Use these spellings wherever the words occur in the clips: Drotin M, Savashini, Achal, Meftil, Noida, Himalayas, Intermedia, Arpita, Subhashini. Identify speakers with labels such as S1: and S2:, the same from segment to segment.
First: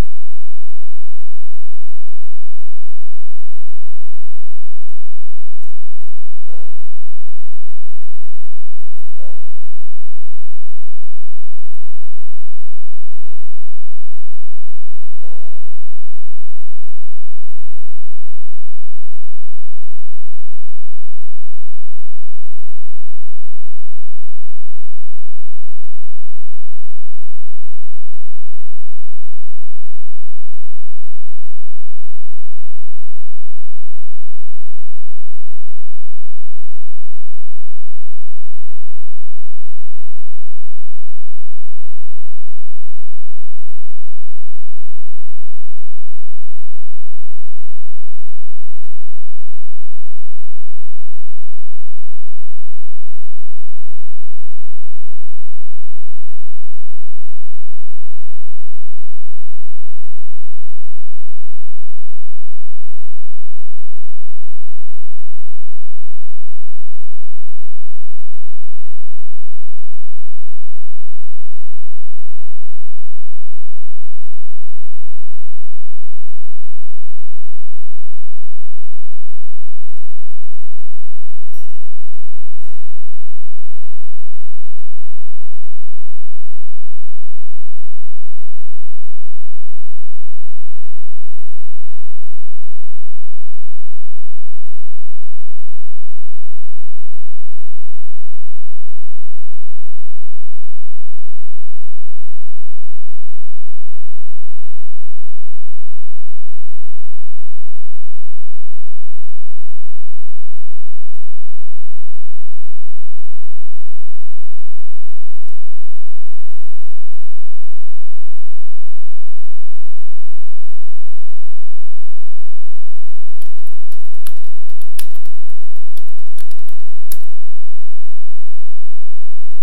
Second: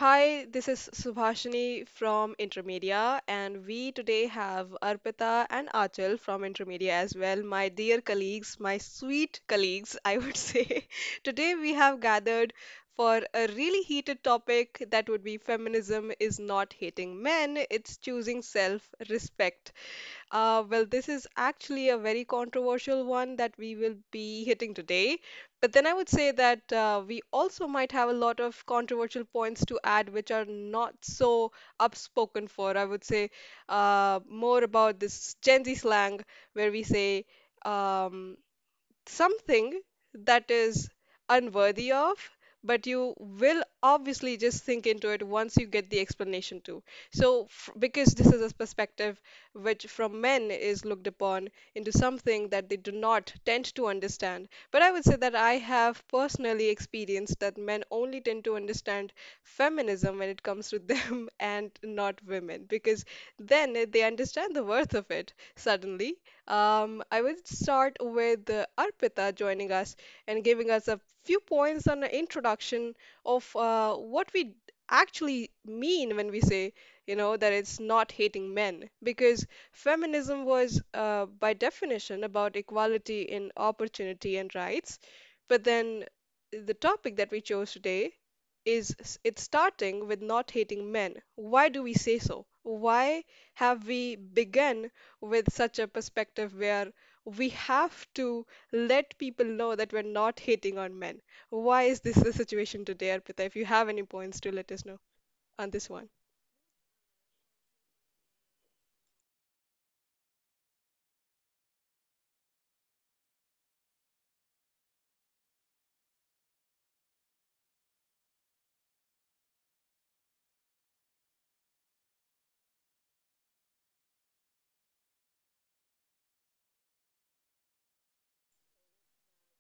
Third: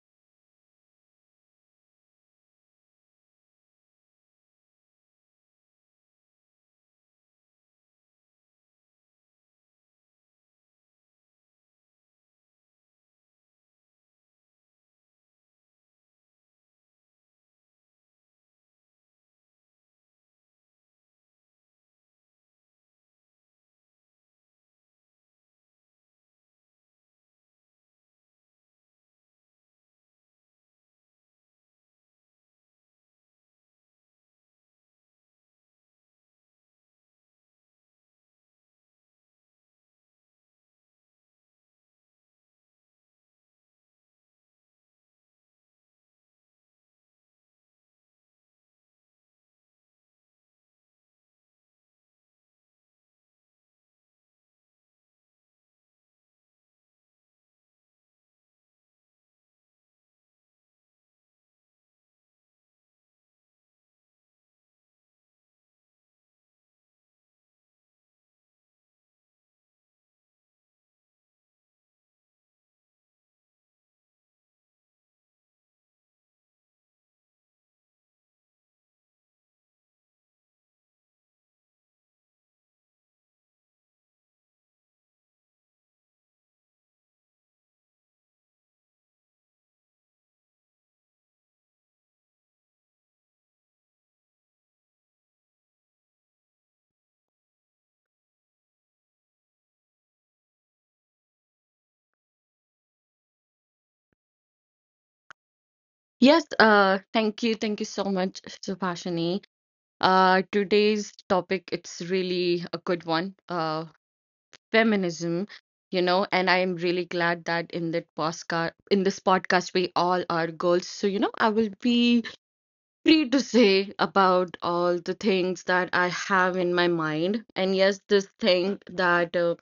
S1: Hi, this is Subhashini from Intermedia, and we today have Arpita and Achal from Intermedia as well, my dear colleagues, my sweet colleagues, I would say. Today we have gathered for a really heated topic that would be feminism is not hating men, it's choosing self-respect. This is actually a very controversial one that we will be hitting today. But then I would say that we also might have a lot of controversial points to add, which are not so upspoken for. I would say more about this Gen Z slang where we say, um, something that is unworthy of, but you will obviously just think into it once you get the explanation too. So, because this is a perspective which from men is looked upon into something that they do not tend to understand. But I would say that I have personally experienced that men only tend to understand feminism when it comes to them and not women, because then they understand the worth of it suddenly. I will start with Arpita joining us and giving us a few points on the introduction of what we actually mean when we say, you know, that it's not hating men. Because feminism was, by definition, about equality in opportunity and rights. But then the topic that we chose today it's starting with not hating men. Why do we say so? Why have we begun with such a perspective where we have to let people know that we're not hating on men. Why is this the situation today, Arpita? If you have any points to let us know on this one.
S2: Yes, thank you. Thank you so much, Subhashini. Today's topic, it's really a good one. Feminism, you know, and I am really glad that in this podcast, we all are girls. So, you know, I will be free to say about all the things that I have in my mind. And yes, this thing that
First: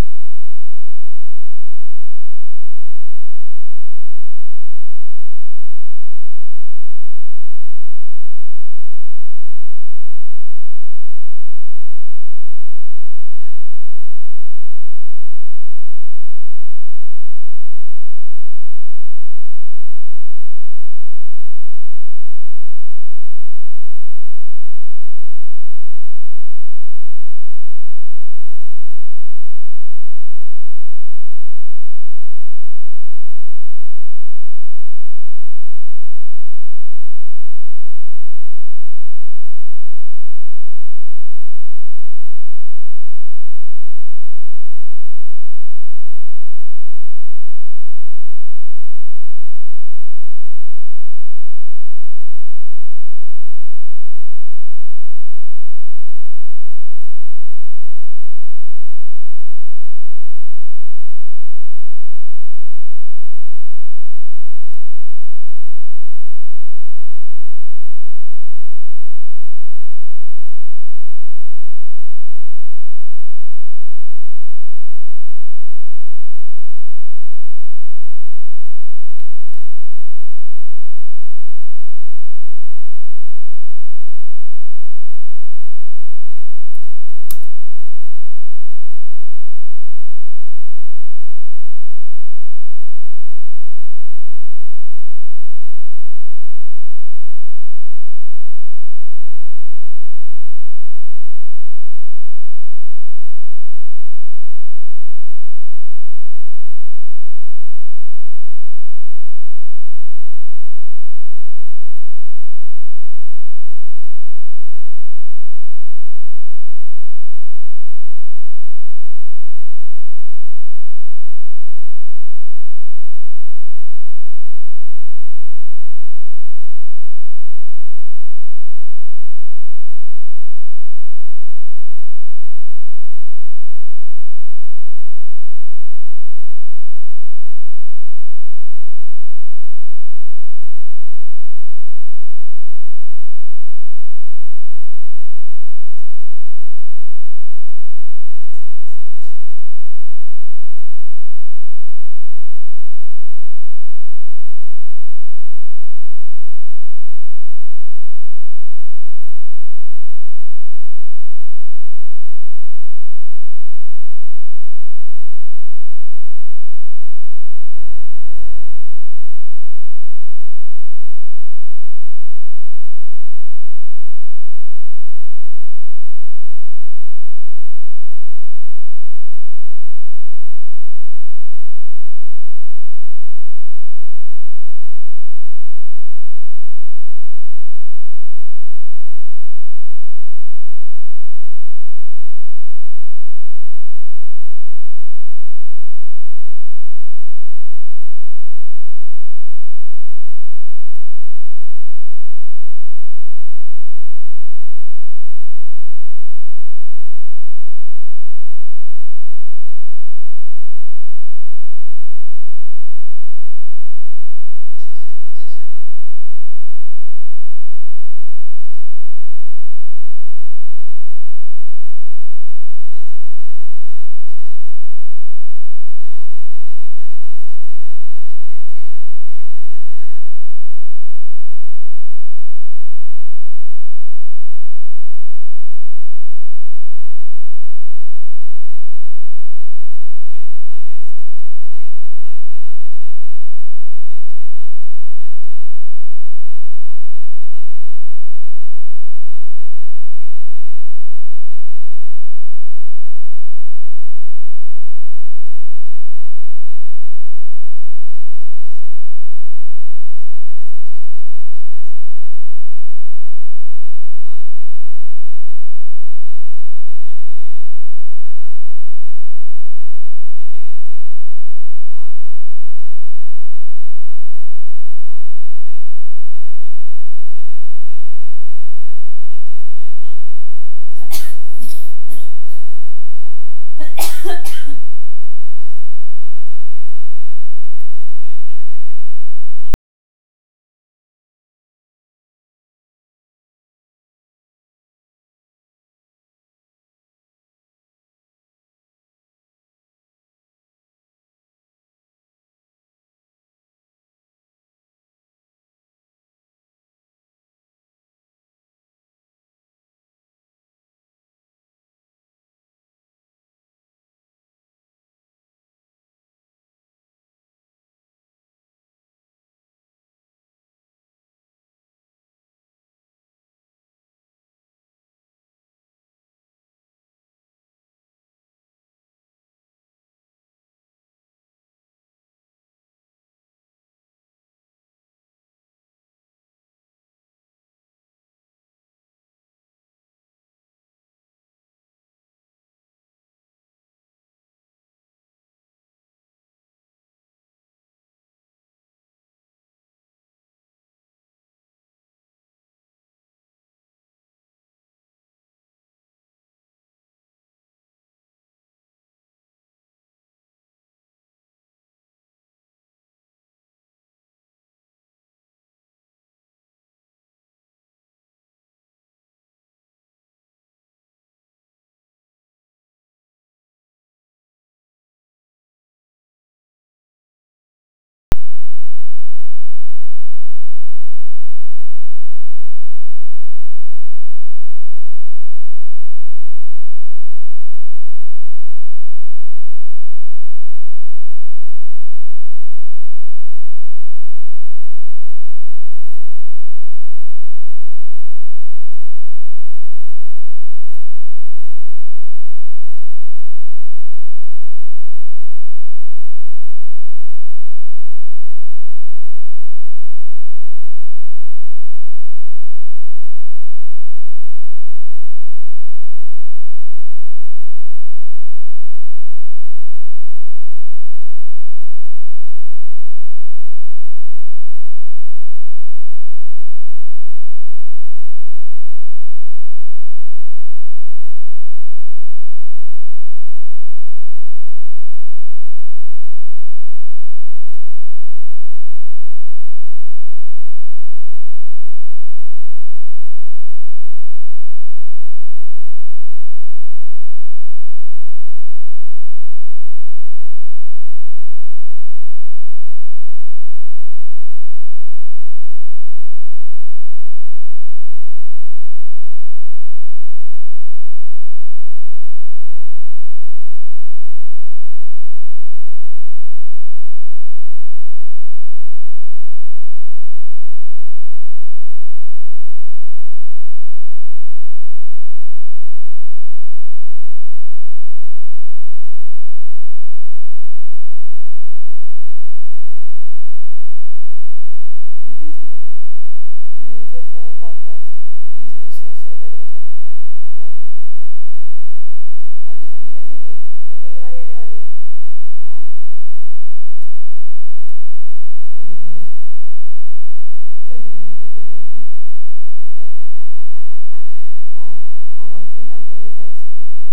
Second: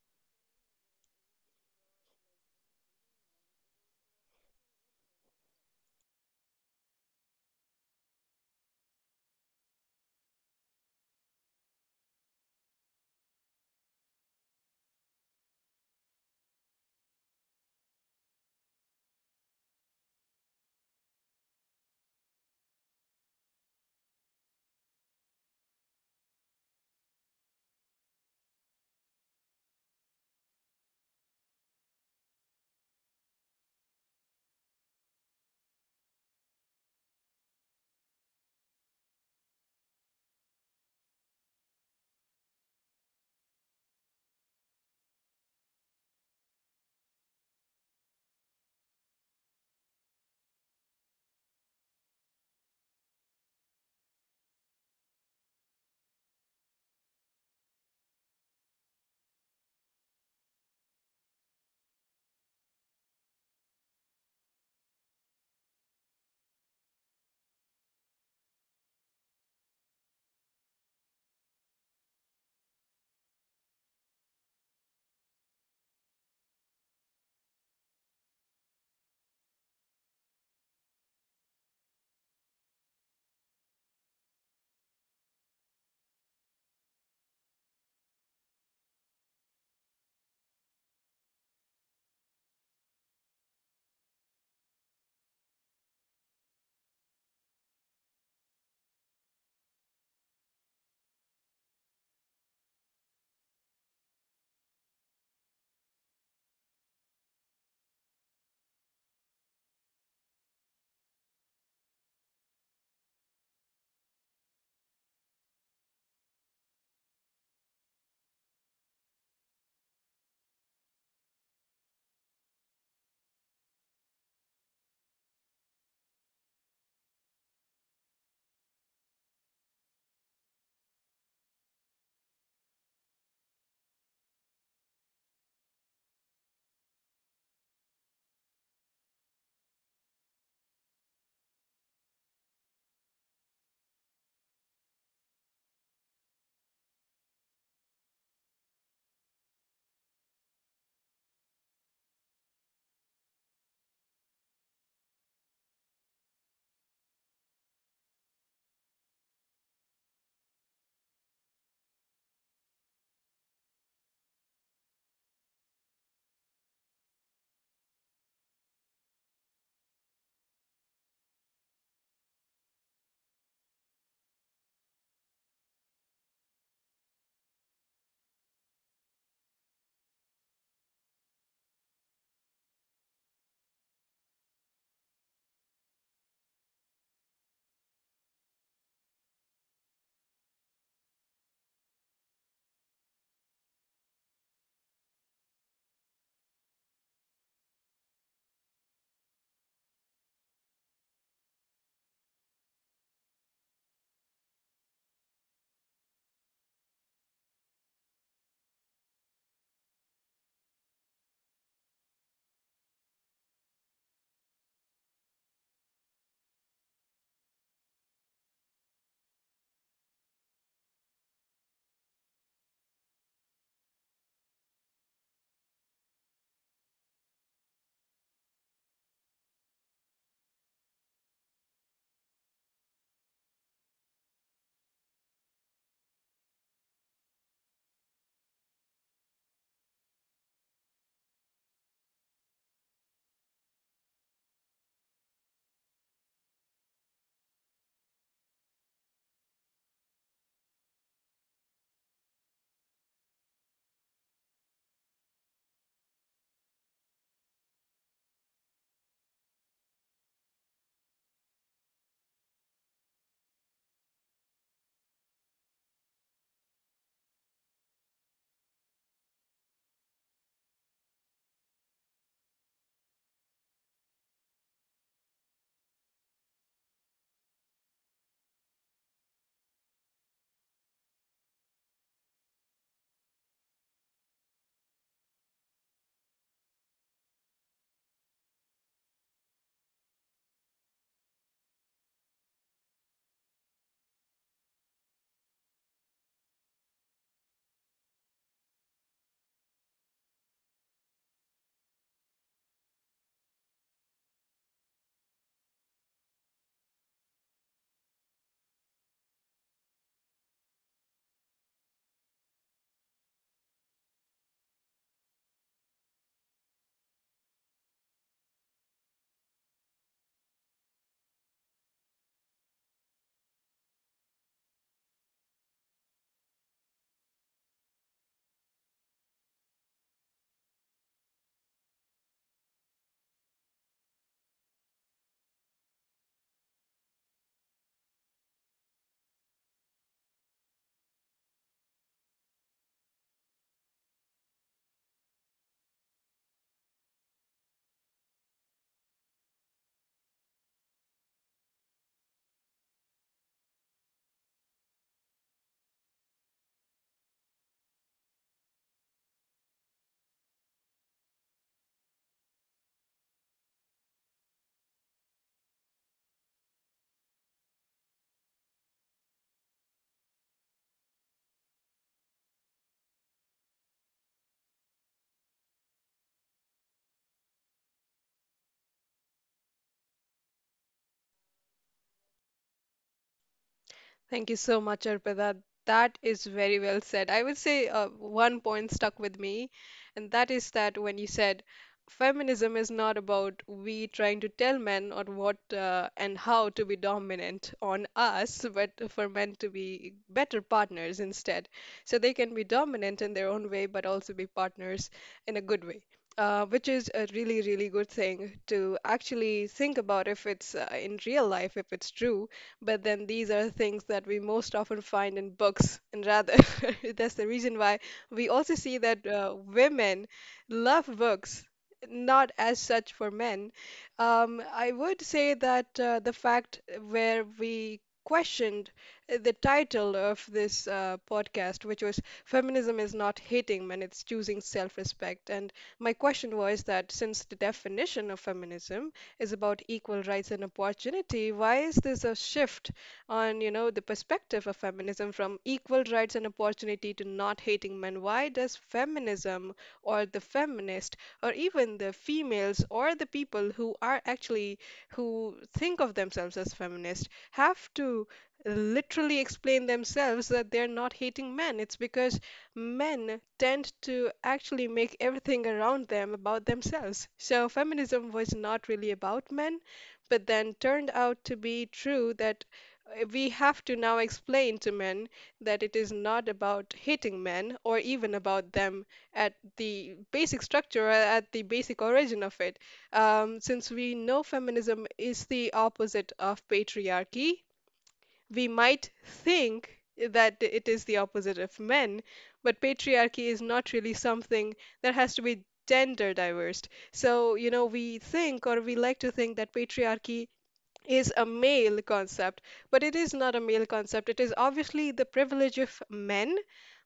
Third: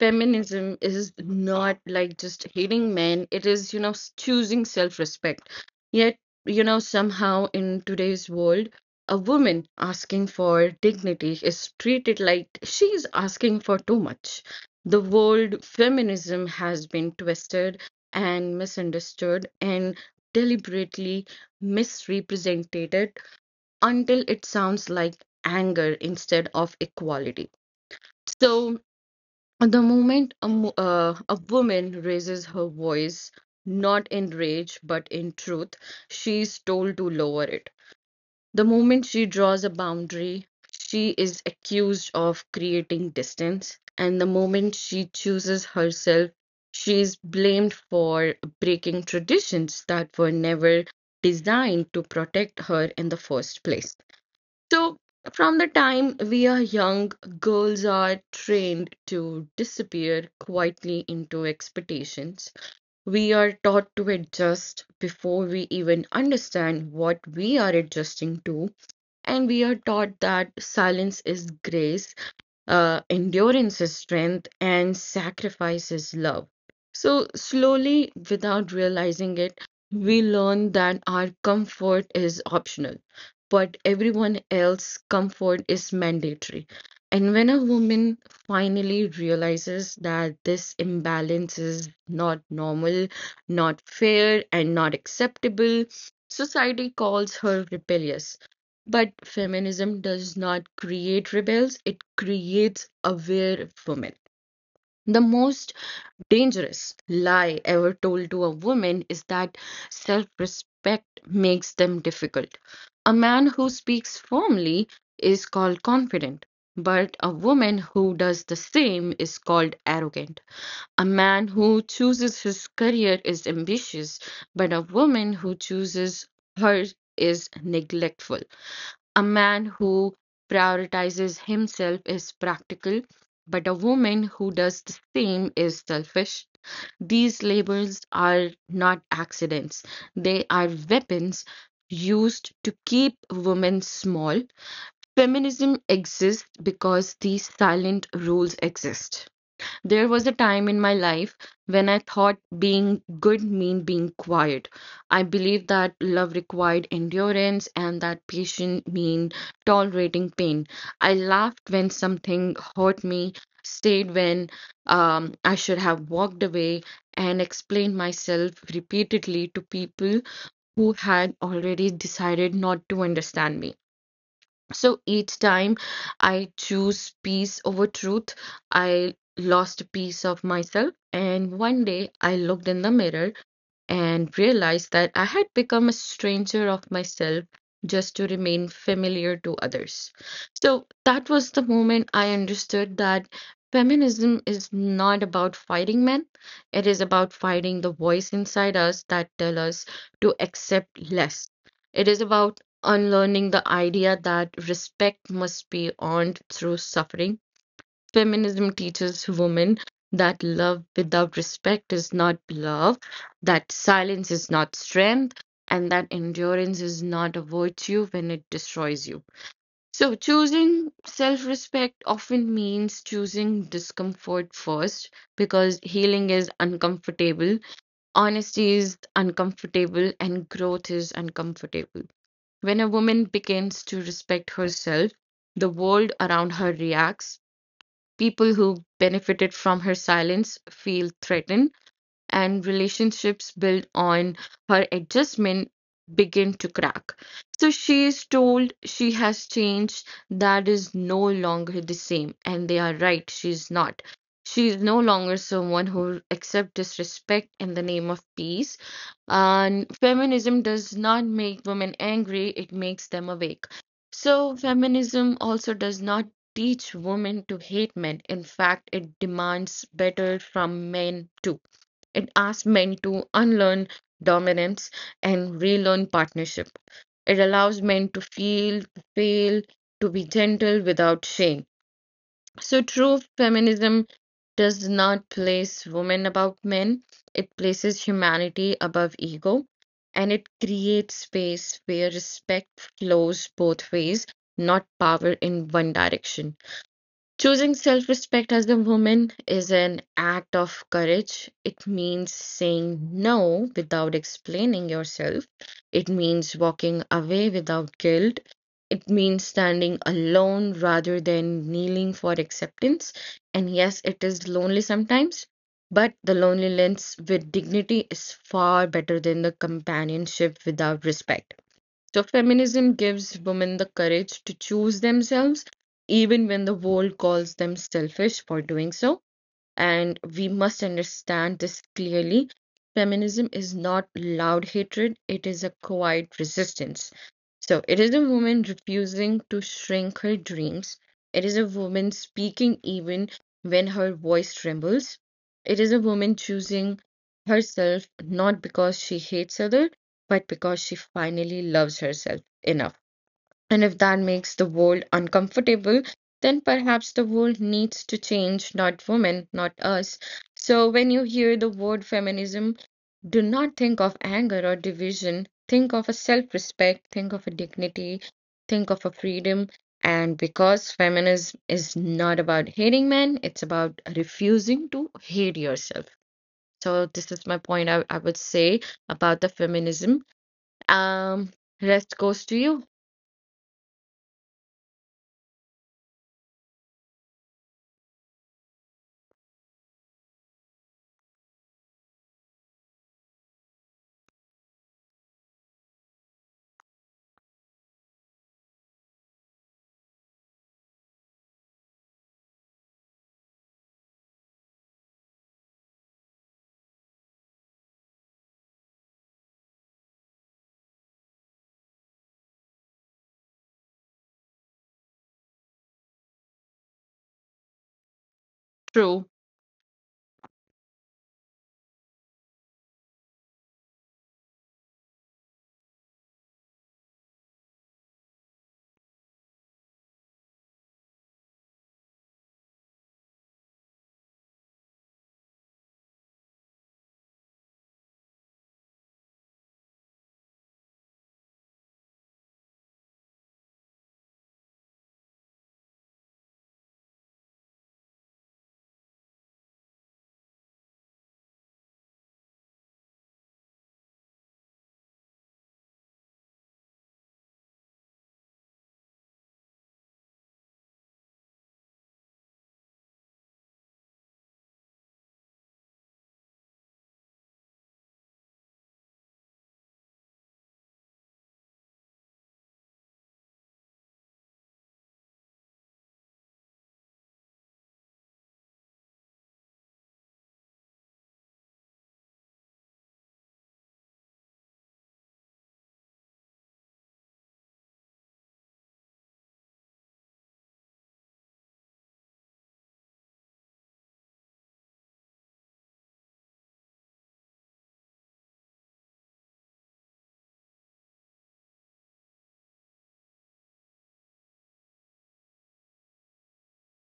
S2: feminism is not like just hating men, it is, you know, choosing self respect. Yet, you know, somehow in today's world, a woman asking for dignity is treated like she's asking for too much. The word feminism has been twisted and misunderstood and deliberately misrepresented until it sounds like anger instead of equality. So, the moment a woman raises her voice, not in rage but in truth, she's told to lower it. The moment she draws a boundary, she is accused of creating distance, and the moment she chooses herself, she is blamed for breaking traditions that were never designed to protect her in the first place. So, from the time we are young, girls are trained to disappear quietly into expectations. We are taught to adjust before we even understand what we are adjusting to, and we are taught that silence is grace, endurance is strength, and sacrifice is love. So, slowly, without realizing it, we learn that our comfort is optional, but everyone else's comfort is mandatory. And when a woman finally realizes that this imbalance is not normal, not fair, and not acceptable, society calls her rebellious. But feminism does not create rebels, it creates aware women. The most dangerous lie ever told to a woman is that self respect makes them difficult. A man who speaks firmly is called confident, but a woman who does the same is called arrogant. A man who chooses his career is ambitious, but a woman who chooses hers is neglectful. A man who prioritizes himself is practical, but a woman who does the same is selfish. These labels are not accidents, they are weapons used to keep women small. Feminism exists because these silent rules exist. There was a time in my life when I thought being good meant being quiet. I believed that love required endurance and that patience meant tolerating pain. I laughed when something hurt me, stayed when I should have walked away, and explained myself repeatedly to people who had already decided not to understand me. So each time I choose peace over truth, I lost a piece of myself. And one day I looked in the mirror and realized that I had become a stranger of myself just to remain familiar to others. So that was the moment I understood that feminism is not about fighting men. It is about fighting the voice inside us that tell us to accept less. It is about unlearning the idea that respect must be earned through suffering. Feminism teaches women that love without respect is not love, that silence is not strength, and that endurance is not a virtue when it destroys you. So, choosing self respect often means choosing discomfort first, because healing is uncomfortable, honesty is uncomfortable, and growth is uncomfortable. When a woman begins to respect herself, the world around her reacts. People who benefited from her silence feel threatened and relationships built on her adjustment begin to crack. So she is told she has changed, that is no longer the same. And they are right, she's not. She is no longer someone who accepts disrespect in the name of peace. And feminism does not make women angry, it makes them awake. So, feminism also does not teach women to hate men. In fact, it demands better from men too. It asks men to unlearn dominance and relearn partnership. It allows men to feel, to fail, to be gentle without shame. So, true feminism does not place women above men, it places humanity above ego, and it creates space where respect flows both ways, not power in one direction. Choosing self-respect as a woman is an act of courage. It means saying no without explaining yourself. It means walking away without guilt. It means standing alone rather than kneeling for acceptance. And yes, it is lonely sometimes, but the loneliness with dignity is far better than the companionship without respect. So, feminism gives women the courage to choose themselves, even when the world calls them selfish for doing so, and we must understand this clearly. Feminism is not loud hatred, it is a quiet resistance. So, it is a woman refusing to shrink her dreams. It is a woman speaking even when her voice trembles. It is a woman choosing herself not because she hates others, but because she finally loves herself enough. And if that makes the world uncomfortable, then perhaps the world needs to change, not women, not us. So when you hear the word feminism, do not think of anger or division. Think of a self respect, think of a dignity, think of a freedom. And because feminism is not about hating men, it's about refusing to hate yourself. So, this is my point, I would say about the feminism. Um, rest goes to you.
S1: Thank you so much, Arpita. That is very well said. I would say one point stuck with me, and that is that when you said feminism is not about we trying to tell men on what and how to be dominant on us, but for men to be better partners instead. So they can be dominant in their own way, but also be partners in a good way. Which is a really, really good thing to actually think about if it's in real life, if it's true, but then these are things that we most often find in books, and rather that's the reason why we also see that
S2: True.
S1: women love books. Not as such for men. I would say that the fact where we questioned the title of this podcast, which was Feminism is Not Hating Men, It's Choosing Self Respect. And my question was that since the definition of feminism is about equal rights and opportunity. Why is this a shift on, you know, the perspective of feminism from equal rights and opportunity to not hating men? Why does feminism or the feminist or even the females or the people who are actually who think of themselves as feminist have to literally explain themselves that they're not hating men. It's because men tend to actually make everything around them about themselves. So feminism was not really about men, but then turned out to be true that we have to now explain to men that it is not about hating men or even about them at the basic structure, or at the basic origin of it. Since we know feminism is the opposite of patriarchy, we might think that it is the opposite of men, but patriarchy is not really something that has to be gender diverse. So, you know, we think or we like to think that patriarchy is a male concept, but it is not a male concept. It is obviously the privilege of men,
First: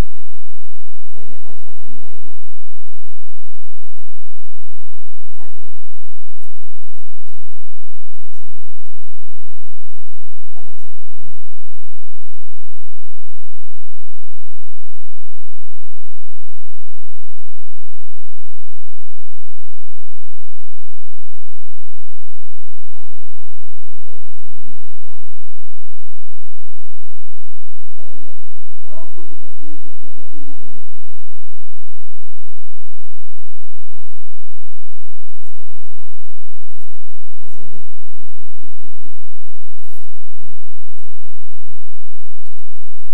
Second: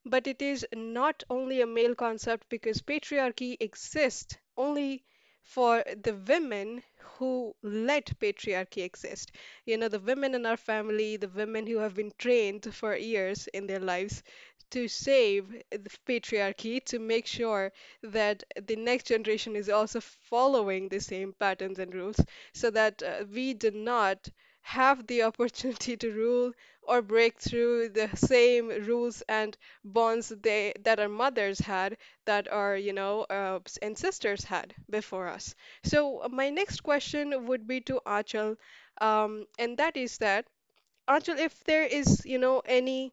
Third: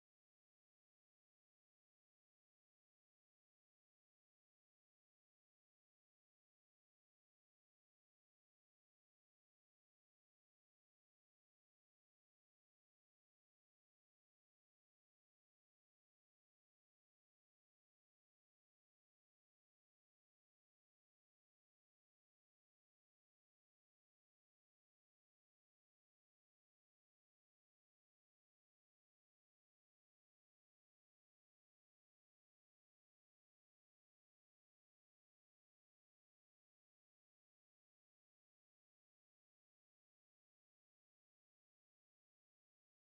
S1: but it is not only a male concept because patriarchy exists only for the women who let patriarchy exist. You know, the women in our family, the women who have been trained for years in their lives to save the patriarchy, to make sure that the next generation is also following the same patterns and rules so that we do not have the opportunity to rule or break through the same rules and bonds they that our mothers had, that our and sisters had before us. So my next question would be to Achal. And that is that Achal, if there is you know any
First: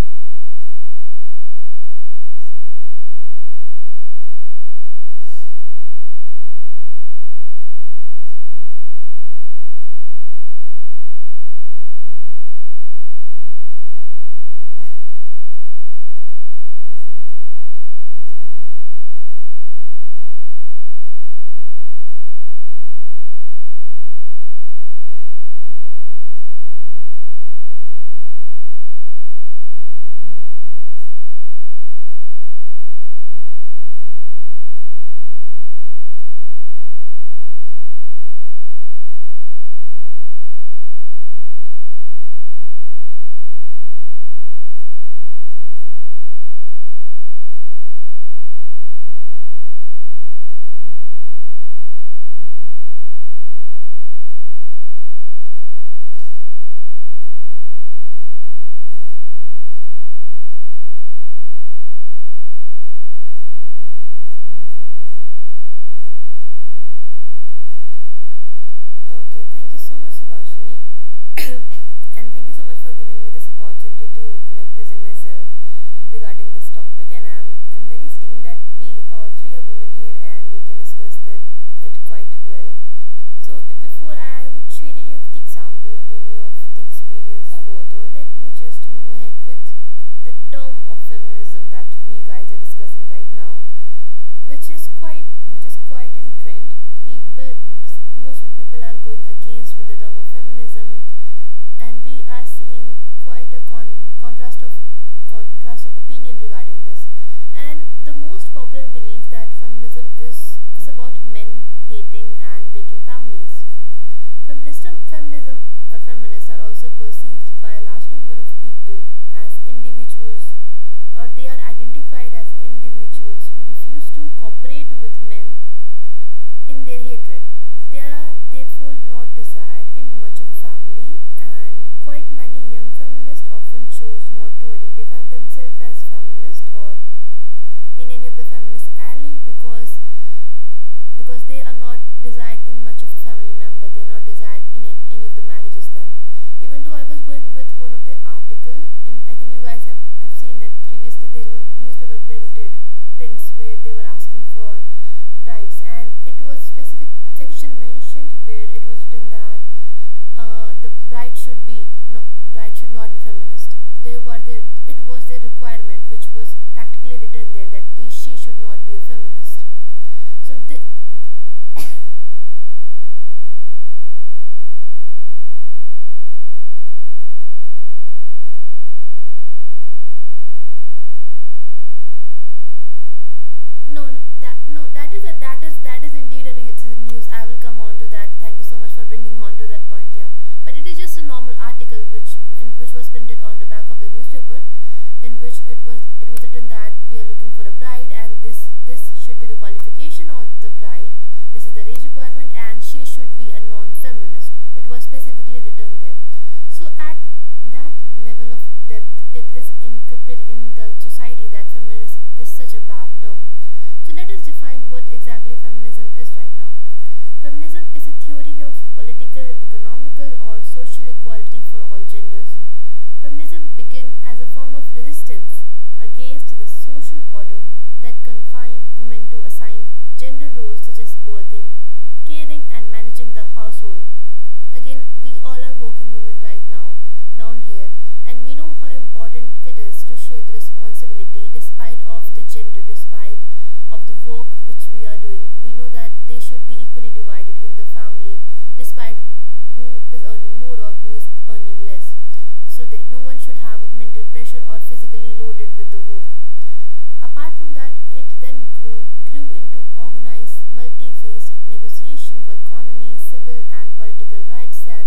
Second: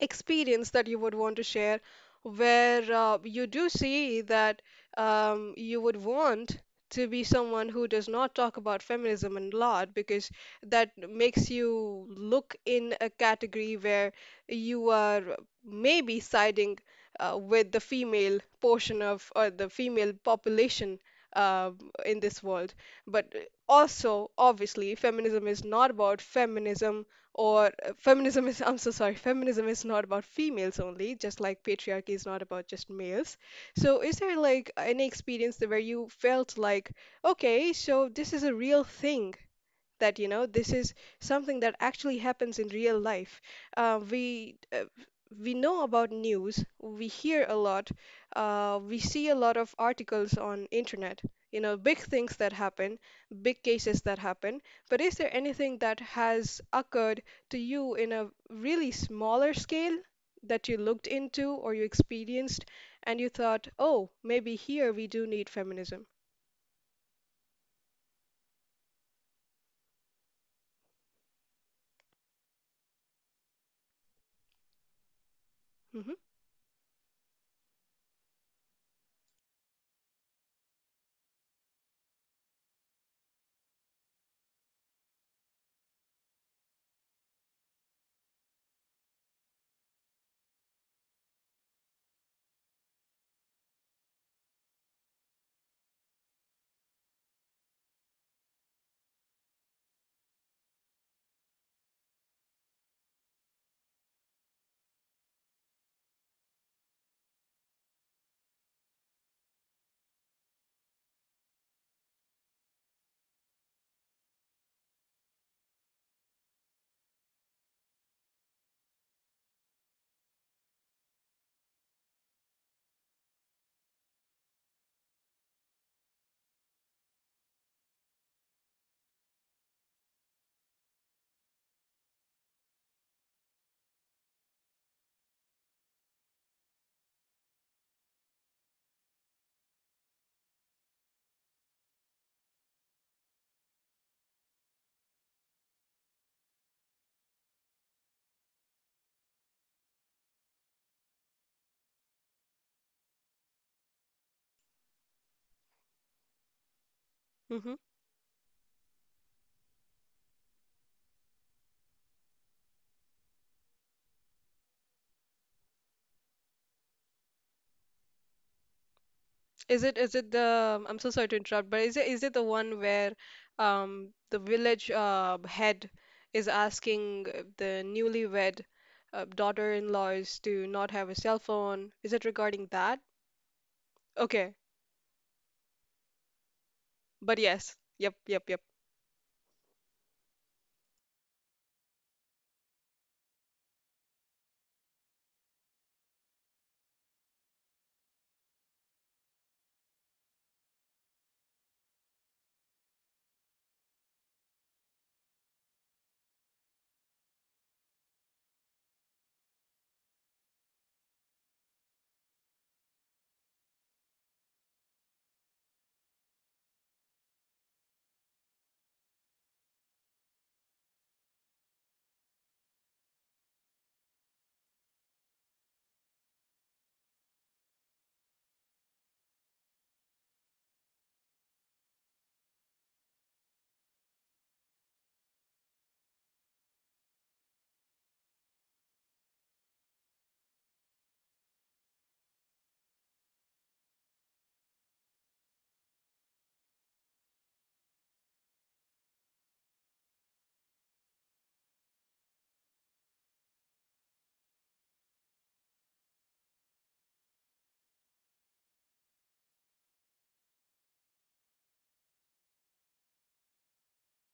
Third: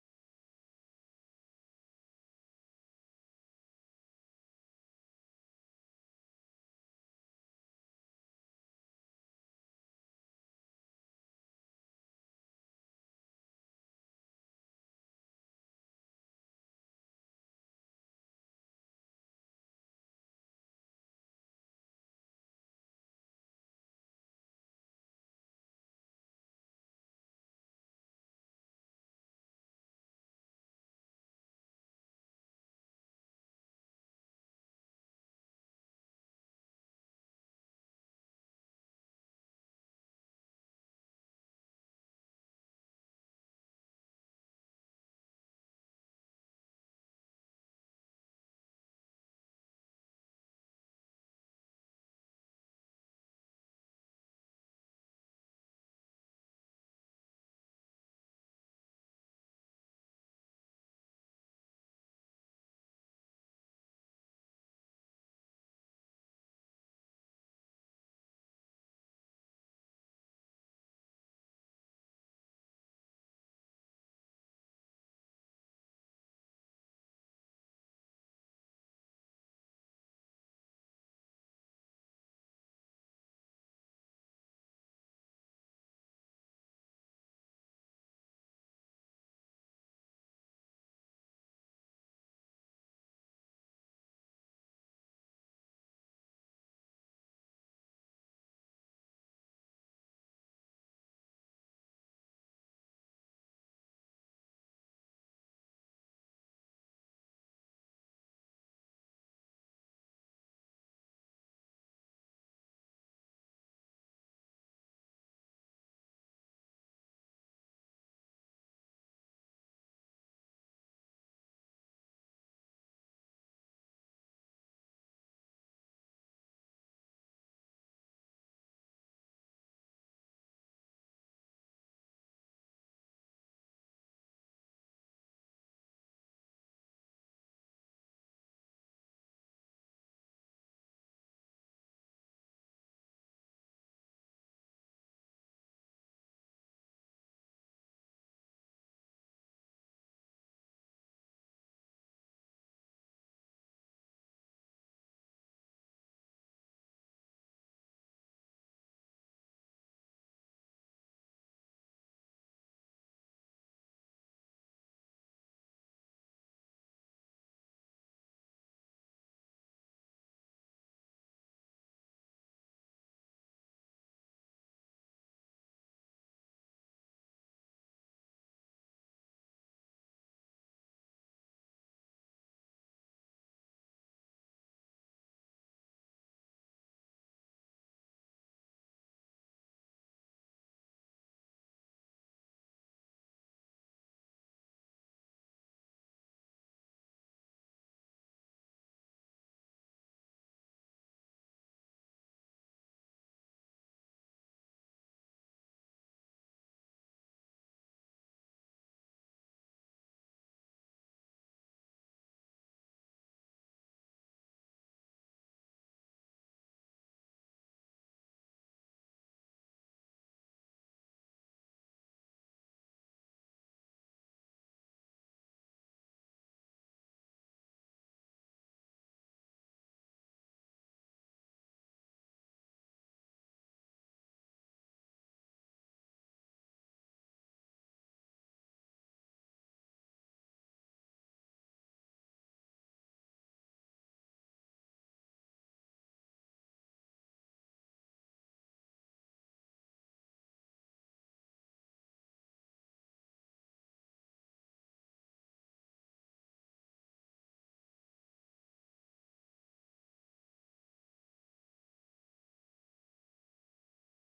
S1: experience that you would want to share where you do see that you would want to be someone who does not talk about feminism a lot because that makes you look in a category where you are maybe siding with the female portion of or the female population uh, in this world. But also, obviously, feminism is not about feminism or feminism is I'm so sorry, feminism is not about females only just like patriarchy is not about just males. So is there like any experience that where you felt like okay, so this is a real thing that you know, this is something that actually happens in real life. Uh, we uh, we know about news, we hear a lot, we see a lot of articles on internet. You know, big things that happen, big cases that happen. But is there anything that has occurred to you in a really smaller scale that you looked into or you experienced, and you thought, oh, maybe here we do need feminism?
S3: Okay, thank you so much, Subhashini, and thank you so much for giving me this opportunity to like present myself
S1: Mm-hmm.
S3: regarding this topic. And I am very esteemed that we all three are women here and we can discuss that it quite well. So before I would share any of the example or any of the experience photo, let me just move ahead with the term of feminism that we guys are discussing right now. which is quite which is quite in trend. People Most of the people are going against with the term of feminism, and we are seeing quite a contrast of opinion regarding this. And the most popular belief that feminism is about men hating and breaking families. Feminism, or feminists are also perceived by a large number of people as individuals, or they are identified as individuals who refuse to cooperate with men in their hatred. They are therefore not desired in much of a family, and quite many young feminists often choose not to identify themselves as feminist or in any of the feminist ally, because they are not desired in much of a family member, they're not desired in any of the marriages then. Even though I was going with one of the article, and I think you guys have seen that previously there were newspaper printed prints where they were asking for rights, and it was specific section mentioned
S1: Mm-hmm.
S3: where it was written that the bride should be, no, bride should not be feminist. They were it was their requirement which was practically written there that she should not be a feminist.
S1: Is
S3: So
S1: it,
S3: the,
S1: is it the I'm so sorry to interrupt, but is it, is it the one where the village head is asking the newlywed daughter-in-laws to not have a cell phone? Is it regarding that?
S3: no, that is
S1: Okay,
S3: a that is indeed a news. I will come on to
S1: but
S3: that.
S1: yes.
S3: Thank you so
S1: Yep,
S3: much for
S1: yep, yep.
S3: bringing on to that point. Yeah, but it is just a normal article which was printed on the back of the newspaper, in which it was written that we are looking for a bride, and this should be the qualification of the bride, this is the age requirement, and she should be a non-feminist. It was specifically written there. So at that level of depth, it is encrypted in the society that feminism is such a bad term. So let us define what exactly feminism is right now. Feminism is a theory of political, economical, or social equality for all genders. Feminism began as a form of resistance against the social order that confined women to assigned gender roles such as birthing, caring, and managing the household. Again, we all are working women right now down here, and we know how important it is to share the responsibility despite of the gender, despite of the work which we are doing. We know that they should be equally divided in the family, despite who is earning more or who is earning less, so that no one should have a mental pressure or physically loaded with the work. Apart from that, it then grew into organized, multi-phase negotiation for economy, civil, and political rights that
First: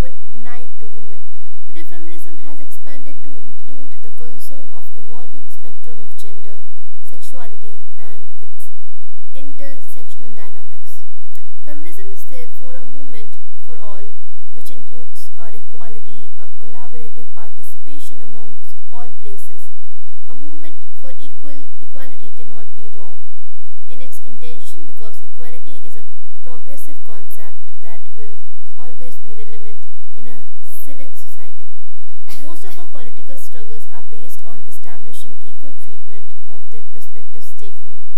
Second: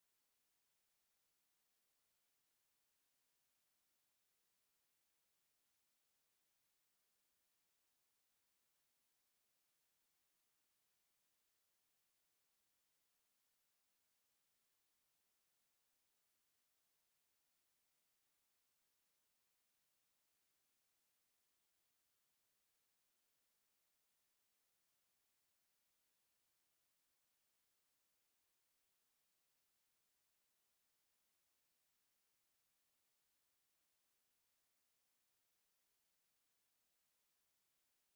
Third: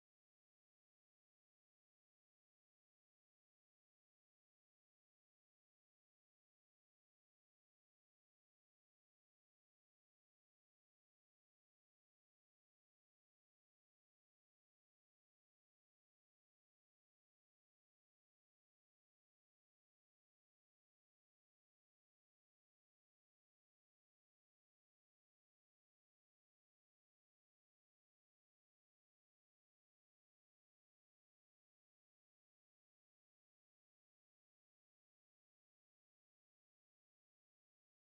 S3: were denied to women. Today, feminism has expanded to include the concern of evolving spectrum of gender, sexuality, and its intersectional dynamics. Feminism is therefore a movement for all, which includes our equality, a collaborative participation amongst all places, a movement for Equality cannot be wrong in its intention, because equality is a progressive concept that will always be relevant in a civic society. Most of our political struggles are based on establishing equal treatment of their prospective stakeholders.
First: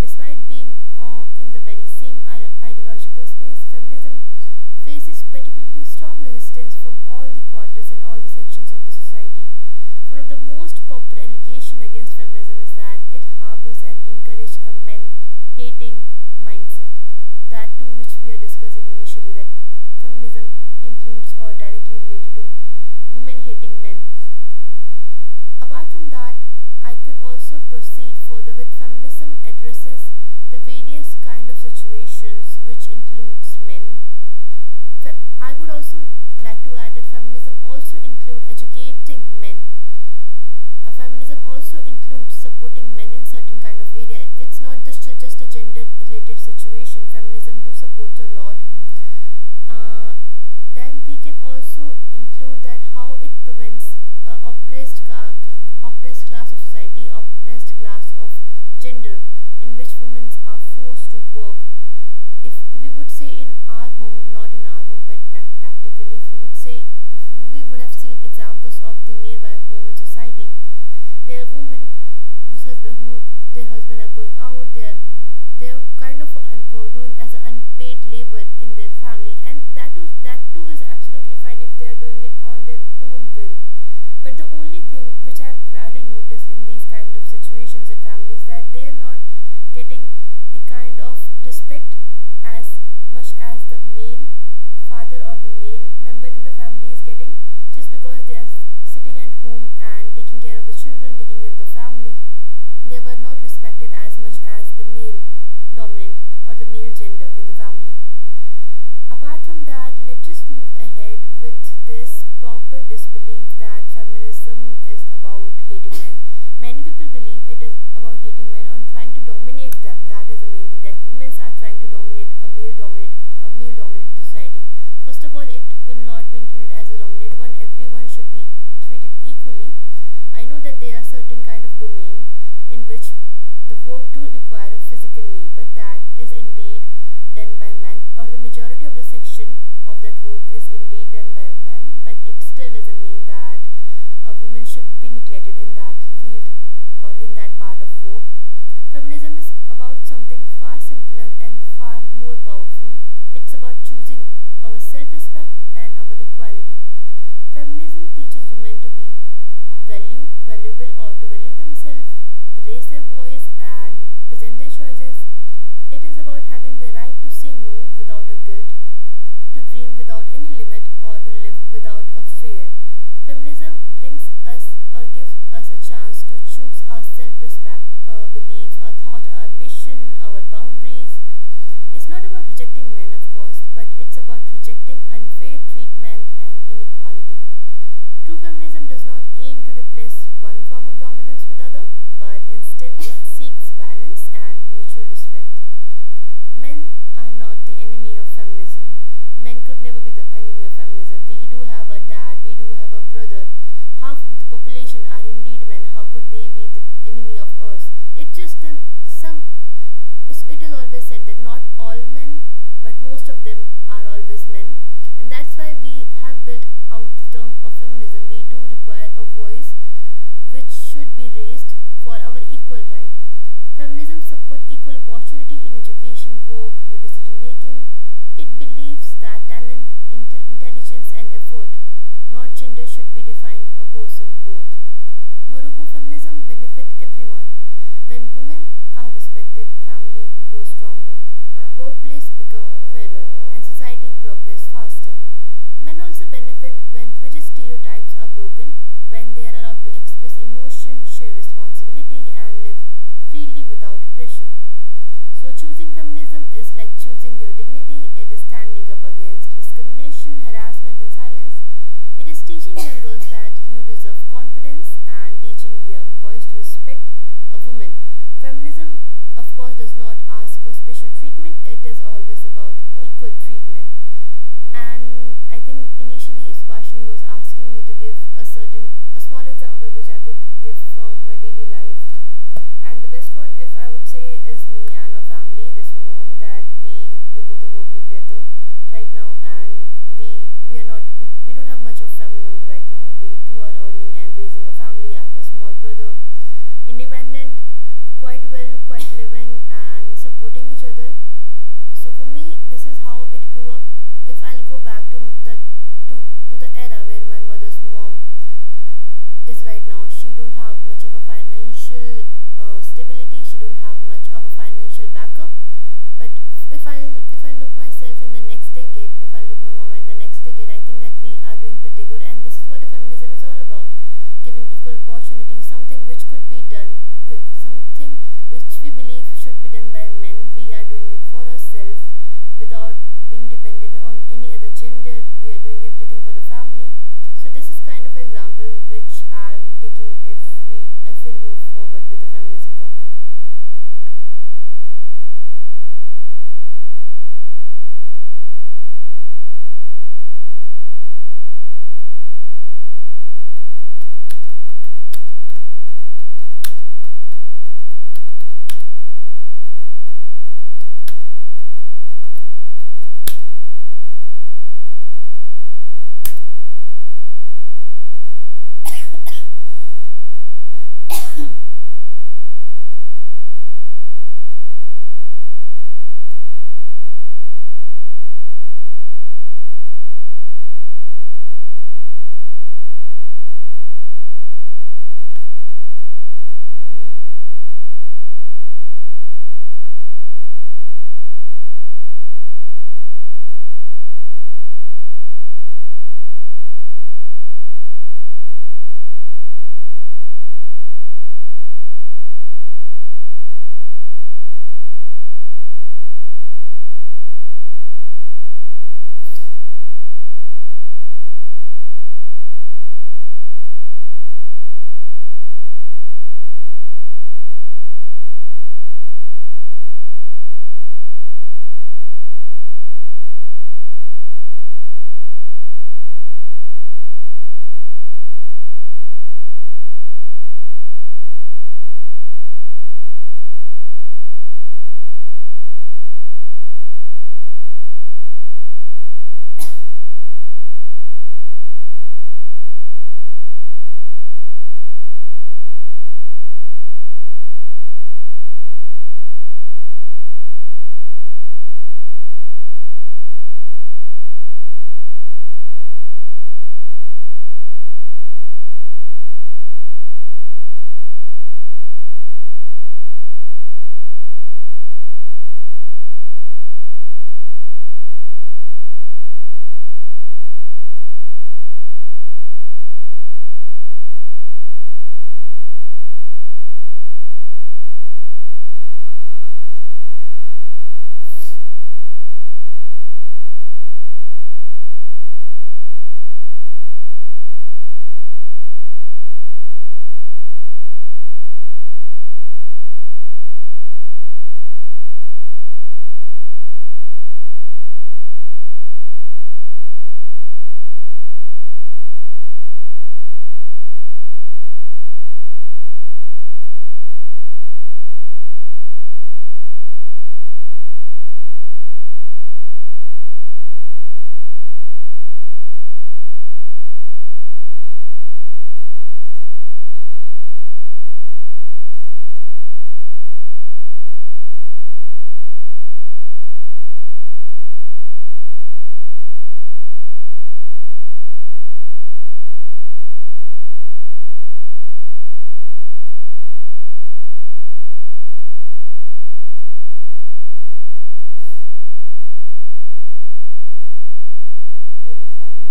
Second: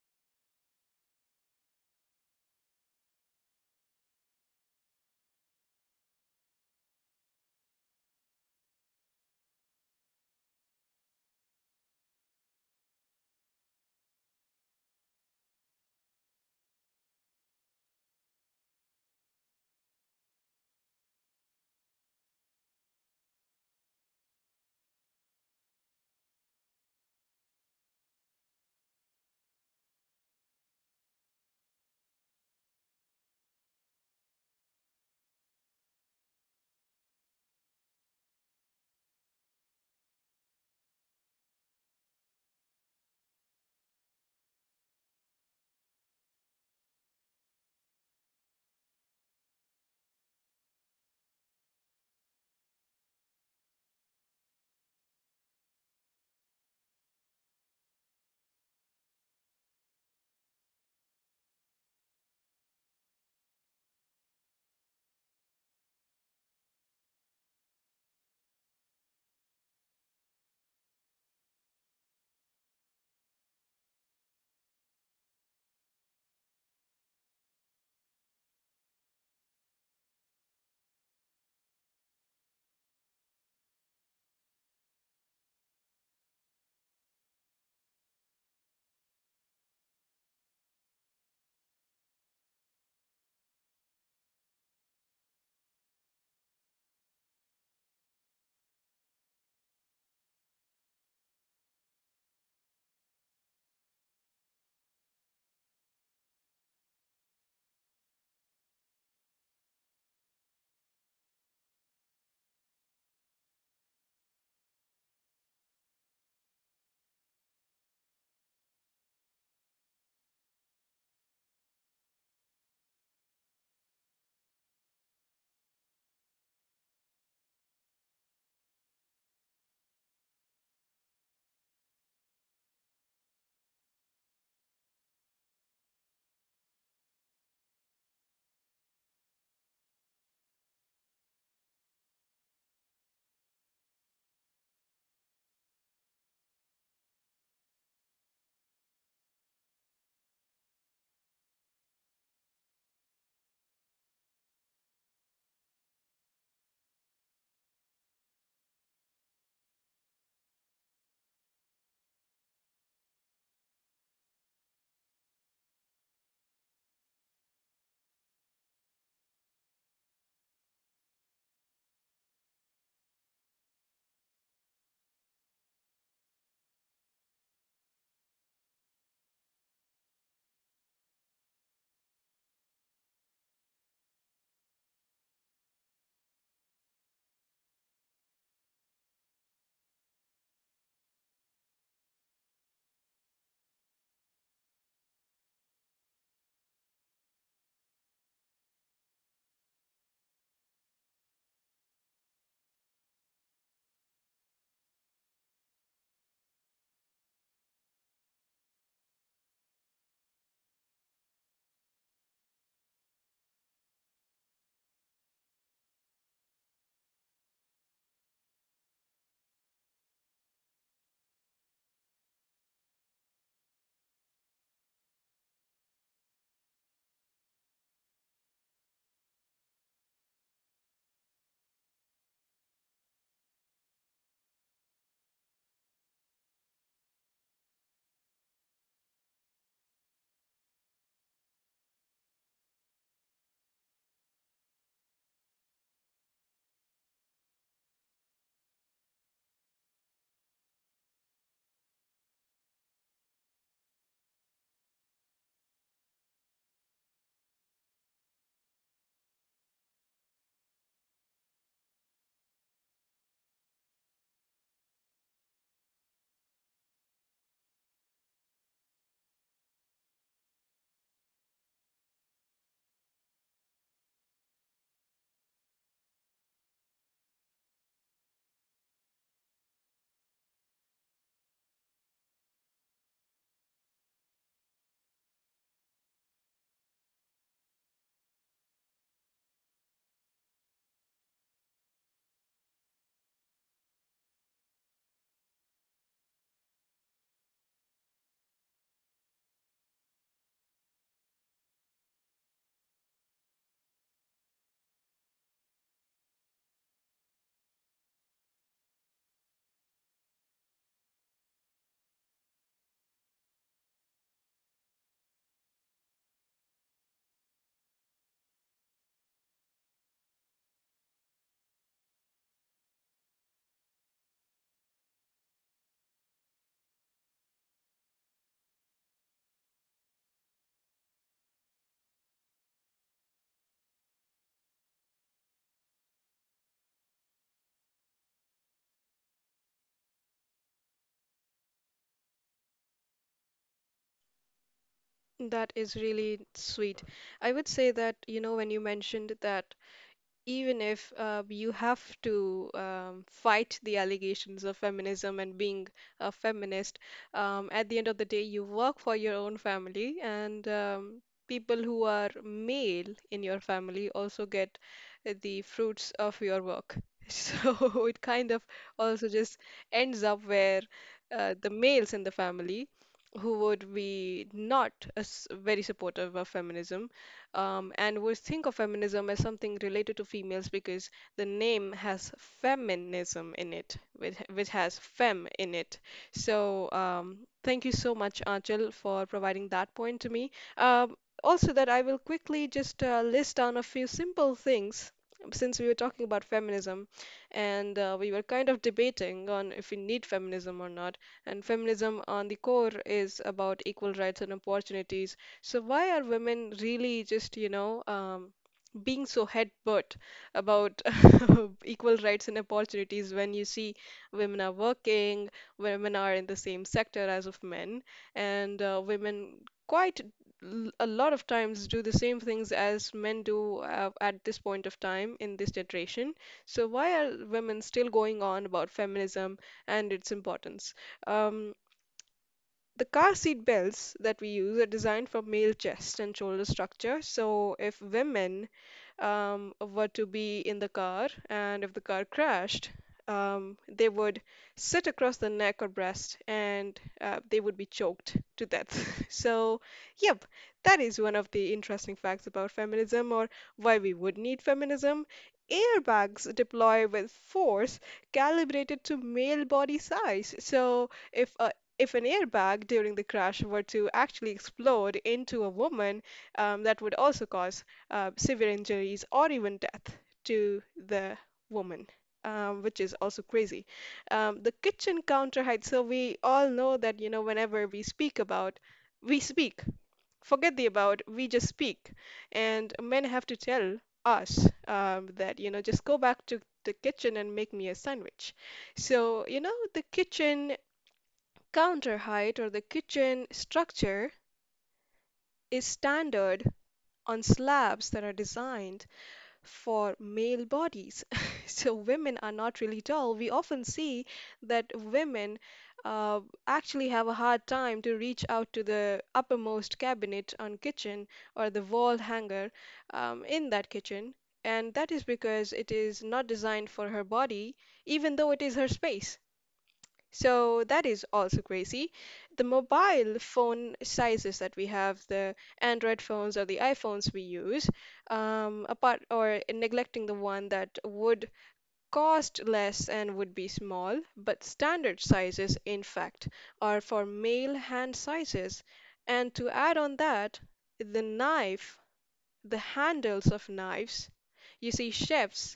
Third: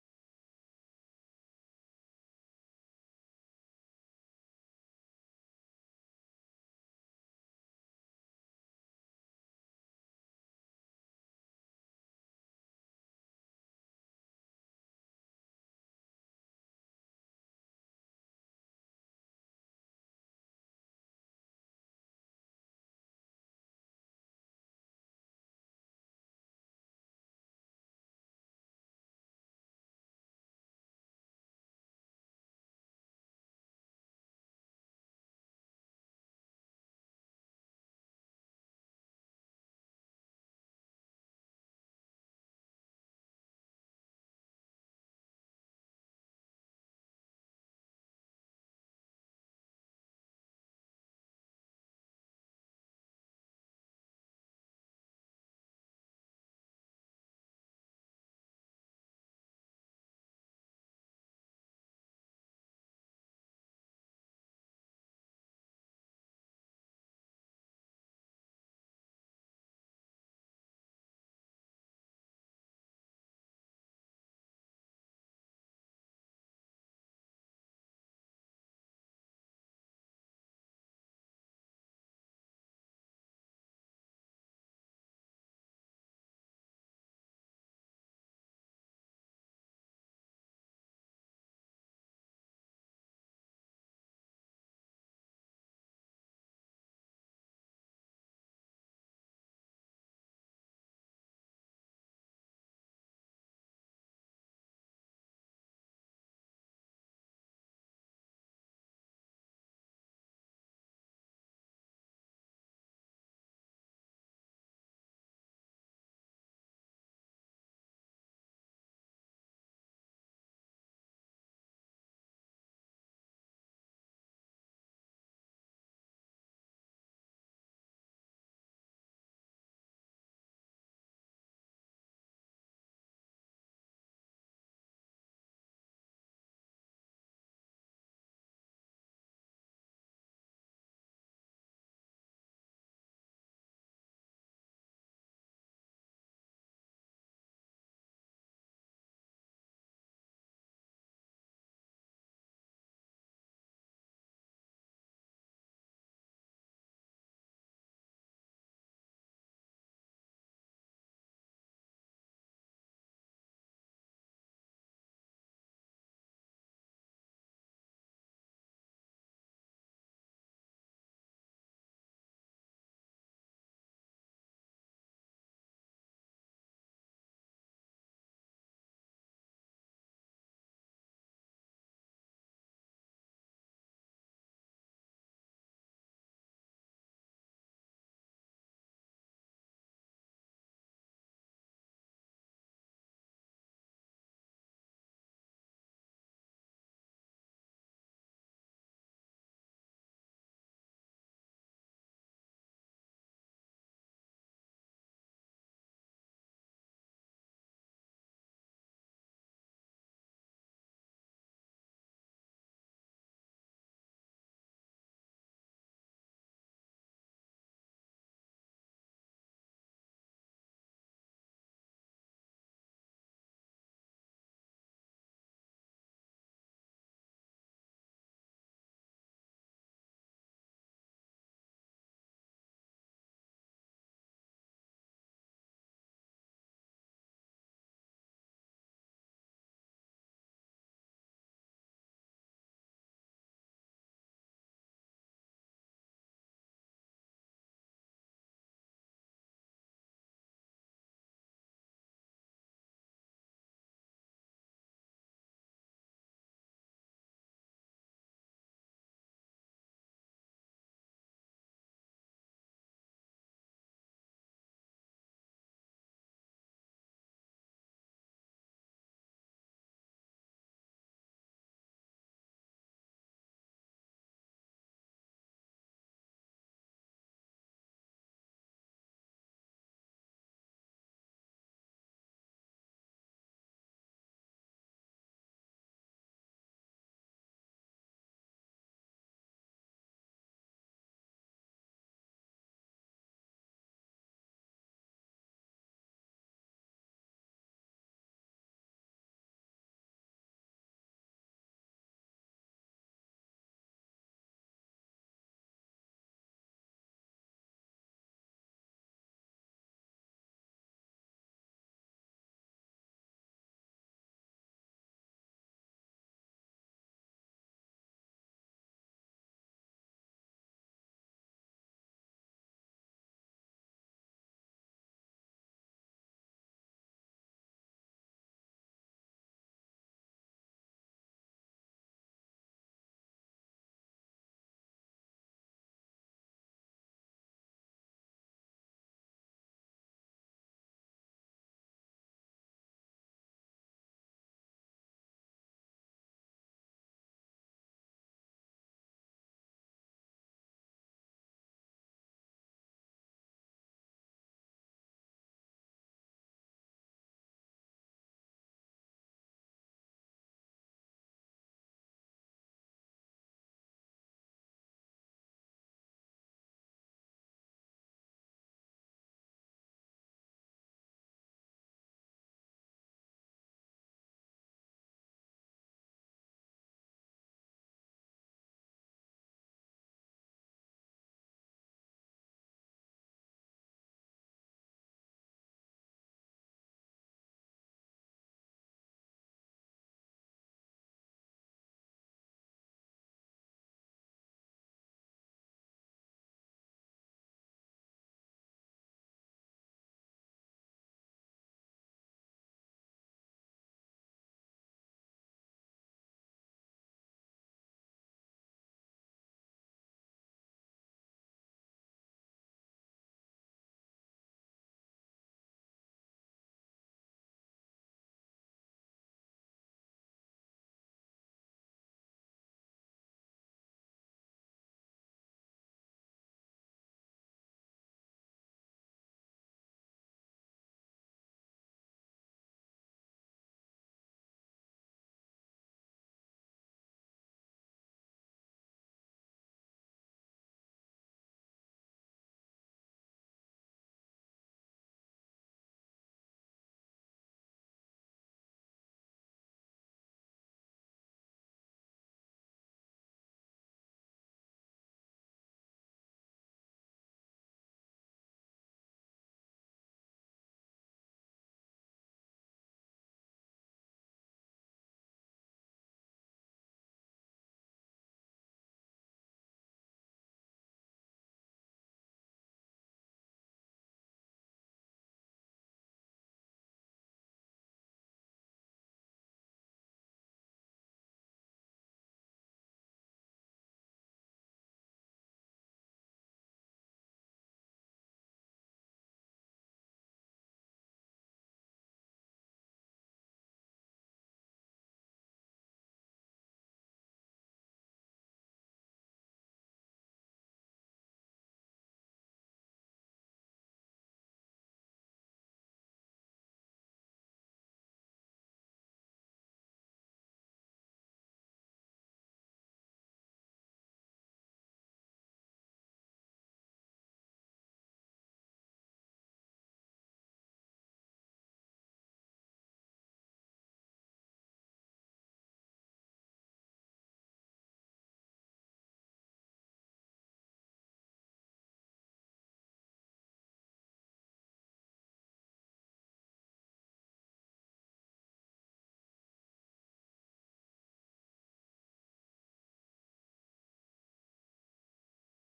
S3: Despite being in the very same ideological space, feminism faces particularly strong resistance from all the quarters and all the sections of the society. One of the most popular allegations against feminism is that it harbors and encourages a men hating mindset. That too, which we are discussing initially, that feminism includes or directly related to women hating men. Apart from that, I could also proceed further with feminism addresses the various kind of situations which includes men. I would also like to add that feminism also include educating men. Feminism also includes supporting men in certain kind of area. It's not just a gender related situation. Feminism do supports a lot. Uh, then we can also include that how it prevents oppressed oppressed class of society, oppressed class of gender, in which women are forced to work. If we would say in our home, not in our home, but practically, if we would say, if we would have seen examples of the nearby home in society, there are women whose husband, who their husband are going out, they are they're kind of doing as an unpaid labor in their family, and that is that too is absolutely fine if they are doing it on their own will. But the only thing which I've rarely noticed in these kind of situations and families that they are not getting the kind of respect as much as the male father or the male member in the family is getting, just because they are sitting at home and taking care of the children, taking care of the family. They were not respected as much as the male dominant or the male gender in the family. Apart from that, let's just move ahead with this proper disbelief that feminism is about hating men. Many people believe it is about hating men on trying to dominate them. That is the main thing, that women are trying to dominate a male dominated society. First of all, it will not be included as a dominant one. Everyone should be treated equally. I know that there are certain kind of domain in which the work do require a physical labor that is indeed done by man, or the majority of the section of that work is indeed done by men, but it still doesn't mean that a woman should be neglected in that field or in that part of work. Feminism is about something far simpler and far more powerful. It's about choosing our self respect and our equality. Feminism teaches women to be valuable, or to value themselves, raise their voice, and present their choices. It is about having the right to say no without a guilt, to dream without any limit, or to live without a fear. Feminism brings us or gives us a chance to choose our self respect, our belief, our thought, our ambition, our boundaries. It's not about rejecting men, of course, but it's about rejecting unfair treatment and inequality. True feminism does not aim to replace one form of dominance with other, but instead it seeks balance and mutual respect. Men are not the enemy of feminism. Men could never be the enemy of feminism. We do have a dad, we do have a brother. Half of the population are indeed men. How could they be the enemy of us? It just it is always said that not all men, but most of them are always men, and that's why we have built out the term of feminism. We do require a voice which should be raised for our equal right. Feminism supports equal opportunity in education, work, your decision making. It believes that talent, intelligence, and effort, not gender, should be defined a person both. Moreover, feminism benefits everyone. When women are respected, family grows stronger, workplace become fairer, and society progress faster. Men also benefit when rigid stereotypes are broken, when they are allowed to express emotion, share responsibility, and live freely without pressure. So, choosing feminism is like choosing your dignity, it is standing up against discrimination, harassment, and silence. It is teaching young girls that you deserve confidence, and teaching young boys to respect a woman. Feminism, of course, does not ask for special treatment, it is always about equal treatment. And I think initially Spashni was asking me to give a small example which I could give from my daily life, and the best one, if I would say, is me and our family, that's my mom, that we both are working together right now, and we are not we, we don't have much of family member right now. We two are earning and raising a family. I have a small brother, independent, quite well, quite living and supporting each other. So for me, this is how it grew up. If I'll go back the to to the era where my mother's mom is right now, she don't have much of a financial stability. She don't have much of a financial backup, but if I look myself in the next decade, if I look my mom at the next decade, I think that we are doing pretty good, and this is what the feminism is all about: giving equal opportunity, something which could be done, something which we believe should be done by men. We are doing it for ourselves, without being dependent on any other gender. We are doing everything for the family. So this is kind of example which I'm taking if we if we'll move forward with the feminism topic.
S1: That is really sweet. I would say that, you know, when you mentioned that even if you have to fight the allegations of feminism and being a feminist, at the end of the day, you work for your own family, and people who are male in your family also get the fruits of your work. So it kind of also just ends up where the males in the family who would be not as very supportive of feminism. And we think of feminism as something related to females because the name has feminism in it, which has fem in it. So
S3: Mm-hmm.
S1: thank you so much, Anchal, for providing that point to me. Also, that I will quickly just list down a few simple things since we were talking about feminism and we were kind of debating on if we need feminism or not. And feminism, on the core, is about equal rights and opportunities. So why are women really just, you know, being so headbutt about equal rights and opportunities when you see women are working, women are in the same sector as of men, and women quite a lot of times do the same things as men do at this point of time in this generation. So why are women still going on about feminism and its importance? Um, the car seat belts that we use are designed for male chest and shoulder structure. So if women were to be in the car, and if the car crashed, they would sit across the neck or breast, and they would be choked to death. So, yep, that is one of the interesting facts about feminism or why we would need feminism. Airbags deploy with force calibrated to male body size. So, if an airbag during the crash were to actually explode into a woman, that would also cause severe injuries or even death to the woman. Which is also crazy. The kitchen counter height. So we all know that you know whenever we speak about, we speak. Forget the about. We just speak, and men have to tell us that you know just go back to the kitchen and make me a sandwich. So you know the kitchen counter height or the kitchen structure is standard on slabs that are designed for male bodies. So women are not really tall. We often see that women uh, actually have a hard time to reach out to the uppermost cabinet on kitchen or the wall hanger in that kitchen. And that is because it is not designed for her body, even though it is her space. So that is also crazy. The mobile phone sizes that we have, the Android phones or the iPhones we use, apart or neglecting the one that would cost less and would be small, but standard sizes, in fact, are for male hand sizes. And to add on that, the knife, the handles of knives, you see, chefs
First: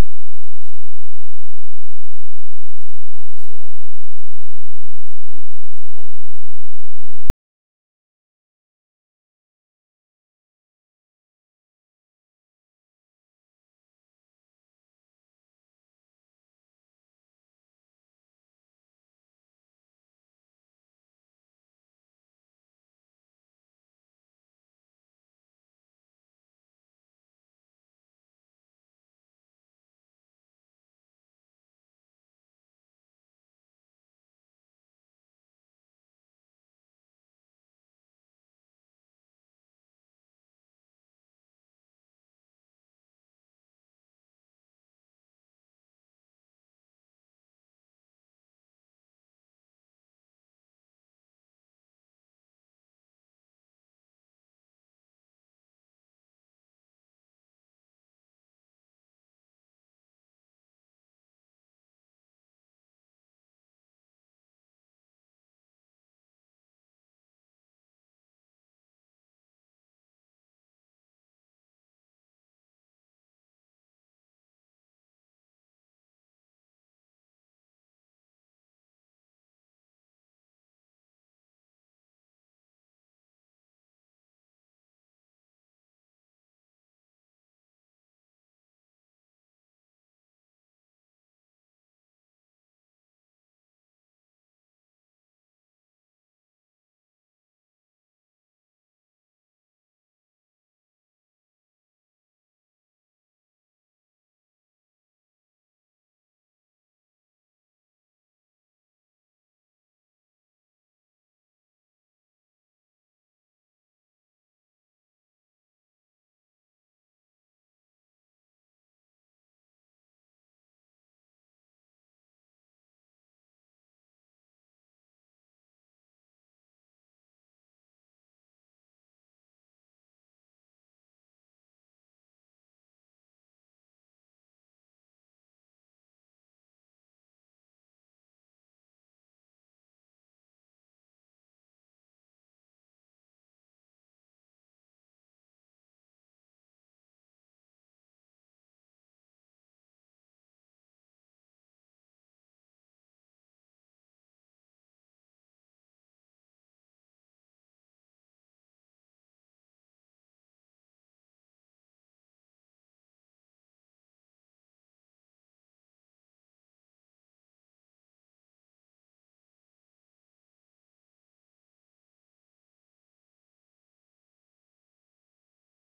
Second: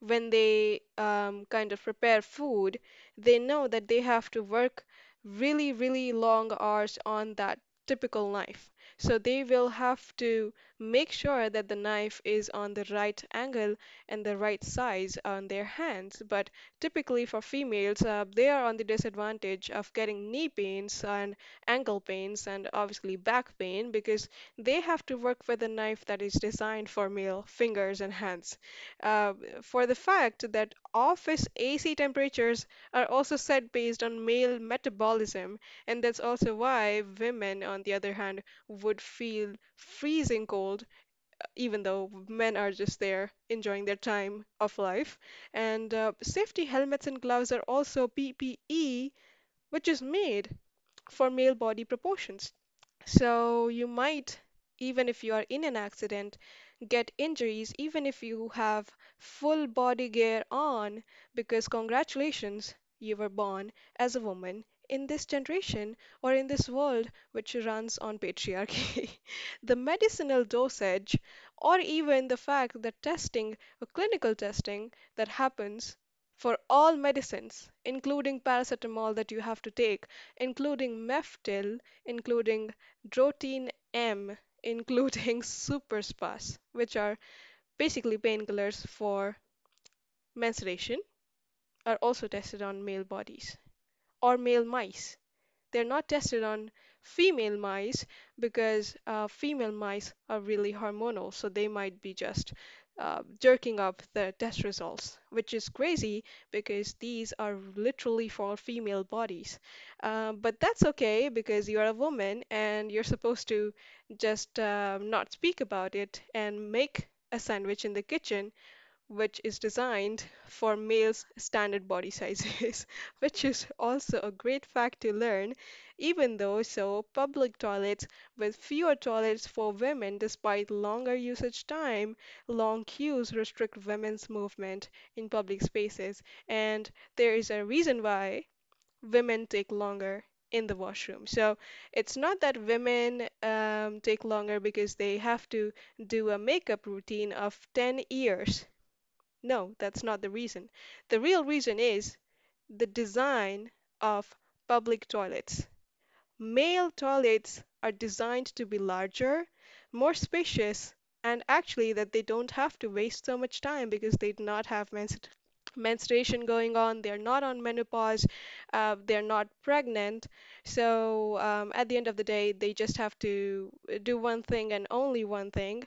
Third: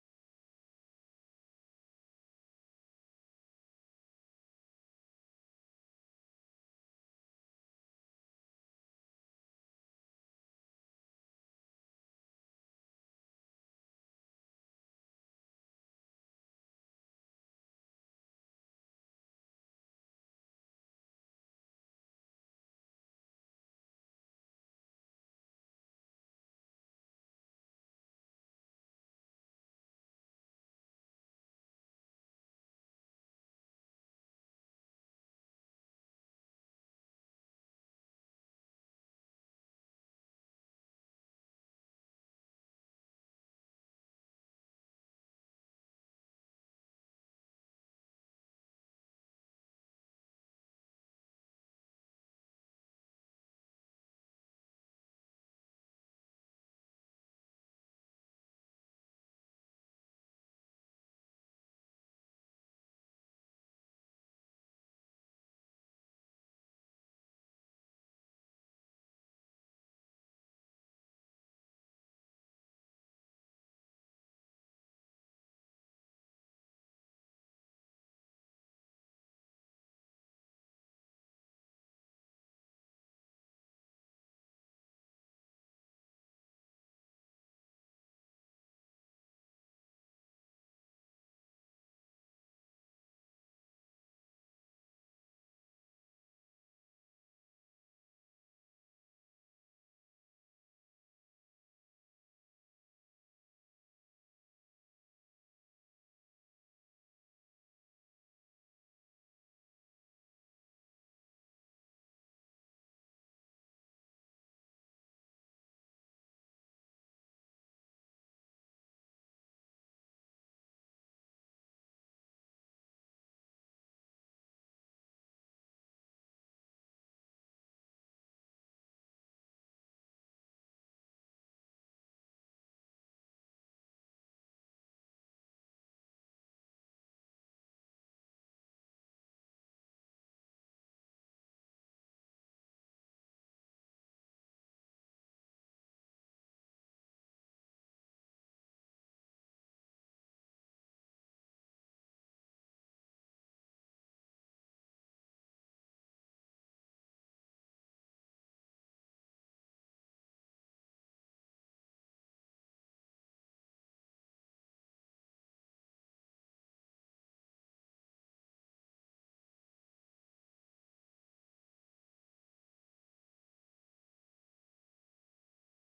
S1: when they kind of prepare food, they know that they have to work really,
S3: Okay.
S1: really long hours on
S3: Mm-hmm.
S1: that typical knife. So they will have to make sure that the knife is on the right angle and the right size on their hands. But typically for females, they are on the disadvantage of getting knee pains and ankle pains and obviously back pain because they have to work with a knife that is designed for male fingers and hands uh, for the fact that office AC temperatures are also set based on male metabolism, and that's also why women, on the other hand, would feel freezing cold, even though men are just there enjoying their time of life. And safety helmets and gloves are also PPE, which is made for male body proportions. So you might, even if you are in an accident, get injuries even if you have full body gear on because congratulations, you were born as a woman in this generation or in this world which runs on patriarchy. The medicinal dosage, or even the fact that testing or clinical testing that happens for all medicines, including paracetamol that you have to take, including Meftil, including Drotin M, including super spas, which are basically painkillers for menstruation, are also tested on male bodies or male mice. They're not tested on female mice because female mice are really hormonal, so they might be just jerking up the test results, which is crazy because these are literally for female bodies. But that's okay because you're a woman and you're supposed to just not speak about it and make a sandwich in the kitchen which is designed for males' standard body sizes, which is also a great fact to learn, even though so public toilets with fewer toilets for women despite longer usage time, long queues restrict women's movement in public spaces, and there is a reason why women take longer in the washroom. So it's not that women take longer because they have to do a makeup routine of 10 years. No, that's not the reason. The real reason is the design of public toilets. Male toilets are designed to be larger, more spacious, and actually that they don't have to waste so much time because they do not have menstruation going on, they're not on menopause, they're not pregnant. So at the end of the day, they just have to do one thing and only one thing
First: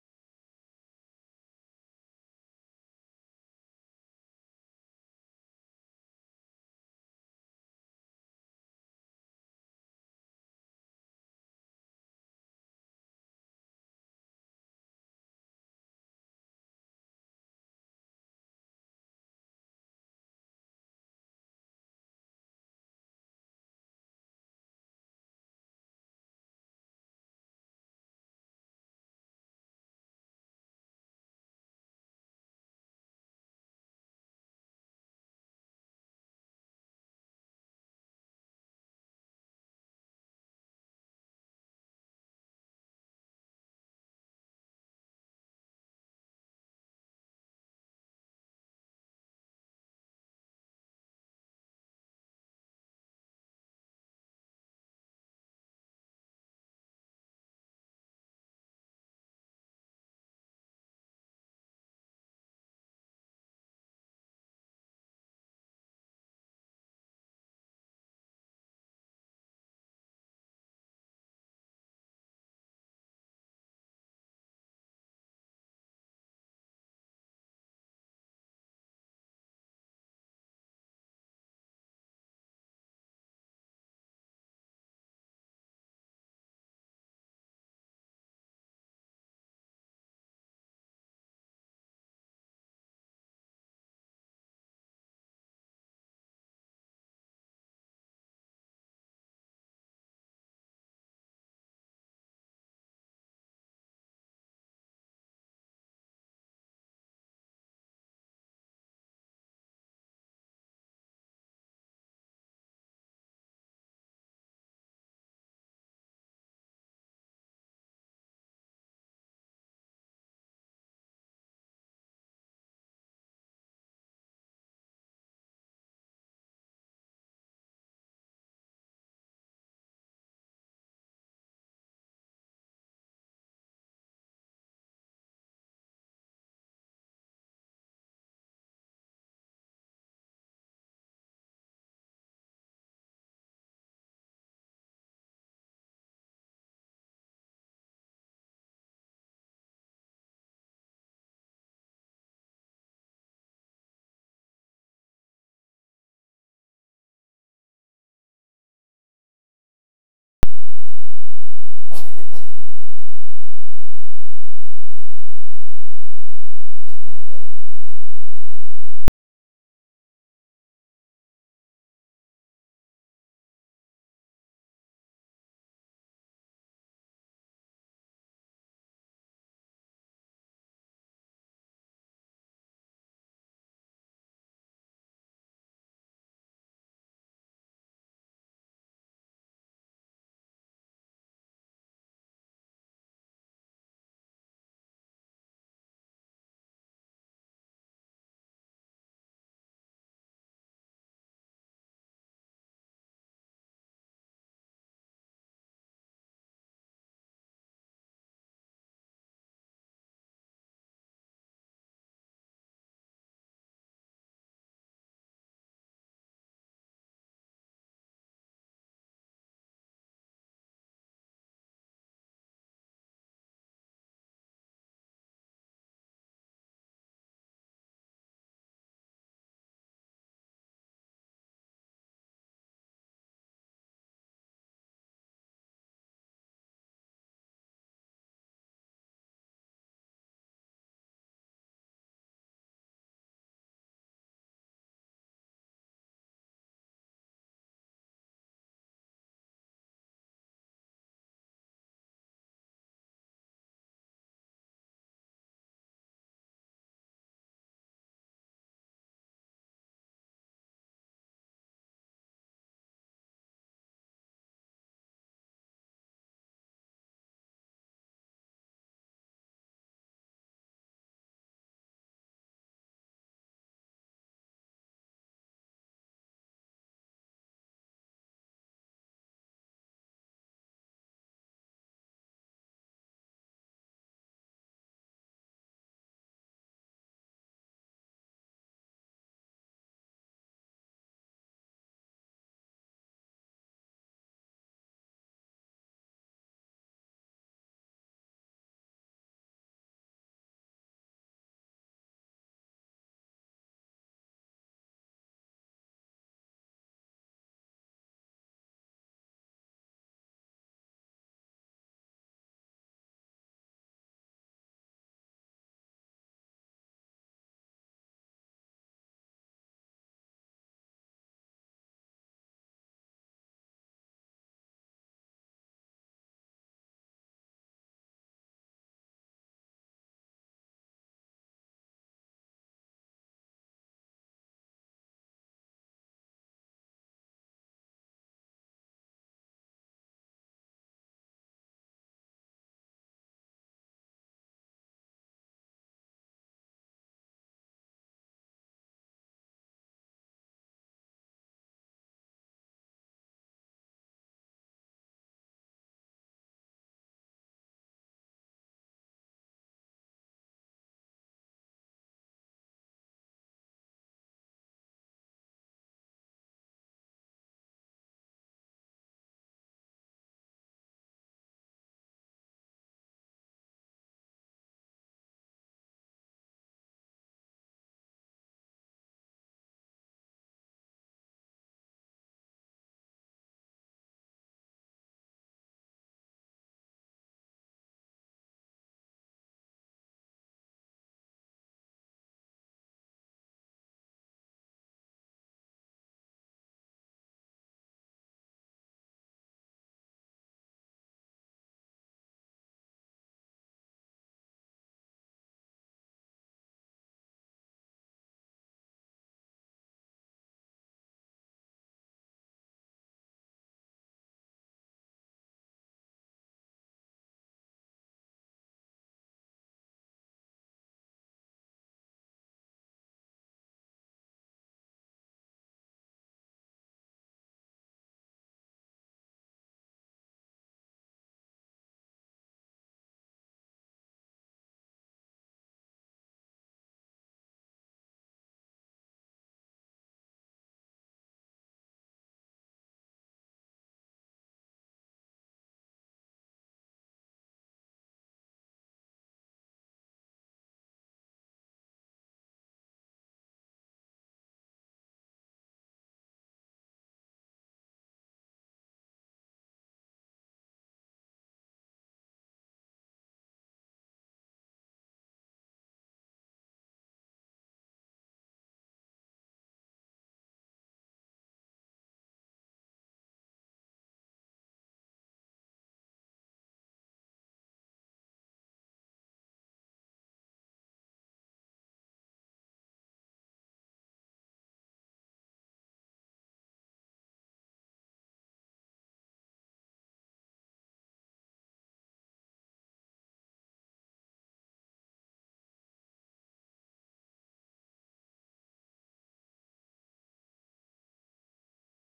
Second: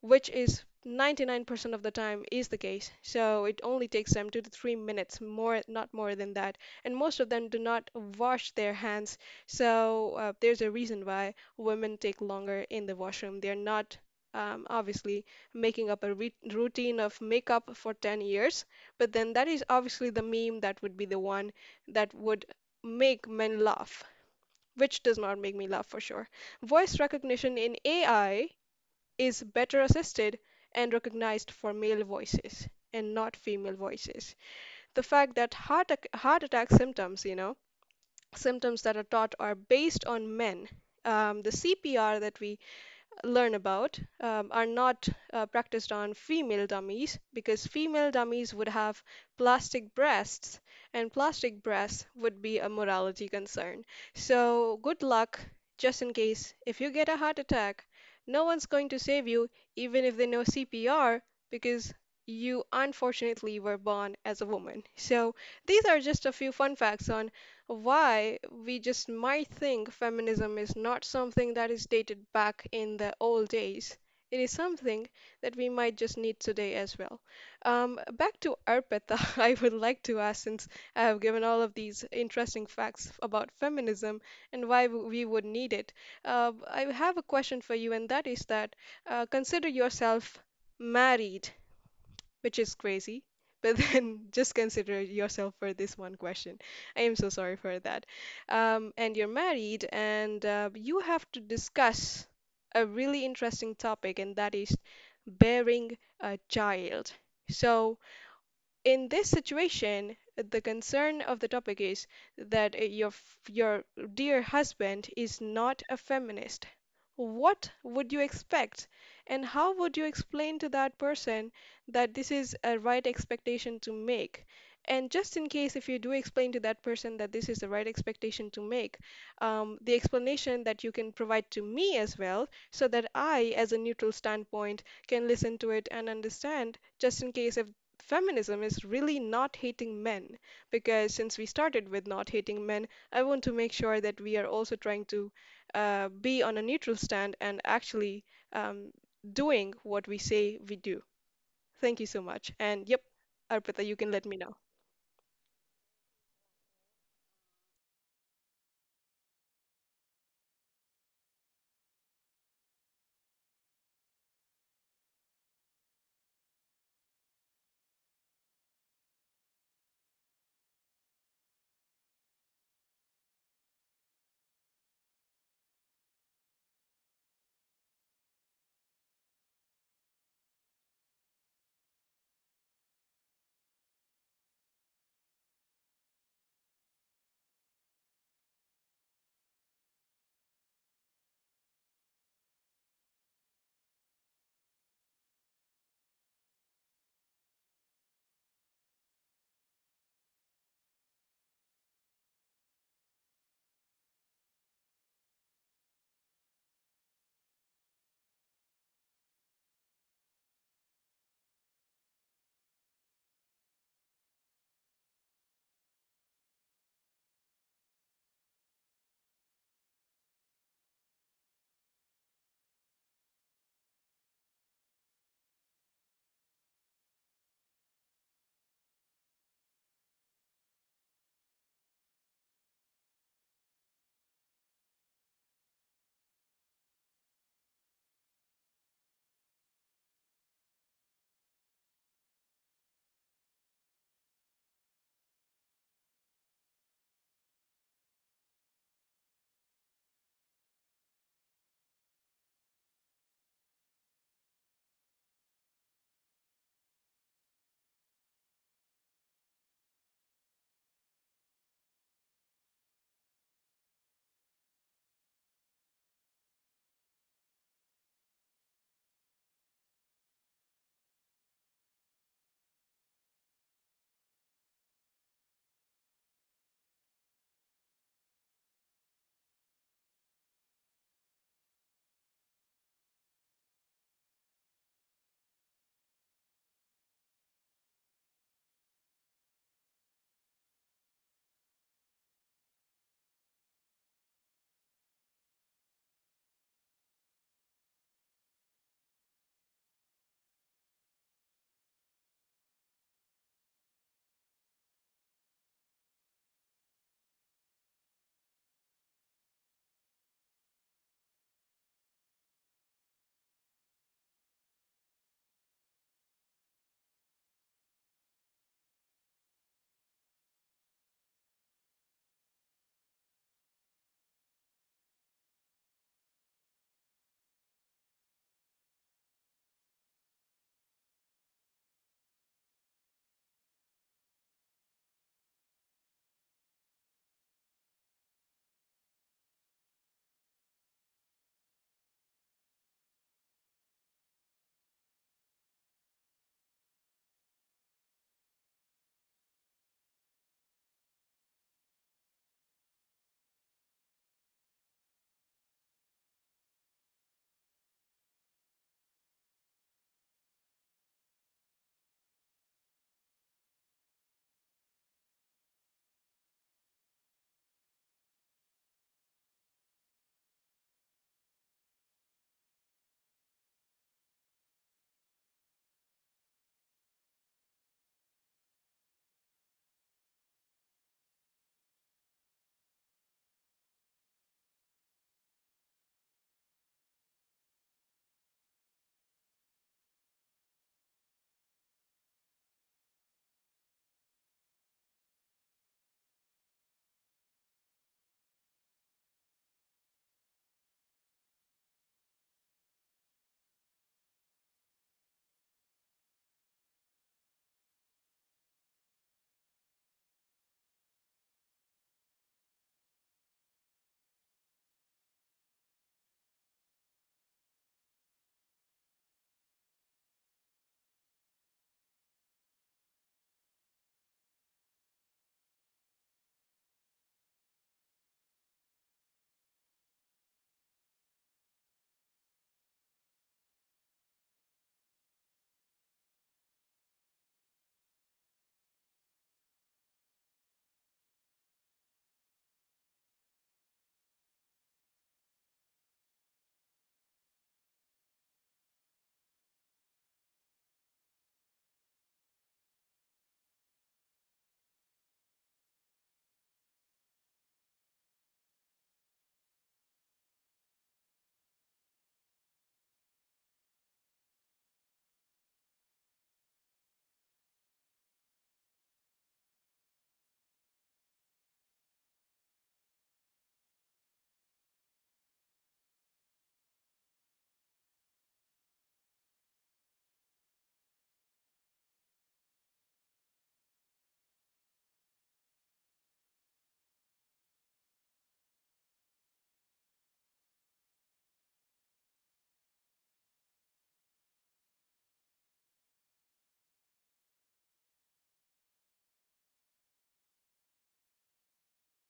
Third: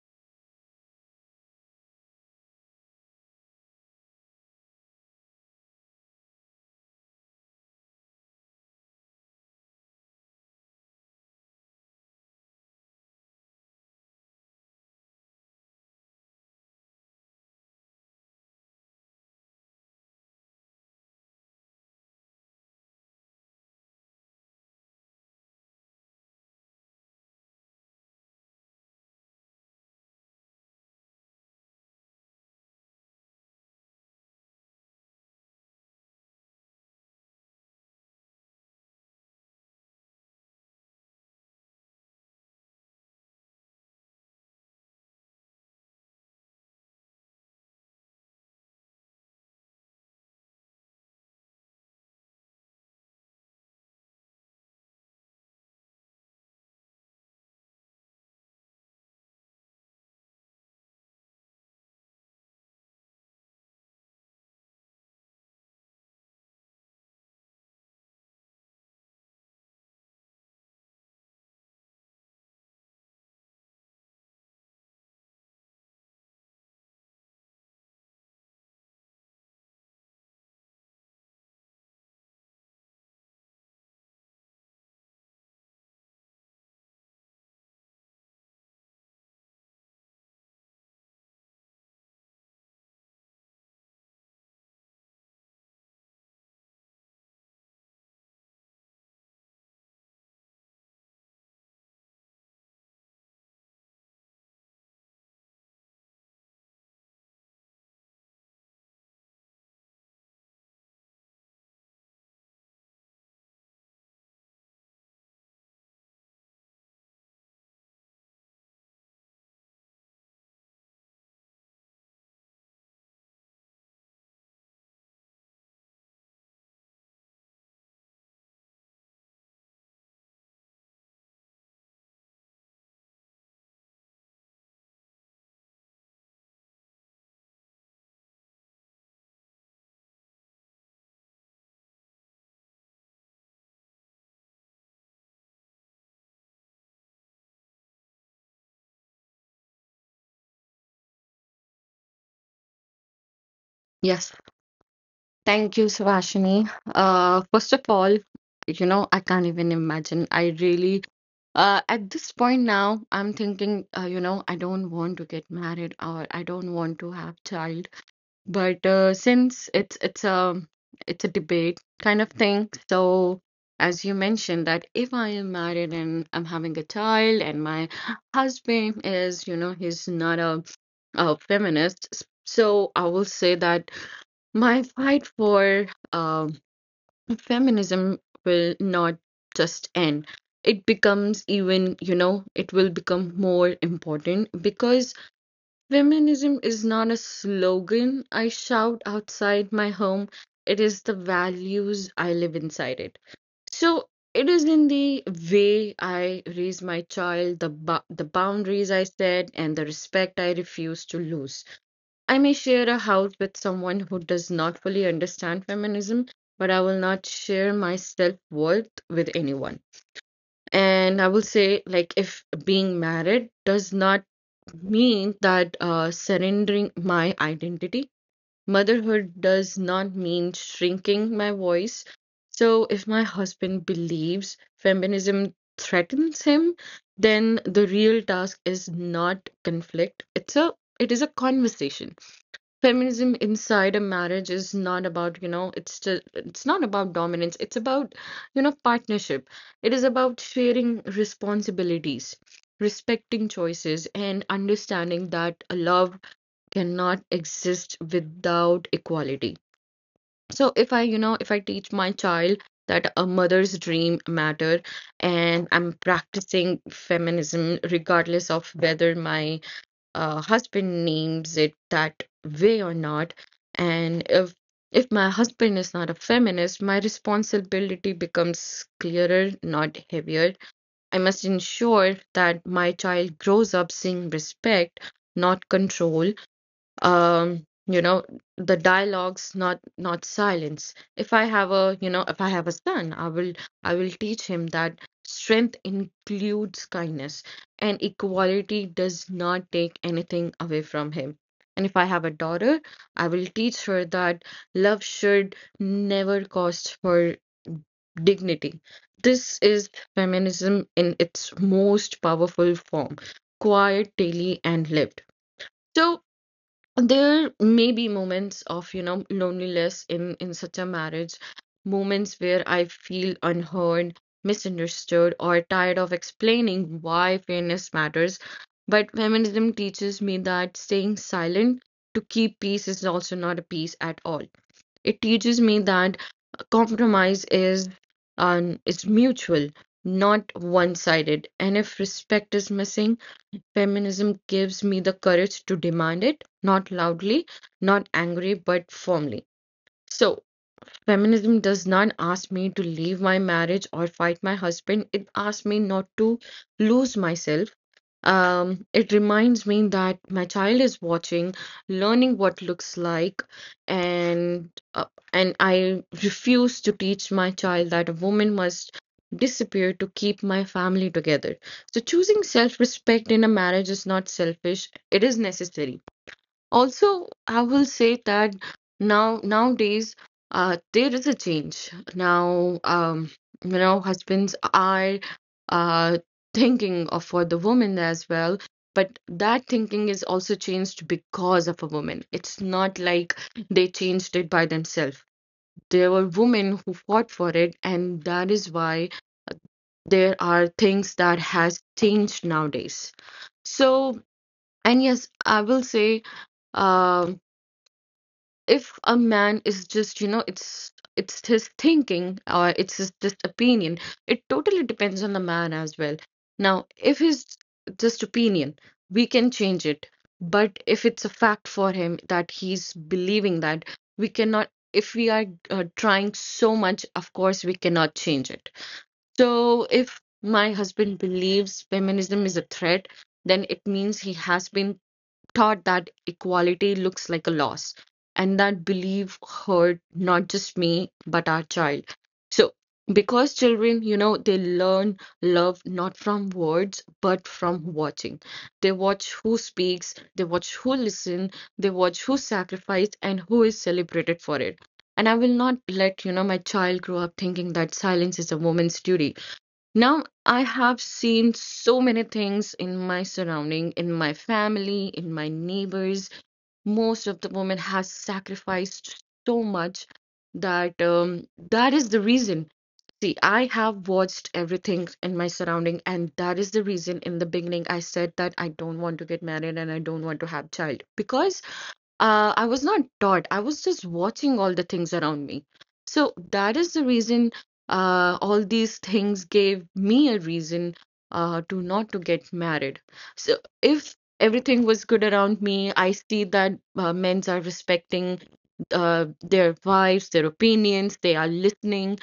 S1: which is 99% of the time is the case. So it only takes them 2 to 3 minutes, more not more than that. And most of them do not wash their hands. So there's a reason why women take longer in the washroom. They're not obviously making up a routine of makeup for 10 years, but then that is obviously the meme that would be the one that would make men laugh, which does not make me laugh for sure. Voice recognition in AI is better assisted and recognized for male voices and not female voices. The fact that heart attack symptoms, you know, symptoms that are taught are based on men. The CPR that we learn about are not practiced on female dummies because female dummies would have plastic breasts and plastic breasts would be a morality concern. So, good luck just in case if you get a heart attack. No one's going to save you, even if they know CPR, because you unfortunately were born as a woman. So, these are just a few fun facts on why we just might think feminism is not something that is dated back in the old days. It is something that we might just need today as well. Back to Arpita, I would like to ask since I have given all of these interesting facts about feminism and why we would need it. I have a question for you, and that is that consider yourself married, which is crazy. But then just consider yourself for this one question. I am so sorry for that. And you're married, and you have to discuss a really interesting topic, and that is bearing a child. So, in this situation, the concern of the topic is that your dear husband is not a feminist. What would you expect? And how would you explain to that person that this is a right expectation to make? And just in case if you do explain to that person that this is the right expectation to make, the explanation that you can provide to me as well, so that I, as a neutral standpoint, can listen to it and understand, just in case if feminism is really not hating men, because since we started with not hating men, I want to make sure that we are also trying to be on a neutral stand and actually um, doing what we say we do. Thank you so much. And yep, Arpita, you can let
S2: Yes,
S1: me know.
S2: thank you, Savashini. First of all, you know, I can't even imagine. I really, at this point now, I'm thinking, you know, I don't want to get married or I don't want to have child. But since it's a debate kind of thing, so as you mentioned that if I am married and I'm having a child and my husband is, you know, he's not a feminist, so I will say that. My fight for um, feminism will not just end. It becomes even, you know, it will become more important because feminism is not a slogan I shout outside my home. It is the values I live inside it. So it is in the way I raise my child, the the boundaries I set, and the respect I refuse to lose. I may share a house with someone who does not fully understand feminism, but I will not share my self worth with anyone. And I will say, like, if being married does not mean that surrendering my identity, motherhood does not mean shrinking my voice. So if my husband believes feminism threatens him, then the real task is not conflict. It is a conversation. Feminism inside a marriage is not about, you know, it's not about dominance, it's about, you know, partnership. It is about sharing responsibilities, respecting choices, and understanding that love cannot exist without equality. So if I, you know, if I teach my child that a mother's dream matter, and I'm practicing feminism regardless of whether my husband names it that way or not. And if my husband is not a feminist, my responsibility becomes clearer, not heavier. I must ensure that my child grows up seeing respect, not control. Um, you know, the dialogues, not silence. If I have a, you know, if I have a son, I will I will teach him that strength includes kindness, and equality does not take anything away from him. And if I have a daughter, I will teach her that love should never cost her dignity. This is feminism in its most powerful form, quiet, daily, and lived. So there may be moments of, you know, loneliness in such a marriage, moments where I feel unheard, misunderstood, or tired of explaining why fairness matters. But feminism teaches me that staying silent to keep peace is also not a peace at all. It teaches me that compromise is mutual, not one-sided. And if respect is missing, feminism gives me the courage to demand it, not loudly, not angry, but firmly. So, feminism does not ask me to leave my marriage or fight my husband. It asks me not to lose myself. It reminds me that my child is watching, learning what looks like, and uh, and I refuse to teach my child that a woman must disappear to keep my family together. So choosing self-respect in a marriage is not selfish. It is necessary. Also, I will say that now nowadays there is a change. Now, you know, husbands are uh, thinking of for the woman as well, but that thinking is also changed because of a woman. It's not like they changed it by themselves. There were women who fought for it, and that is why there are things that has changed nowadays. So, and yes, I will say. um if a man is just, you know, it's his thinking or it's his just opinion, it totally depends on the man as well. Now if his just opinion, we can change it, but if it's a fact for him that he's believing that, we cannot. If we are trying so much, of course we cannot change it. So if my husband believes feminism is a threat, then it means he has been taught that equality looks like a loss. And that belief hurt not just me, but our child. So, because children, you know, they learn love not from words, but from watching. They watch who speaks, they watch who listen, they watch who sacrifice, and who is celebrated for it. And I will not let, you know, my child grow up thinking that silence is a woman's duty. Now, I have seen so many things in my surrounding, in my family, in my neighbors. Most of the women has sacrificed so much that that is the reason. See, I have watched everything in my surrounding, and that is the reason in the beginning I said that I don't want to get married and I don't want to have child because I was not taught. I was just watching all the things around me. So that is the reason all these things gave me a reason to not to get married. So if everything was good around me, I see that men's are respecting their wives, their opinions, they are listening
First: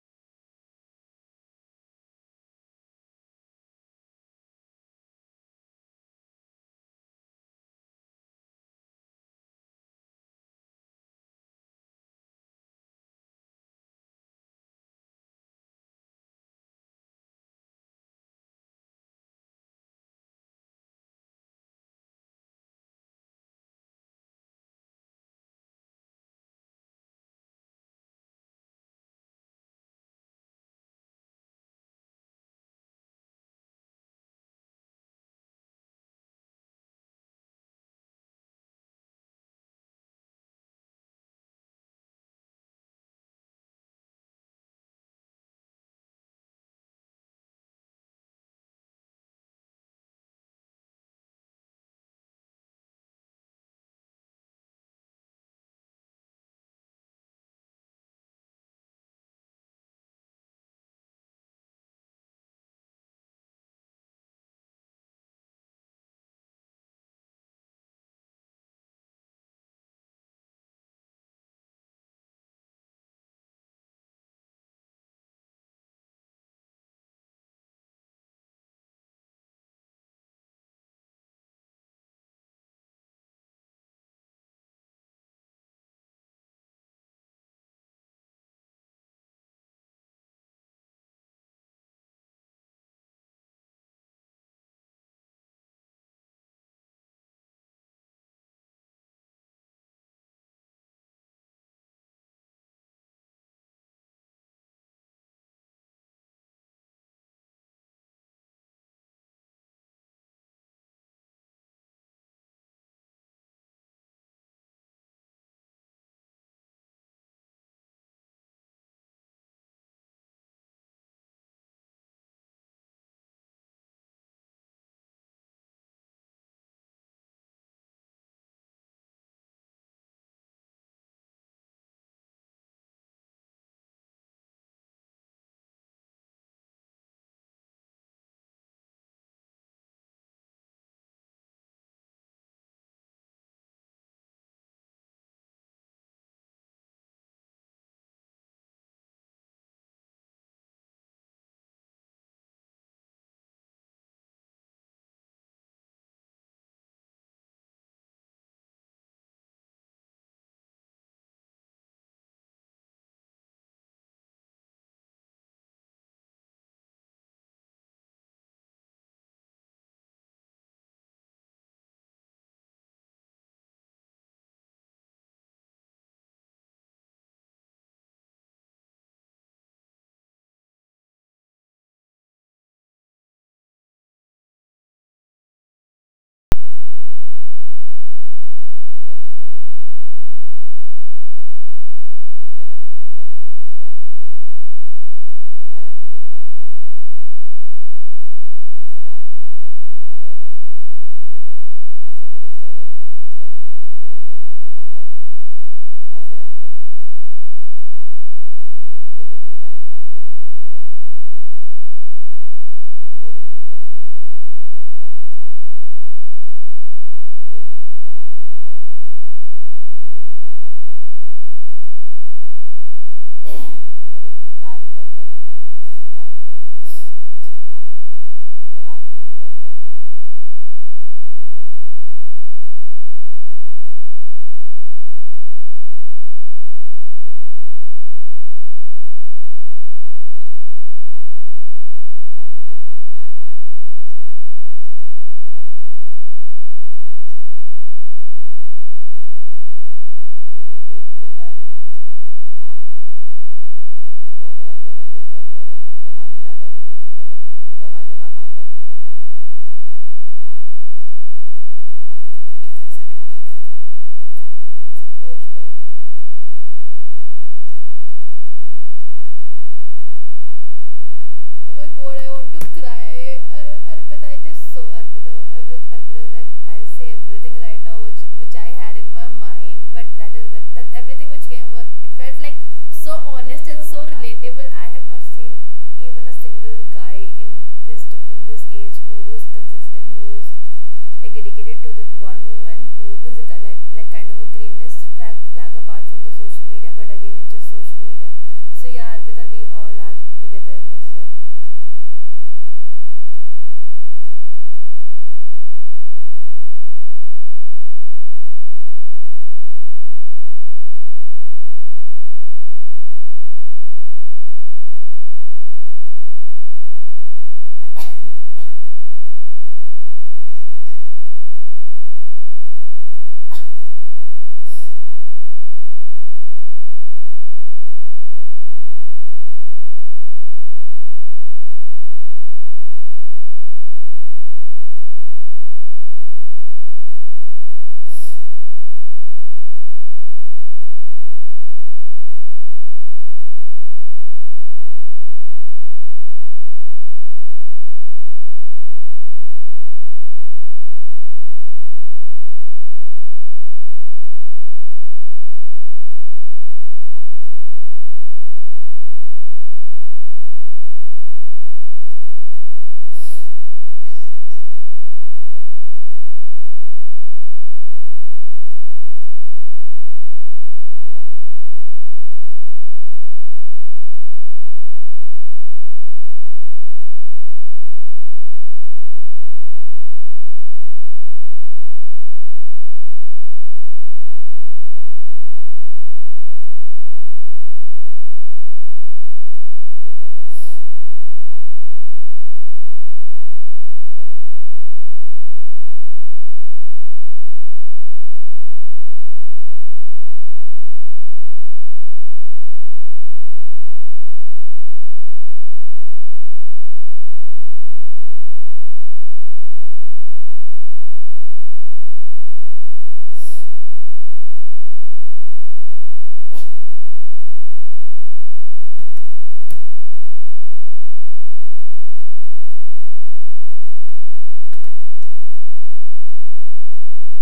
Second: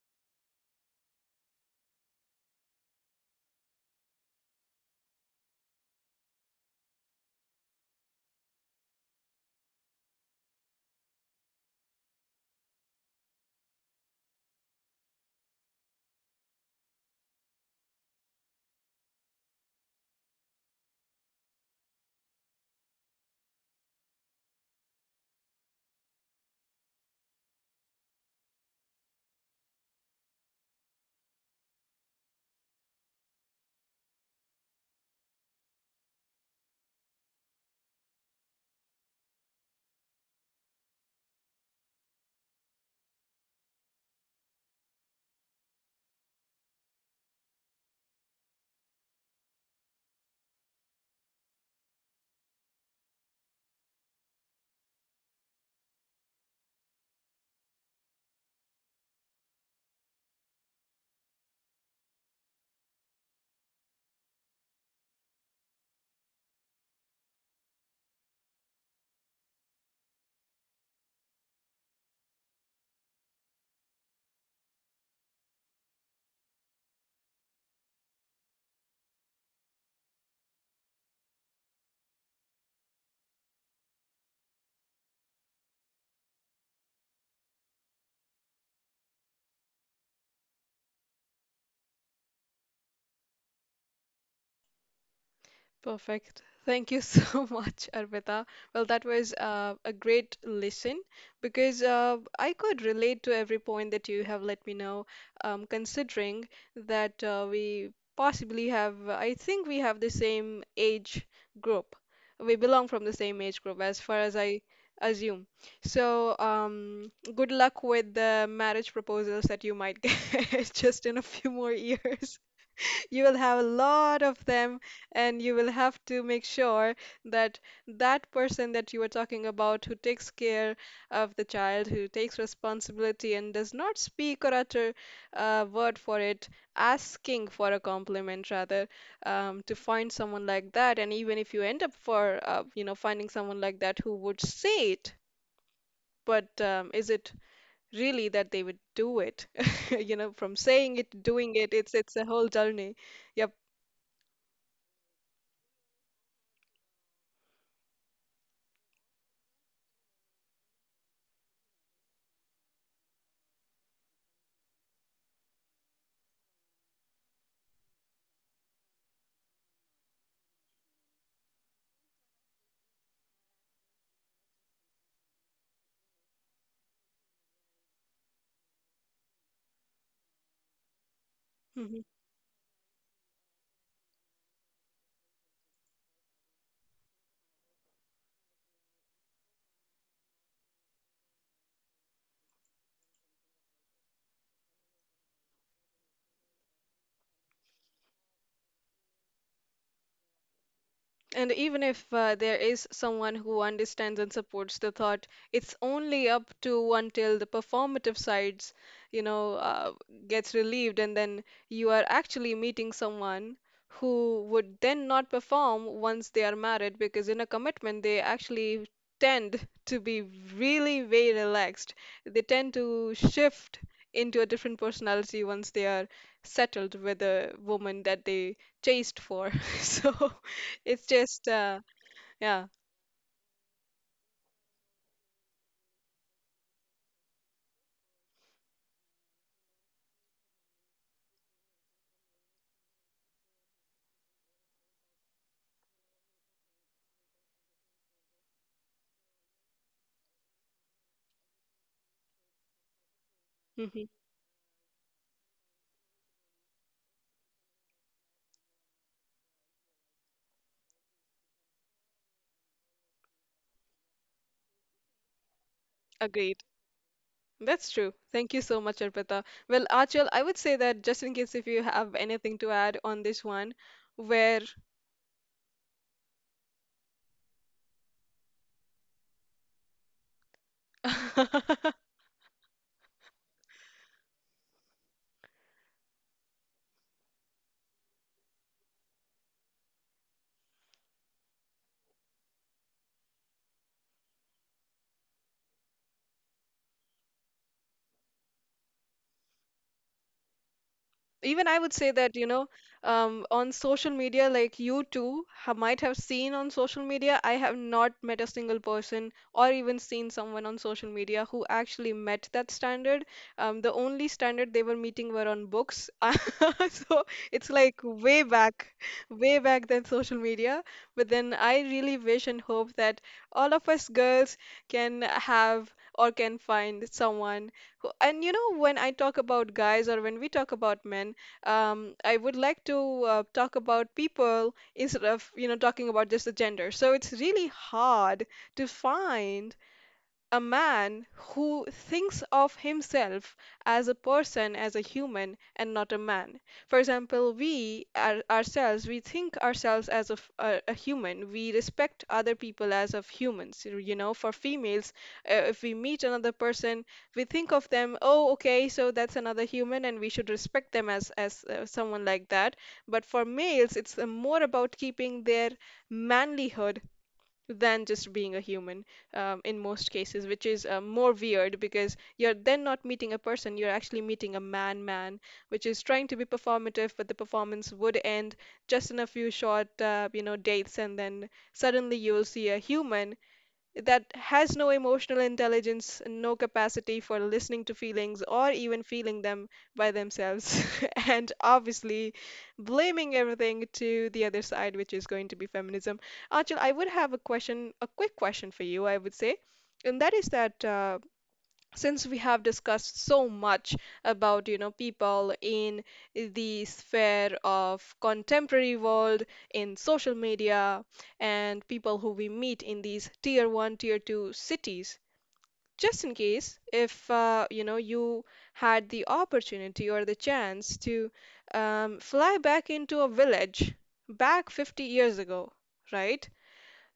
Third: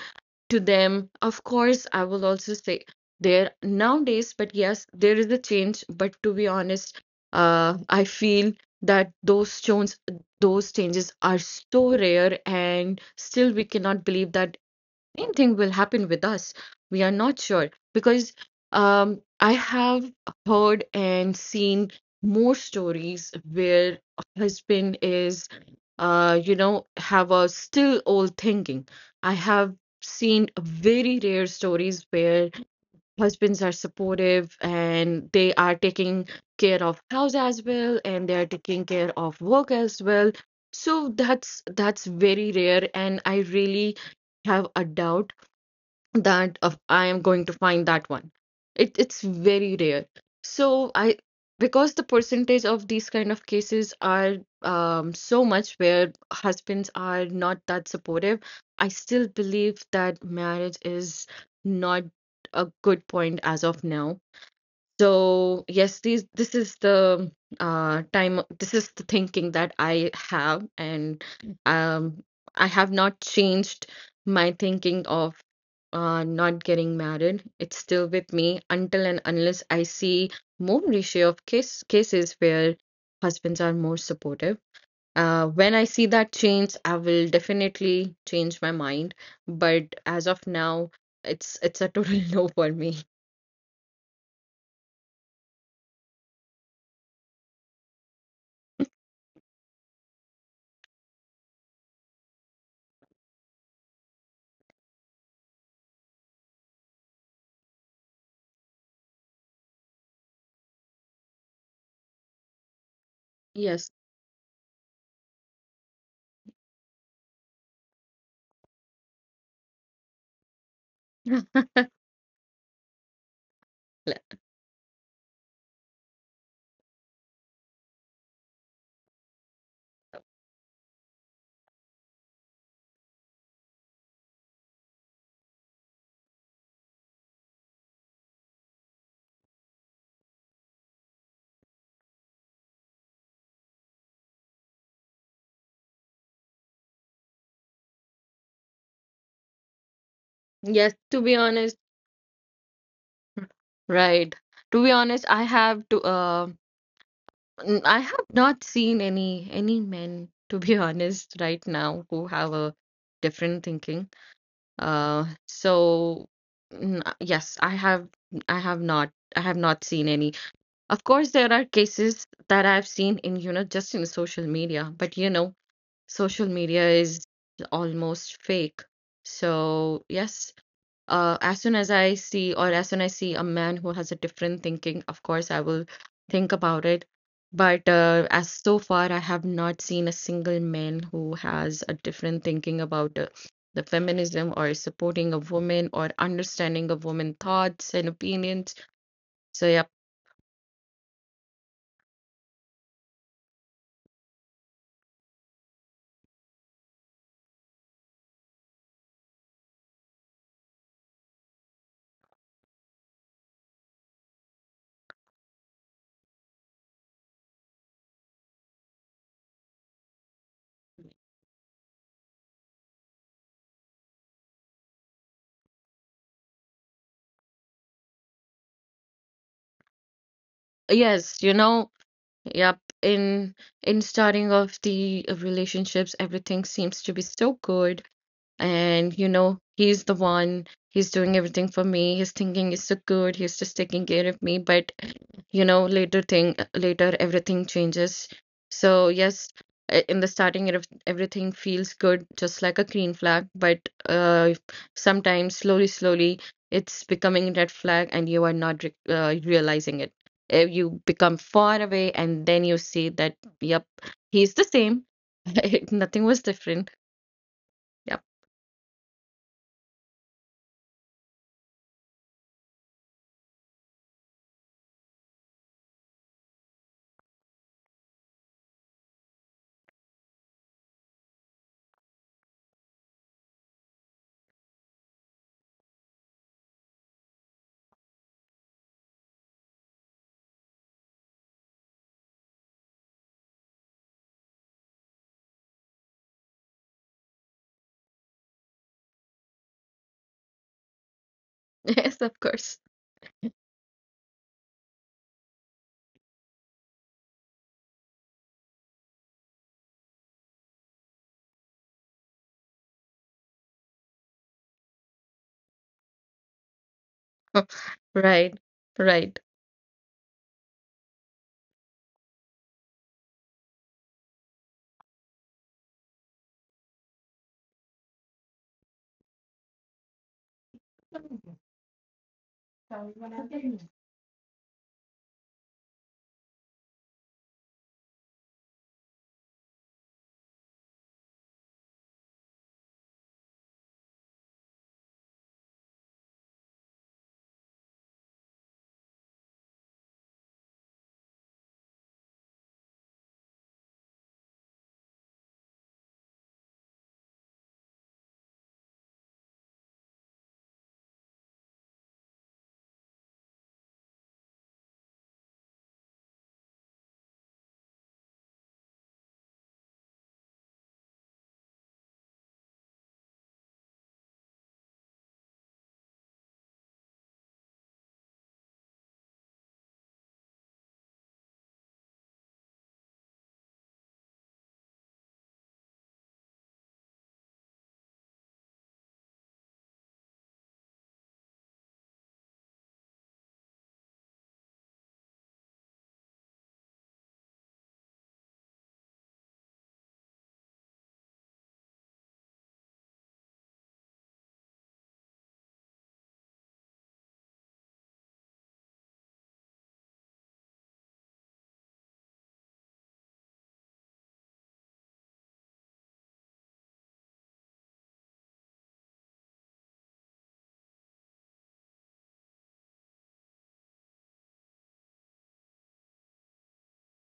S2: to them. Of course, I will also say there nowadays, but yes, there is a change. But to be honest, I feel that those changes are so rare, and still we cannot believe that same thing will happen with us. We are not sure because I have heard and seen more stories where a husband is, you know, have a still old thinking. I have seen very rare stories where husbands are supportive and they are taking care of house as well and they are taking care of work as well. So that's very rare, and I really have a doubt that of I am going to find that one. It's very rare. So I, because the percentage of these kind of cases are so much where husbands are not that supportive, I still believe that marriage is not a good point as of now. So yes, these this is the time. This is the thinking that I have, and um, I have not changed my thinking of not getting married. It's still with me until and unless I see more ratio of cases where husbands are more supportive. When I see that change, I will definitely change my mind. But as of now, it's a total no for me.
S1: Perfect. Thank you so much, Arpita. Well, that was a great listen because I could relate to every point that you have let me know, considering that we possibly have, I think we have the same age group. We belong from the same age group, as
S2: Yes.
S1: far as I assume. So, good luck with the marriage proposals that you might get just in a few more years. You will have a lot of them, and you will have to make sure that that person that you are talking about who takes care of the child, who takes responsibility and does not speak or utter a word for it asking for a compliment rather, to find someone like that, and even if you end up for you know finding someone like that who would say it, but is it really that they would do it? You know, from saying it to
S2: Yes,
S1: doing
S2: to
S1: it,
S2: be
S1: it's a
S2: honest,
S1: whole journey. Yep.
S2: right. To be honest, I have to I have not seen any men, to be honest, right now who have a different thinking. So yes, I have I have not seen any. Of course, there are cases that I've seen in, you know, just in social media, but you know, social media is almost fake. So, yes,
S1: Hmm.
S2: as soon as I see, or as soon I see a man who has a different thinking, of course I will think about it. But as so far, I have not seen a single man who has a different thinking about the feminism or supporting a woman or understanding of women thoughts and opinions. So yeah,
S1: And even if there is someone who understands and supports the thought, it's only up to until the performative sides, you know, gets relieved, and then you are actually meeting someone who would then not perform once they are married, because in a commitment they actually tend to be really very relaxed. They tend to shift into a different personality once they are settled with a woman that they chased for. So. It's
S2: yes,
S1: just,
S2: you
S1: uh,
S2: know,
S1: Yeah,
S2: yep. In starting off the relationships, everything seems to be so good and you know he's the one, he's doing everything for me, he's thinking, he's so good, he's just taking care of me, but you know later thing later everything changes, so yes.
S3: Oh
S2: In the starting it, everything feels good just like a green flag, but
S1: hmm,
S2: uh, sometimes slowly slowly it's becoming a red flag and you are not realizing it. You become far away and then you see that yep, he's the same, nothing was
S1: agreed.
S2: different.
S1: That's true.
S2: Yeah.
S1: Thank you so much, Arpita. Well, Achal, I would say that just in case if you
S3: my
S1: have
S3: god, I want
S1: anything
S3: to
S1: to add on this
S3: cry.
S1: one,
S3: Arpita, it
S1: where
S3: is so Arpita. Arpita is like I'll say everything right now, which I had in my mind, but that everything which came it felt like so honest and so relatable. I have not seen even a single guy in this age who is consistent, who is like dedicated to that one woman, who is a, like kind of a greenest flag apart from the social media. But again, it's just social media. So yeah, Arpita, we all are together in this. Yeah.
S1: even I would say
S2: Yes,
S1: that,
S2: of
S1: you know,
S2: course.
S1: on social media, like you too ha might have seen on social media, I have not met a single person or even seen someone on social media who actually met that standard. The only standard they were meeting were on books. So it's like
S2: Right, right.
S1: way back than social media. But then I really wish and hope that all of us girls can have or can find someone who, and you know, when I talk about guys or when we talk about men, I would like to talk about people instead of, you know, talking about just the gender. So it's really hard to find a man who thinks of himself as a person, as a human, and not a man. For example, we are, ourselves, we think ourselves as a human. We respect other people as of humans. You know, for females, if we meet another person, we think of them, oh, okay, so that's another human, and we should respect them as as someone like that. But for males, it's more about keeping their manlyhood than just being a human, in most cases, which is more weird because you're then not meeting a person, you're actually meeting a man man, which is trying to be performative, but the performance would end just in a few short, you know, dates, and then suddenly you'll see a human that has no emotional intelligence, no capacity for listening to feelings or even feeling them by themselves, and obviously blaming everything to the other side, which is going to be feminism. Achal, I would have a question, a quick question for you, I would say, and that is that since we have discussed so much about people in the sphere of contemporary world, in social media, and people who we meet in these tier 1 tier 2 cities. Just in case if you had the opportunity or the chance to fly back into a village back 50 years ago, right?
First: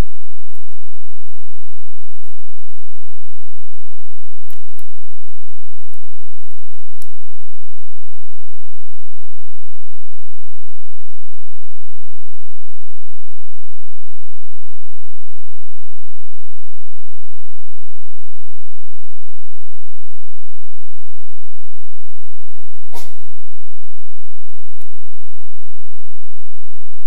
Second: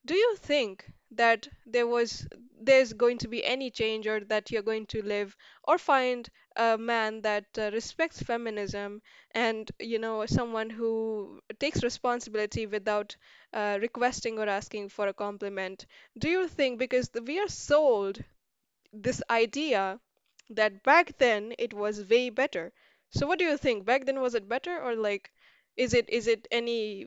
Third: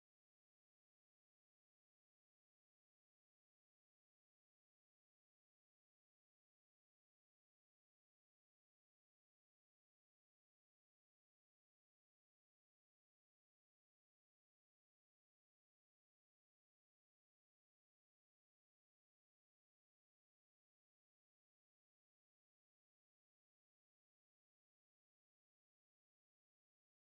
S1: Do you think that there's going to be any change, or that you're going to live or find a man that respects feminism, and someone who takes responsibility without requesting or asking for a compliment? Do you think, because we are sold this idea that back then it was way better. So what do you think? Back then, was it better, or like is it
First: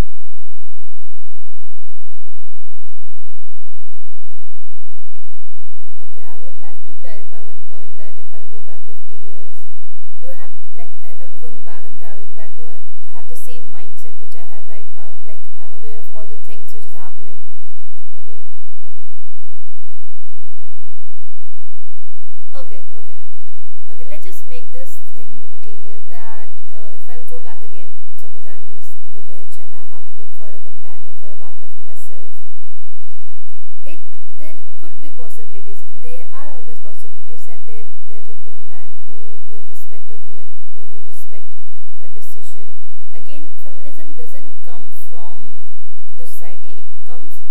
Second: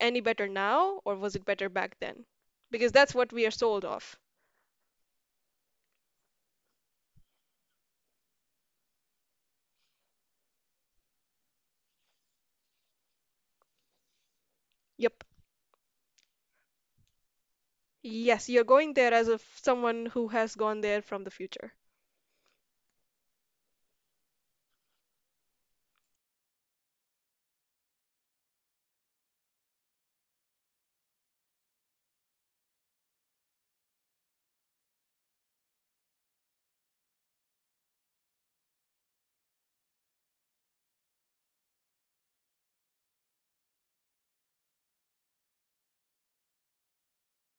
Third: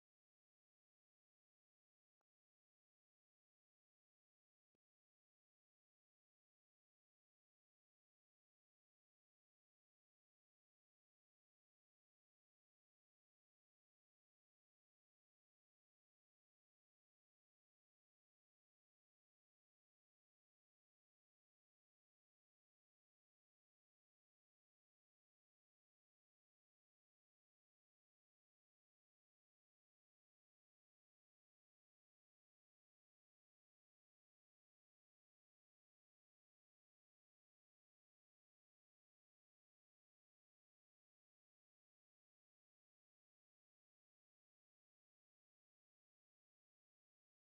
S1: any better now, or was it better back then? Because that's what we are sold off.
S3: Okay, I would like to clarify one point that if I'll go back 50 years, do I have, like, if I'm going back, I'm traveling back, do I have the same mindset which I have right
S1: Yep.
S3: now? Like, I'm aware of all the things which is happening.
S1: Yes, you're going there as if someone who has gone there from the future.
S3: Okay, okay. Okay, let's just make this thing clear that if I'll go back again, suppose I'm in this village and I have to look for a companion for a water for myself, it there could be possibilities, there are always possibilities that there would be a man who will respect a woman, who will respect a decision. Again, feminism doesn't come from the society, it comes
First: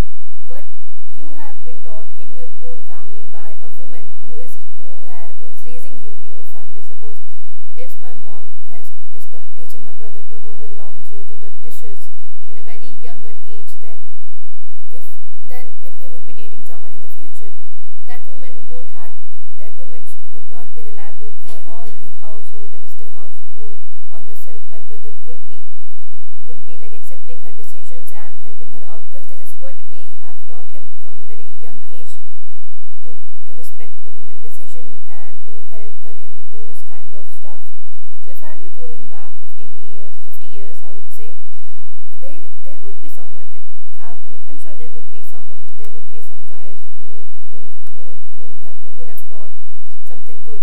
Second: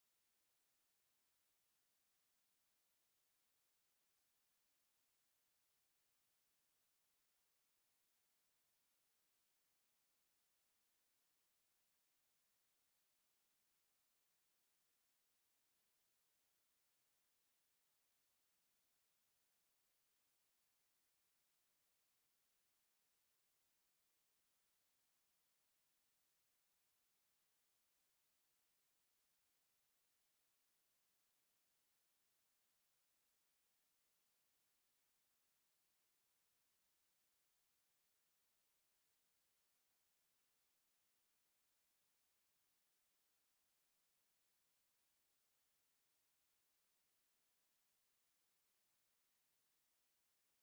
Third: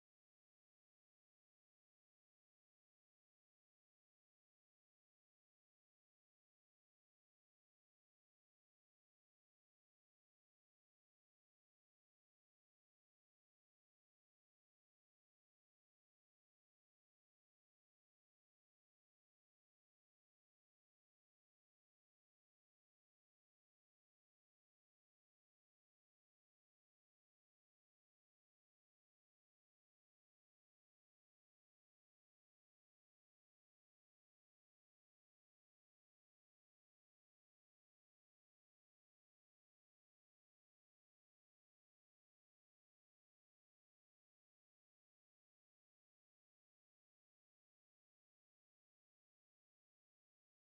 S3: what you have been taught in your own family by a woman who is who has who is raising you in your family. Suppose if my mom has is ta- teaching my brother to do the laundry or do the dishes in a very younger age, if then if he would be dating someone in the future, that woman won't have, that woman sh- would not be reliable for all the household, domestic household on herself. My brother would be, would be like accepting her decisions and helping her out, because this is what we have taught him from the very young age to respect the woman decision and to help her in those kind of stuff. So if I'll be going back 15 years, 50 years, I would say they there would be someone. I'm, I'm sure there would be someone. There would be some guys who would who would have taught something good,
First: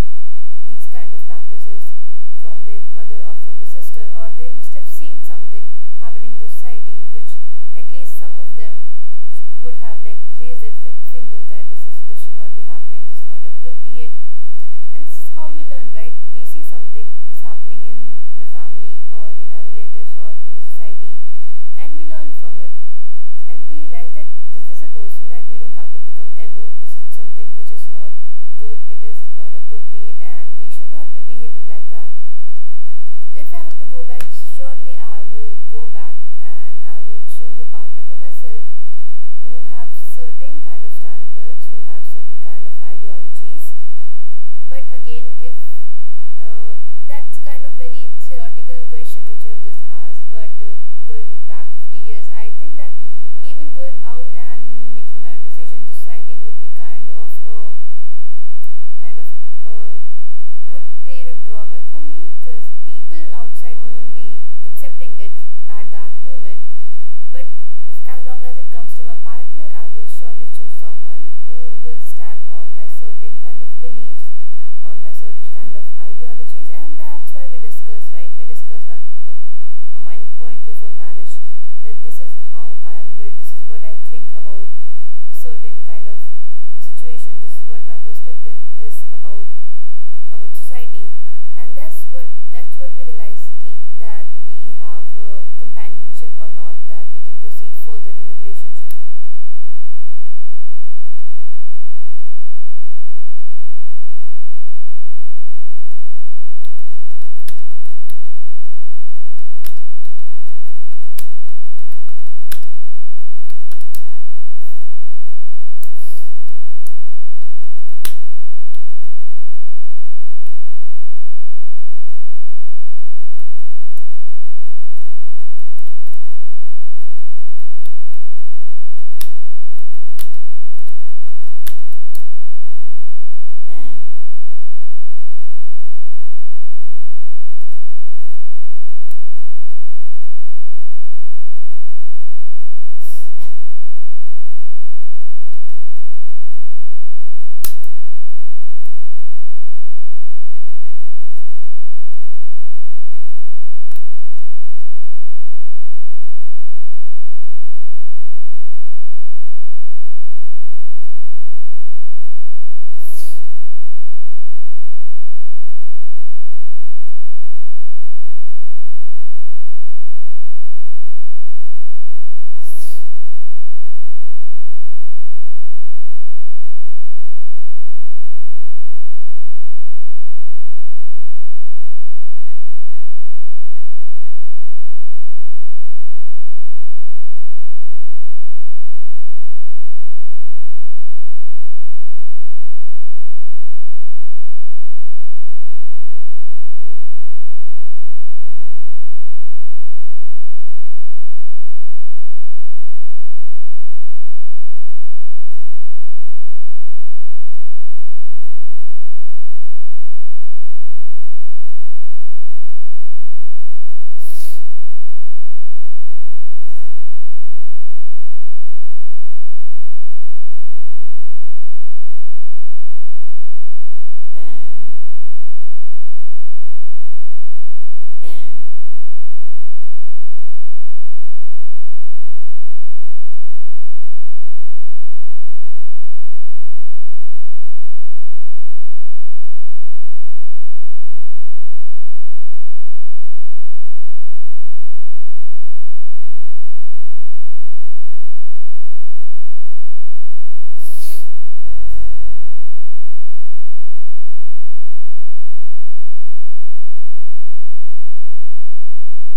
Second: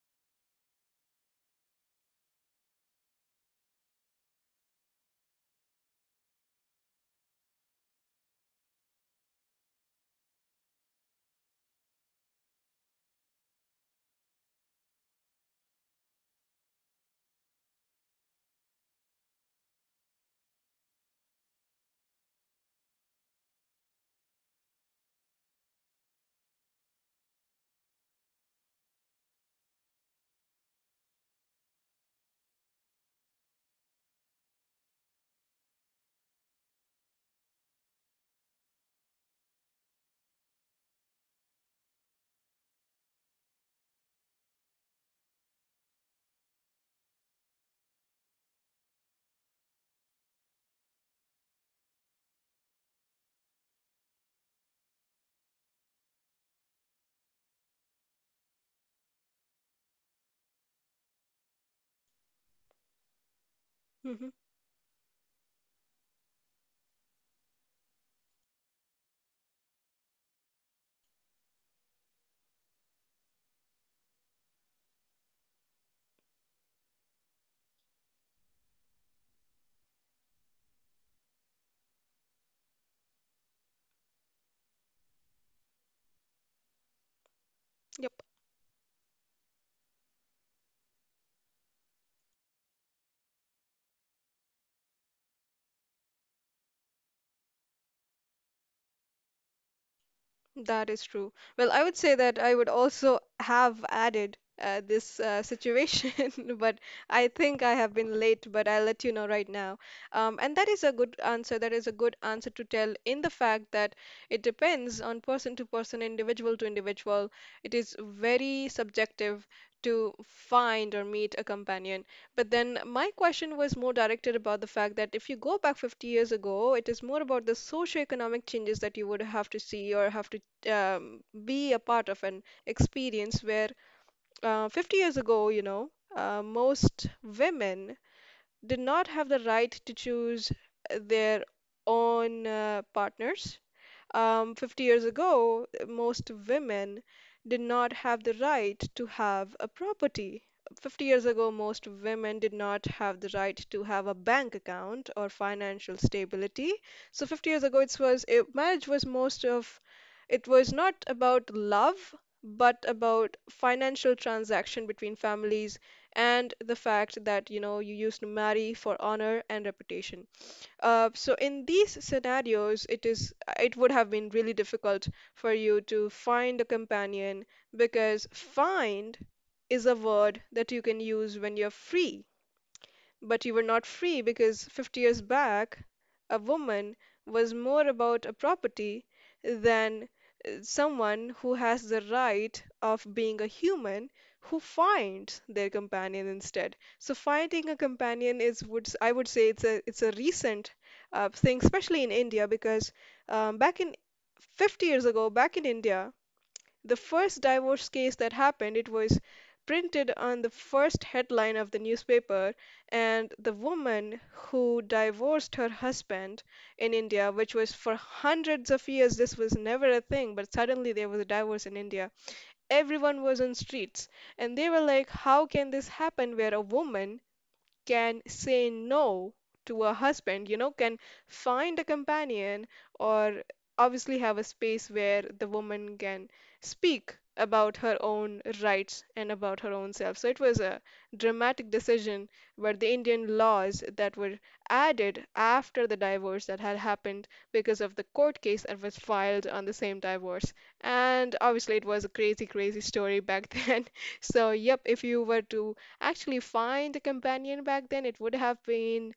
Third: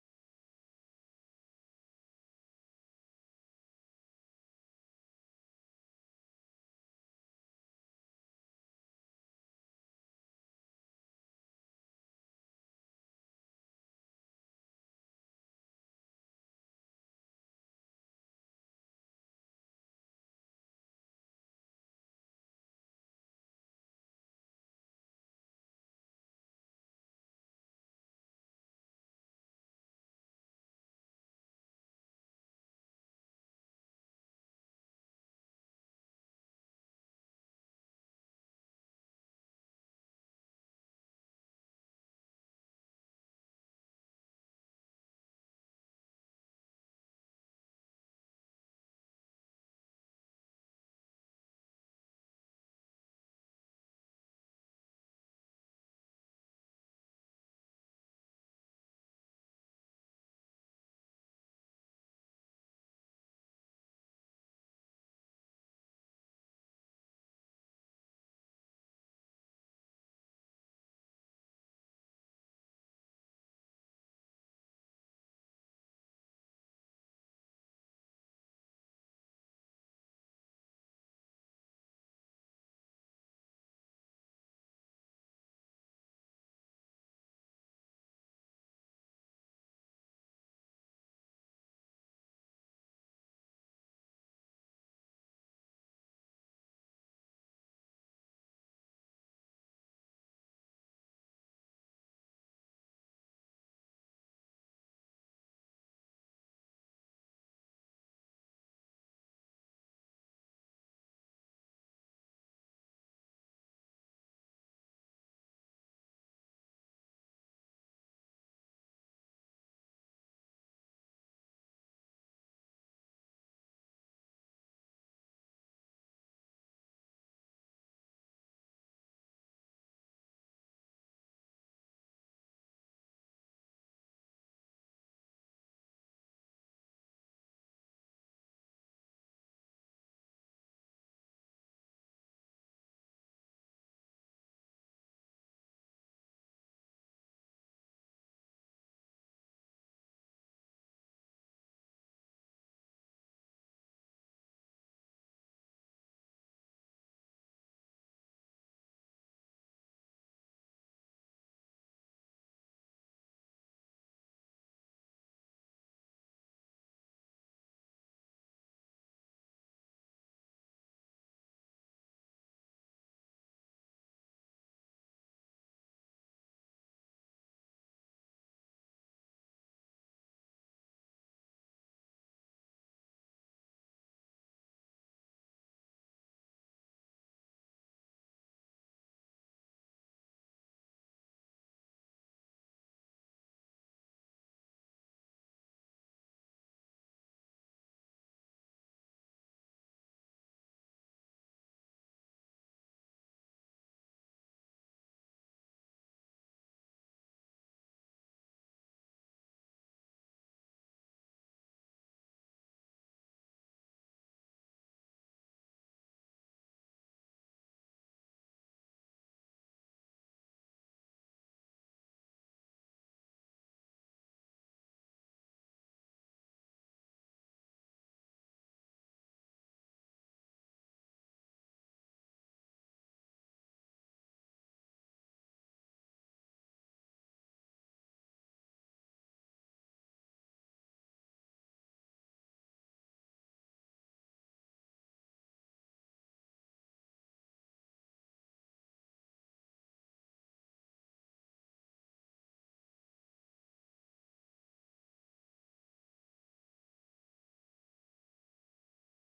S3: these kind of practices from their mother or from the sister, or they must have seen something happening in the society, which at least some of them sh- would have like raised their fi- fingers that this is this should not be happening. This is not appropriate. And this is how we learn, right? We see something mishappening in a family or in our relatives or in the society, and we learn from it, and we realize that this is a person that we don't have to become ever. This is something which is not good, it is not appropriate, and we should not be behaving like that. So if I have to go back, surely I will go back and I will choose a partner for myself who have certain kind of standards, who have certain kind of ideologies. But again, if uh, that's kind of very theoretical question which you have just asked, but going back 50 years, I think that even going out and making my own decision in society would be kind of a kind of uh, would create a drawback for me because people outside won't
S1: Hmm.
S3: be accepting it at that moment. But if, as long as it comes to my partner, I will surely choose someone who will stand on my certain kind of beliefs, on my certain kind of ideologies. And that's why we discuss, right? We discuss our mind point before marriage, that this is how I am built, this is what I think about certain kind of situation, this is what my
S1: Yep.
S3: perspective is about society. And that's what we realize ki, that we have companionship or not, that we can proceed further in the relationship.
S1: That is true. Well, I would say that I would also have added this situation, but I think I have been late, but I'll let you know right now. And that is a good answer. That is a good answer, to tell in the fact that it depends on person to person, individual to individual. It is very subjective to find or meet a companion. But then my question was more directed about the fact that if you go back 50 years ago, it is more about the socioeconomic changes that you would have to see or have to um, be a part of, an experience where 50 years ago, most women did not have the right to choose their own partners. 50 years ago, most women did not have the right to have a property. 50 years ago, most women did not have the right to have a bank account or financial stability. So 50 years ago, marriage was most of it was not about love, but about financial transaction between families, and the fact that you used to marry for honor and reputation. So in these scenarios, it would have been really difficult for you to find a companion, because find is a word that you can use when you're free, but you were not free, because 50 years back, a woman was more about a property than someone who has the right of being a human, who finds their companion instead. So finding a companion I would say it's a recent thing, especially in India, because back in 50 years ago, back in India, the first divorce case that happened, it was printed on the first headline of the newspaper, and the woman who divorced her husband in India, which was for hundreds of years, this was never a thing, but suddenly there was a divorce in India. Everyone was on streets, and they were like, how can this happen, where a woman can say no to a husband, can find a companion, or obviously have a space where the woman can speak about her own rights and about her own self. So it was a dramatic decision, but the Indian laws that were added after the divorce that had happened because of the court case that was filed on the same divorce. And obviously, it was a crazy, crazy story back then. So, yep, if you were to actually find a companion back then, it would have been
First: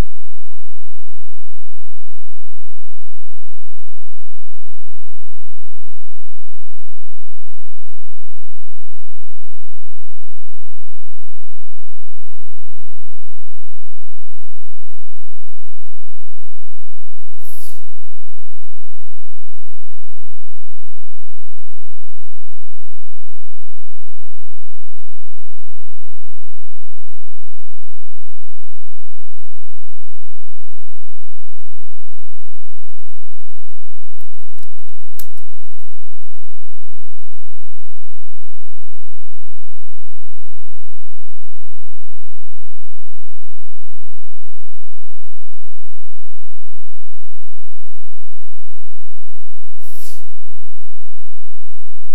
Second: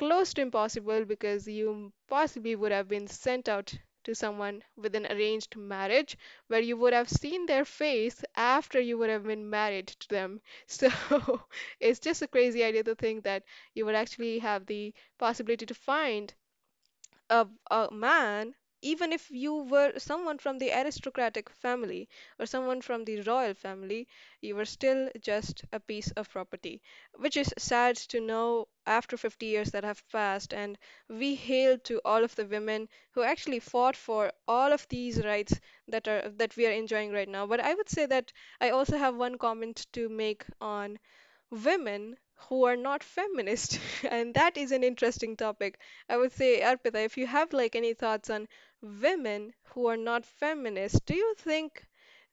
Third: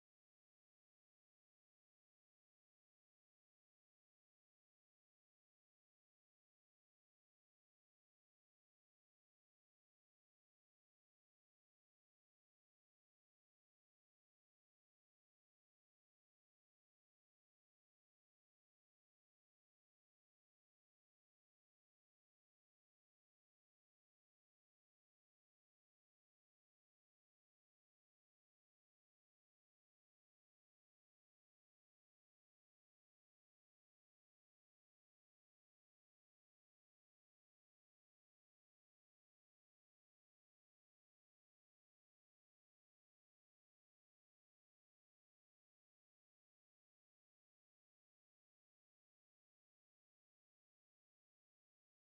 S1: close to impossible, because you possibly would have been sent out to someone with an arranged marriage, where you would have seen their face after you would have been married to them. So it's just a crazy idea to think that you would actually have the possibility to find a man. Even if you were someone from the aristocratic family or someone from the royal family, you were still just a piece of property, which is sad to know after 50 years that have passed. And we hail to all of the women who actually fought for all of these rights that we are enjoying right now. But I would say that I also have one comment to make on women who are not feminist, and that is an interesting topic. I would say, Arpita, if you have like any thoughts on women who are not feminist, do you think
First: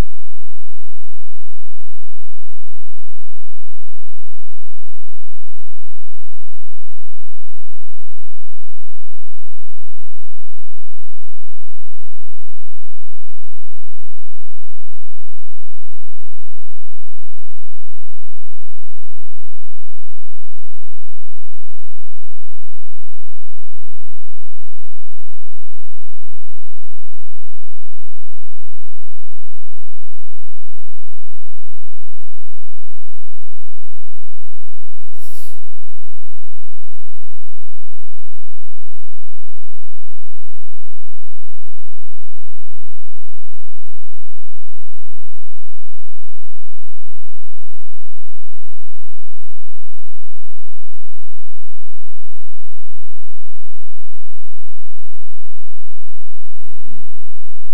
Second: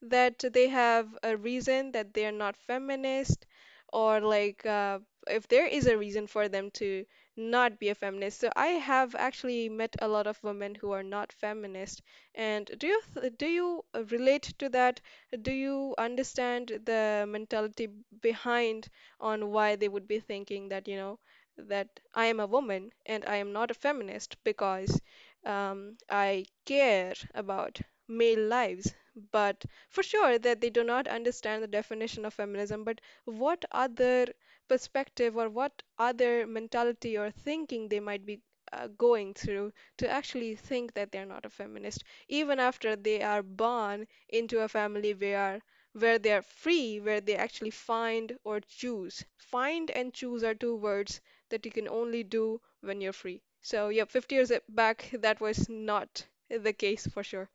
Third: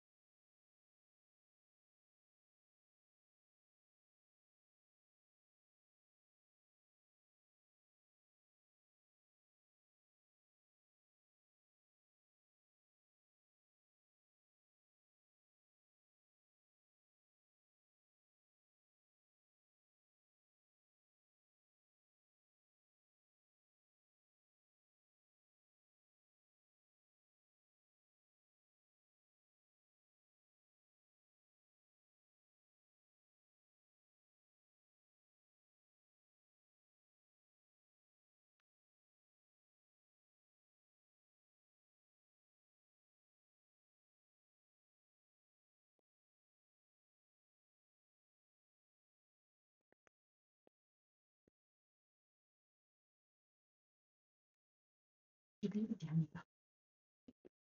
S1: that they have a reason that they are not feminist, or like if there is a reason for them to not be a feminist? So I have actually met a lot of women who are not feminist. And do you relate to that? Do you understand the mentality behind, on why they would be thinking that, that I am a woman and I am not a feminist because I care about male lives. But for sure that they do not understand the definition of feminism. But what other perspective, or what other mentality or thinking they might be going through to actually think that they're not a feminist, even after they are born into a family where they are free, where they actually find or choose. Find and choose are two words that you can only do when you're free. So, yeah, 50 years back, that was not the case for sure.